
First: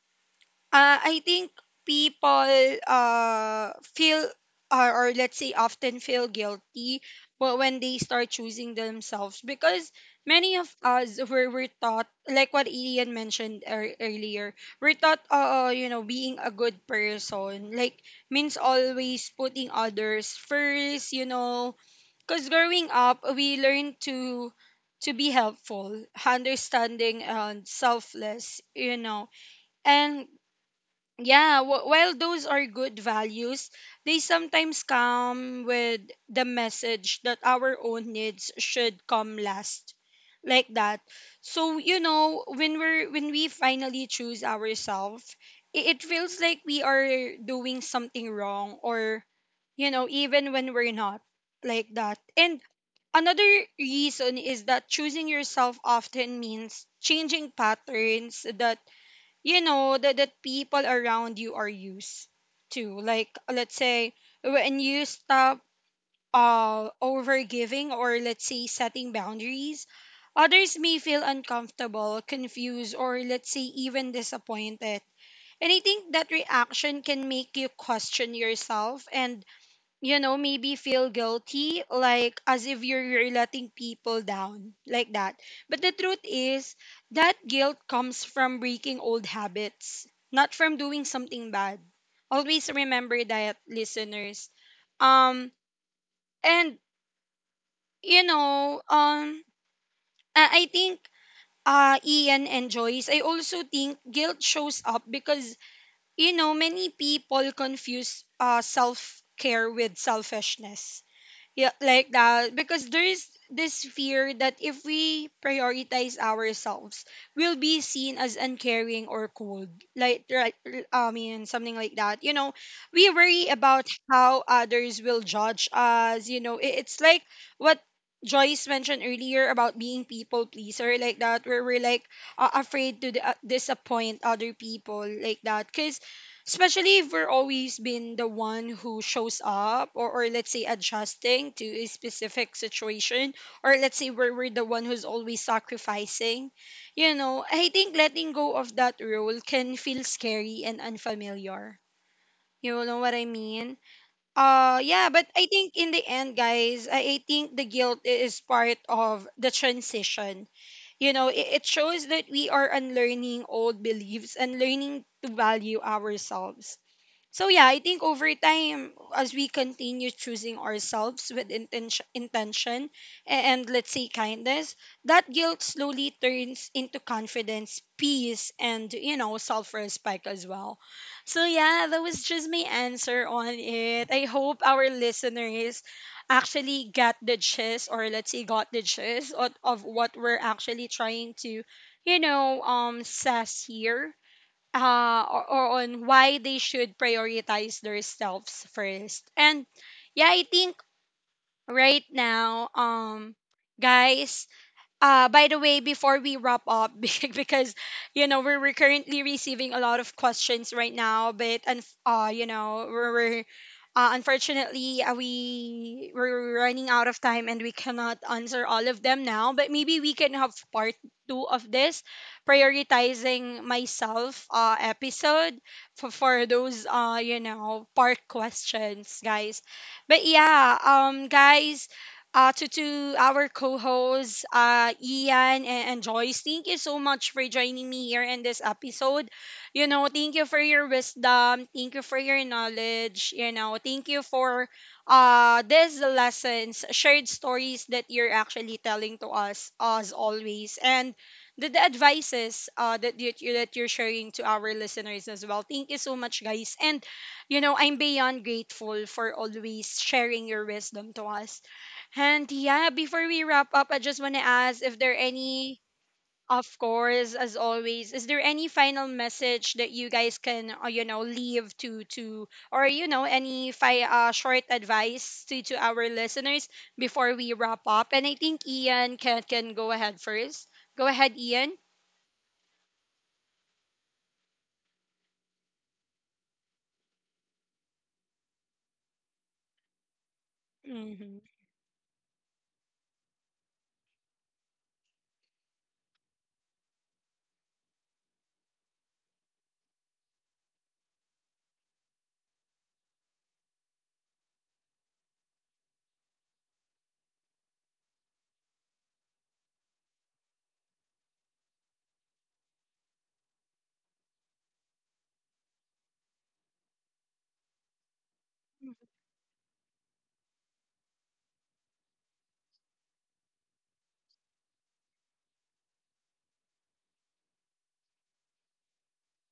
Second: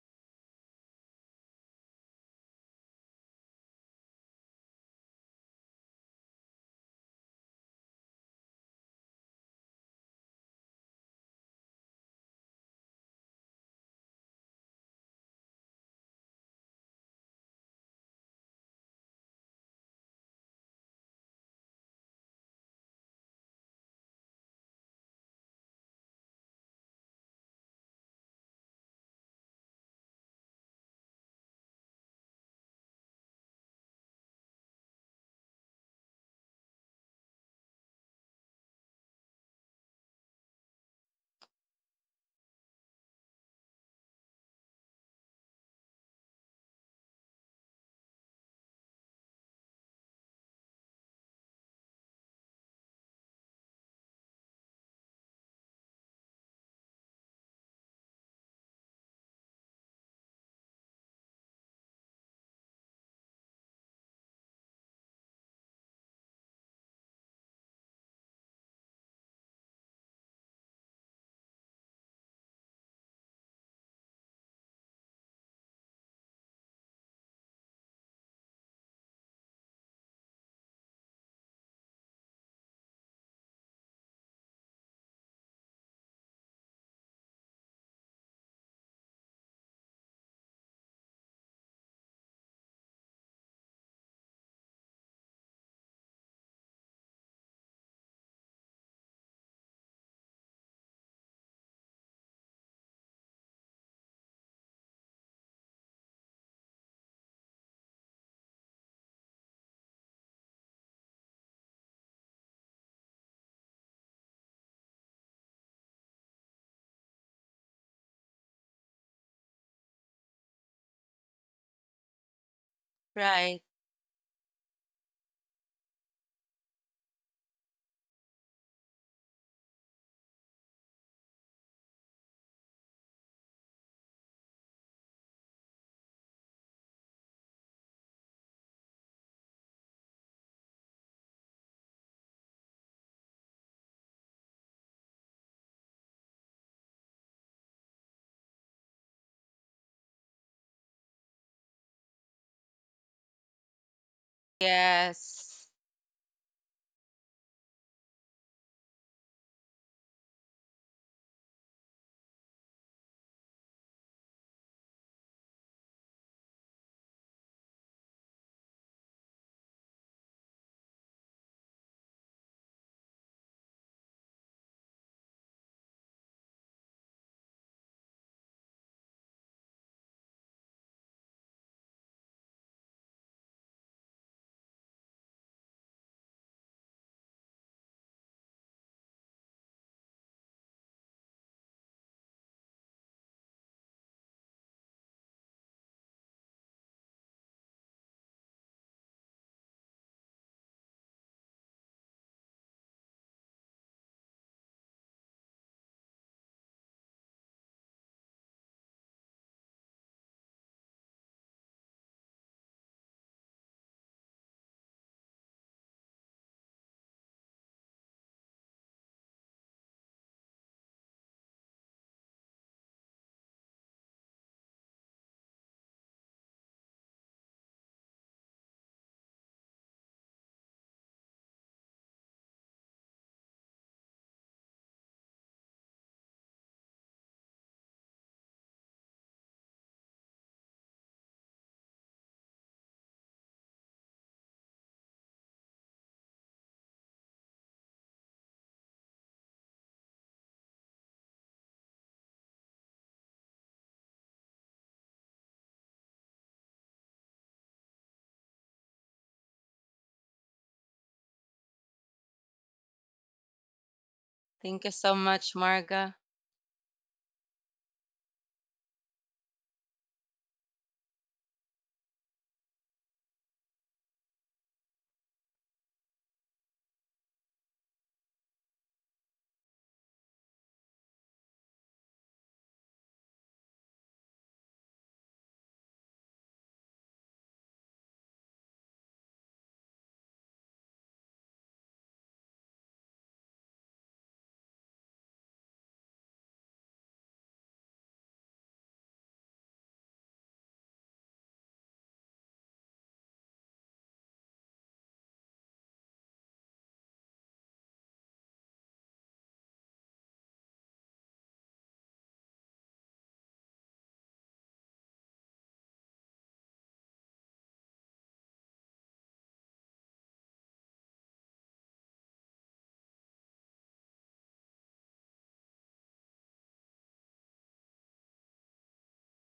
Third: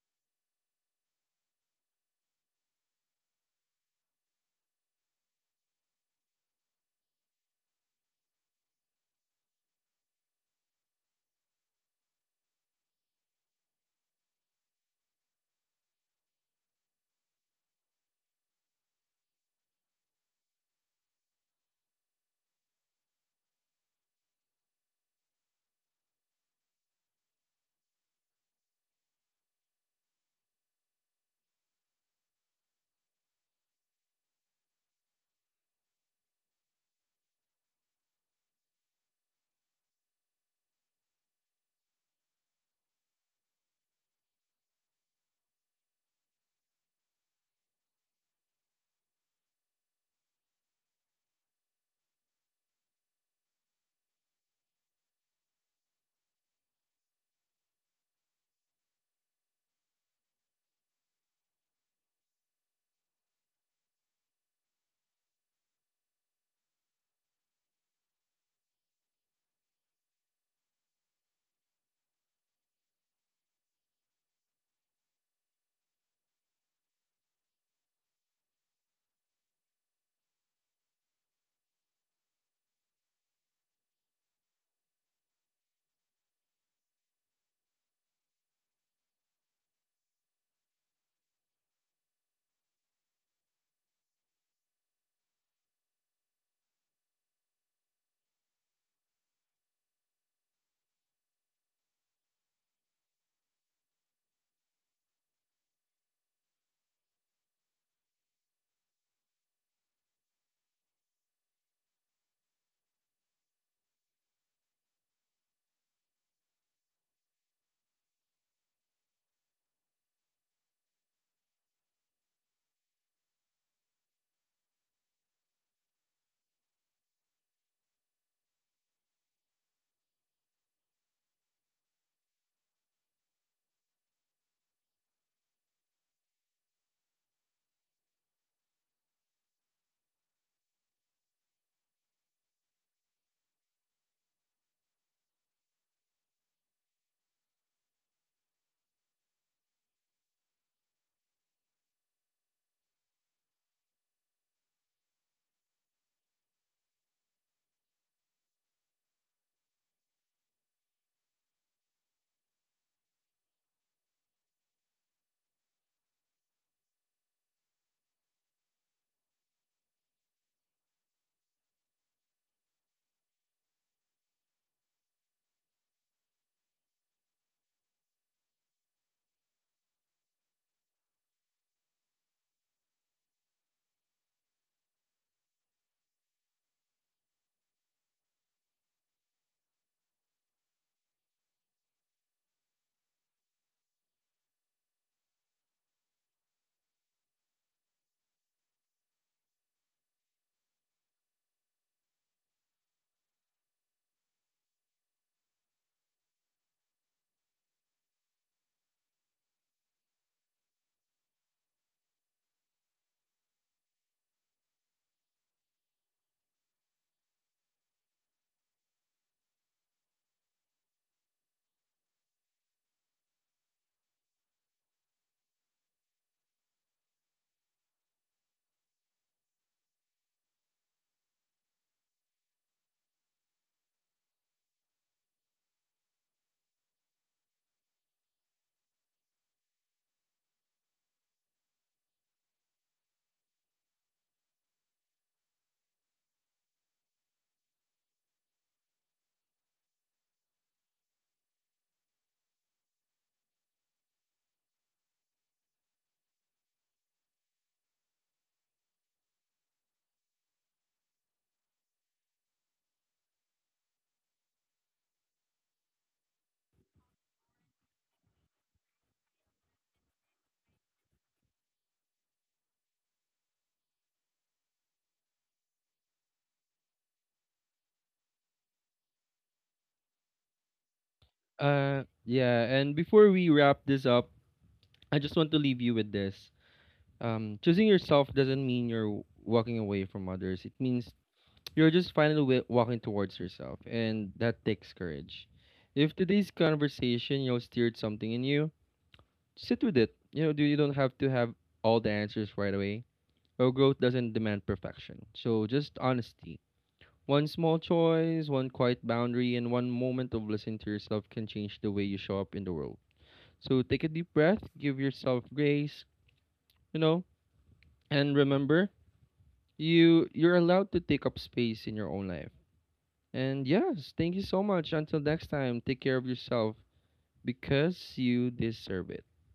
A: I think people feel or let's say often feel guilty when they start choosing themselves because many of us were taught like what Ian mentioned earlier. We're taught you know, being a good person like means always putting others first, you know, because growing up we learn to be helpful, understanding, and selfless, you know. And yeah, while those are good values, they sometimes come with the message that our own needs should come last, like that. So you know, when we finally choose ourselves, it feels like we are doing something wrong, or you know, even when we're not, like that. And another reason is that choosing yourself often means changing patterns that people around you are used to, like let's say when you stop over giving, or let's say setting boundaries, others may feel uncomfortable, confused, or let's say even disappointed. And I think that reaction can make you question yourself and, you know, maybe feel guilty, like as if you're letting people down, like that. But the truth is, that guilt comes from breaking old habits, not from doing something bad. Always remember that, listeners. Um, and, you know, I think Ian and Joyce, I also think guilt shows up because, you know, many people confuse self care with selfishness, yeah, like that, because there is this fear that if we prioritize ourselves, we'll be seen as uncaring or cold, like right, I mean something like that, you know. We worry
C: right.
A: about how others will judge us, you know. It's like what Joyce mentioned earlier about being people pleaser, like that, where we're like afraid to disappoint other people, like that, cuz especially if we're always been the one who shows up, or let's say adjusting to a specific situation, or let's say we're the one who's always sacrificing, you know. I think letting go of that role can feel scary and unfamiliar, you know what I mean. Yeah, but I think
C: Yes.
A: in the end, guys, I think the guilt is part of the transition, you know. It shows that we are unlearning old beliefs and learning to value ourselves. So yeah, I think over time, as we continue choosing ourselves with intention, intention and let's say kindness, that guilt slowly turns into confidence, peace, and, you know, self-respect as well. So yeah, that was just my answer on it. I hope our listeners actually got the gist, or let's say got the gist of what we're actually trying to, says here, or on why they should prioritize themselves first. And yeah, I think right now, guys, by the way, before we wrap up, because you know we're currently receiving a lot of questions right now, but and you know unfortunately, we we're running out of time and we cannot answer all of them now. But maybe we can have part two of this prioritizing myself episode for those part questions, guys. But yeah, guys. To our co-hosts, Ian and Joyce, thank you so much for joining me here in this episode. You know, thank you for your wisdom. Thank you for your knowledge. You know, thank you for these lessons, shared stories that you're actually telling to us as always. And the advices that you're sharing to our listeners as well. Thank you so much, guys. And you know, I'm beyond grateful for always sharing your wisdom to us. And yeah, before we wrap up, I just want to
C: Thank
A: ask
C: you
A: if
C: so
A: there
C: much,
A: any,
C: Marga.
A: of course, as always, is there any final message that you guys can, you know, leave to, or you know, any short advice to our listeners before we wrap up? And I think Ian can go ahead first. Go ahead, Ian.
B: Yeah, and before we wrap this up, I just want to leave you with this. Choosing yourself doesn't mean you're walking away from others. It means
A: Mm-hmm.
B: you're just finally walking towards yourself, and that takes courage. If today's conversation, you know, stirred something in you, sit with it. You know, do you don't have to have all the answers right away. Well, growth doesn't demand perfection, so just honesty. One small choice, one quiet boundary, and one moment of listening to yourself can change the way you show up in the world. So take a deep breath, give yourself grace, you know, and remember, you're allowed to take up space in your own life. And yes, thank you so much. Until next time, take care of yourself because you deserve it.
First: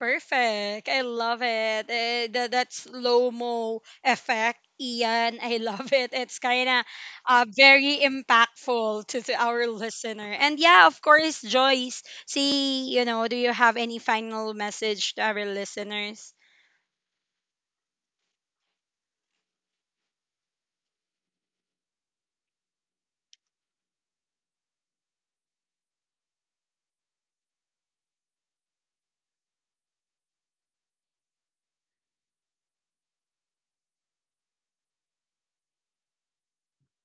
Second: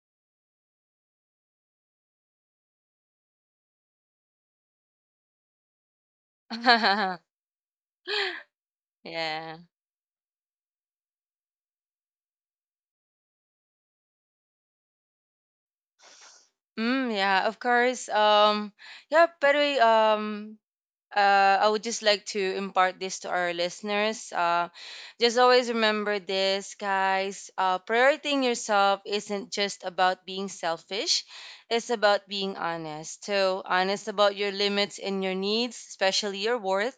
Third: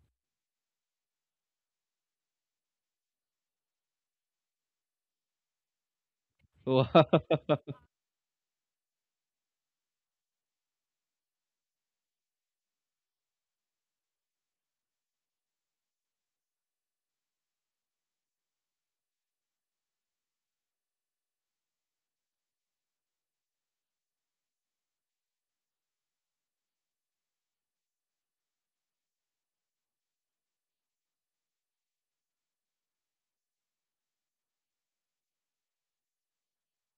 A: Perfect. I love it. Eh, that slow mo effect, Ian. I love it. It's kind of
B: Wow.
A: very impactful to
C: Yeah.
A: our listener. And yeah, of course, Joyce, see, you know, do you have any final message to our listeners?
C: Mm, yeah, of course. Yeah, by the way, I would just like to impart this to our listeners. Just always remember this, guys. Prioritizing yourself isn't just about being selfish, it's about being honest. So, honest about your limits and your needs, especially your worth.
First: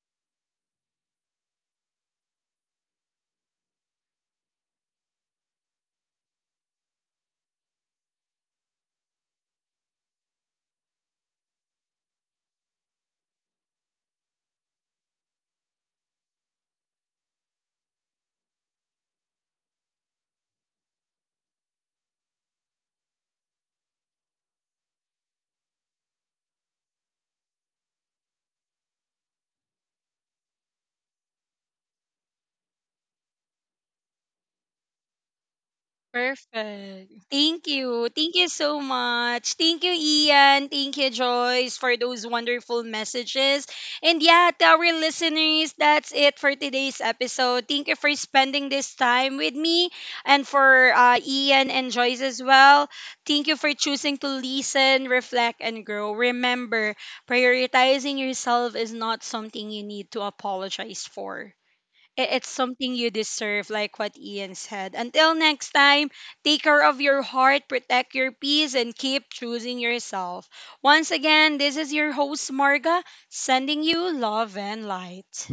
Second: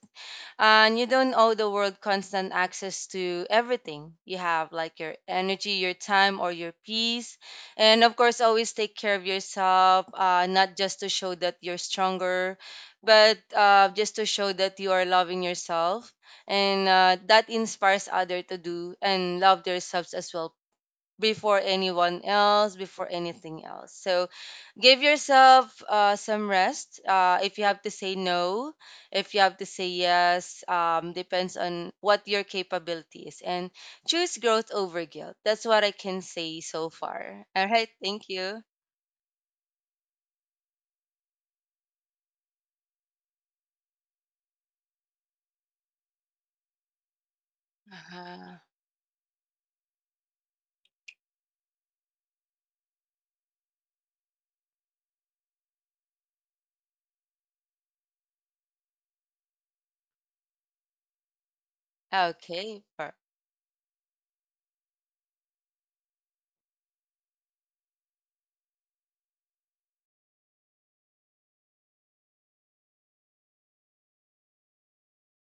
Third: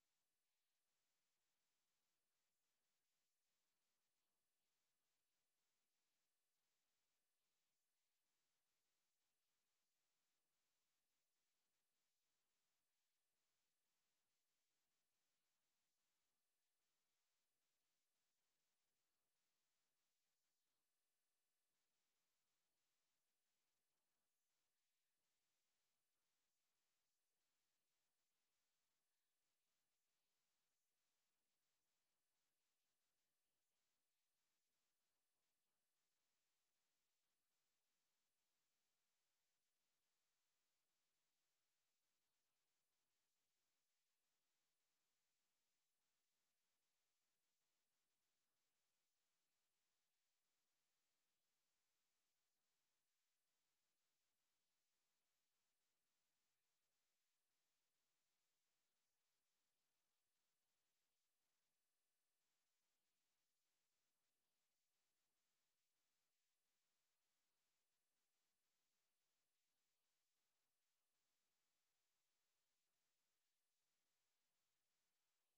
C: And you don't owe the world constant access to everything you have, like your energy, your time, or your peace. And of course, always take care of yourself, not just to show that you're stronger, but just to show that you are loving yourself, and that inspires other to do and love themselves as well, before anyone else, before anything else. So give yourself, some rest. If you have to say no, if you have to say yes, depends on what your capability is, and choose growth over guilt. That's what I can say so
A: Perfect.
C: far.
A: Thank
C: All right,
A: you.
C: thank
A: Thank you
C: you.
A: so much. Thank you, Ian. Thank you, Joyce, for those wonderful messages. And yeah, to our listeners, that's it for today's episode. Thank you for spending
C: uh
A: this time with me and for Ian and Joyce as well. Thank you for choosing to listen, reflect, and grow. Remember, prioritizing yourself is not something you need to apologize for. It's something you
C: okay.
A: deserve, like what Ian said. Until next time, take care of your heart, protect your peace, and keep choosing yourself. Once again, this is your host, Marga, sending you love and light.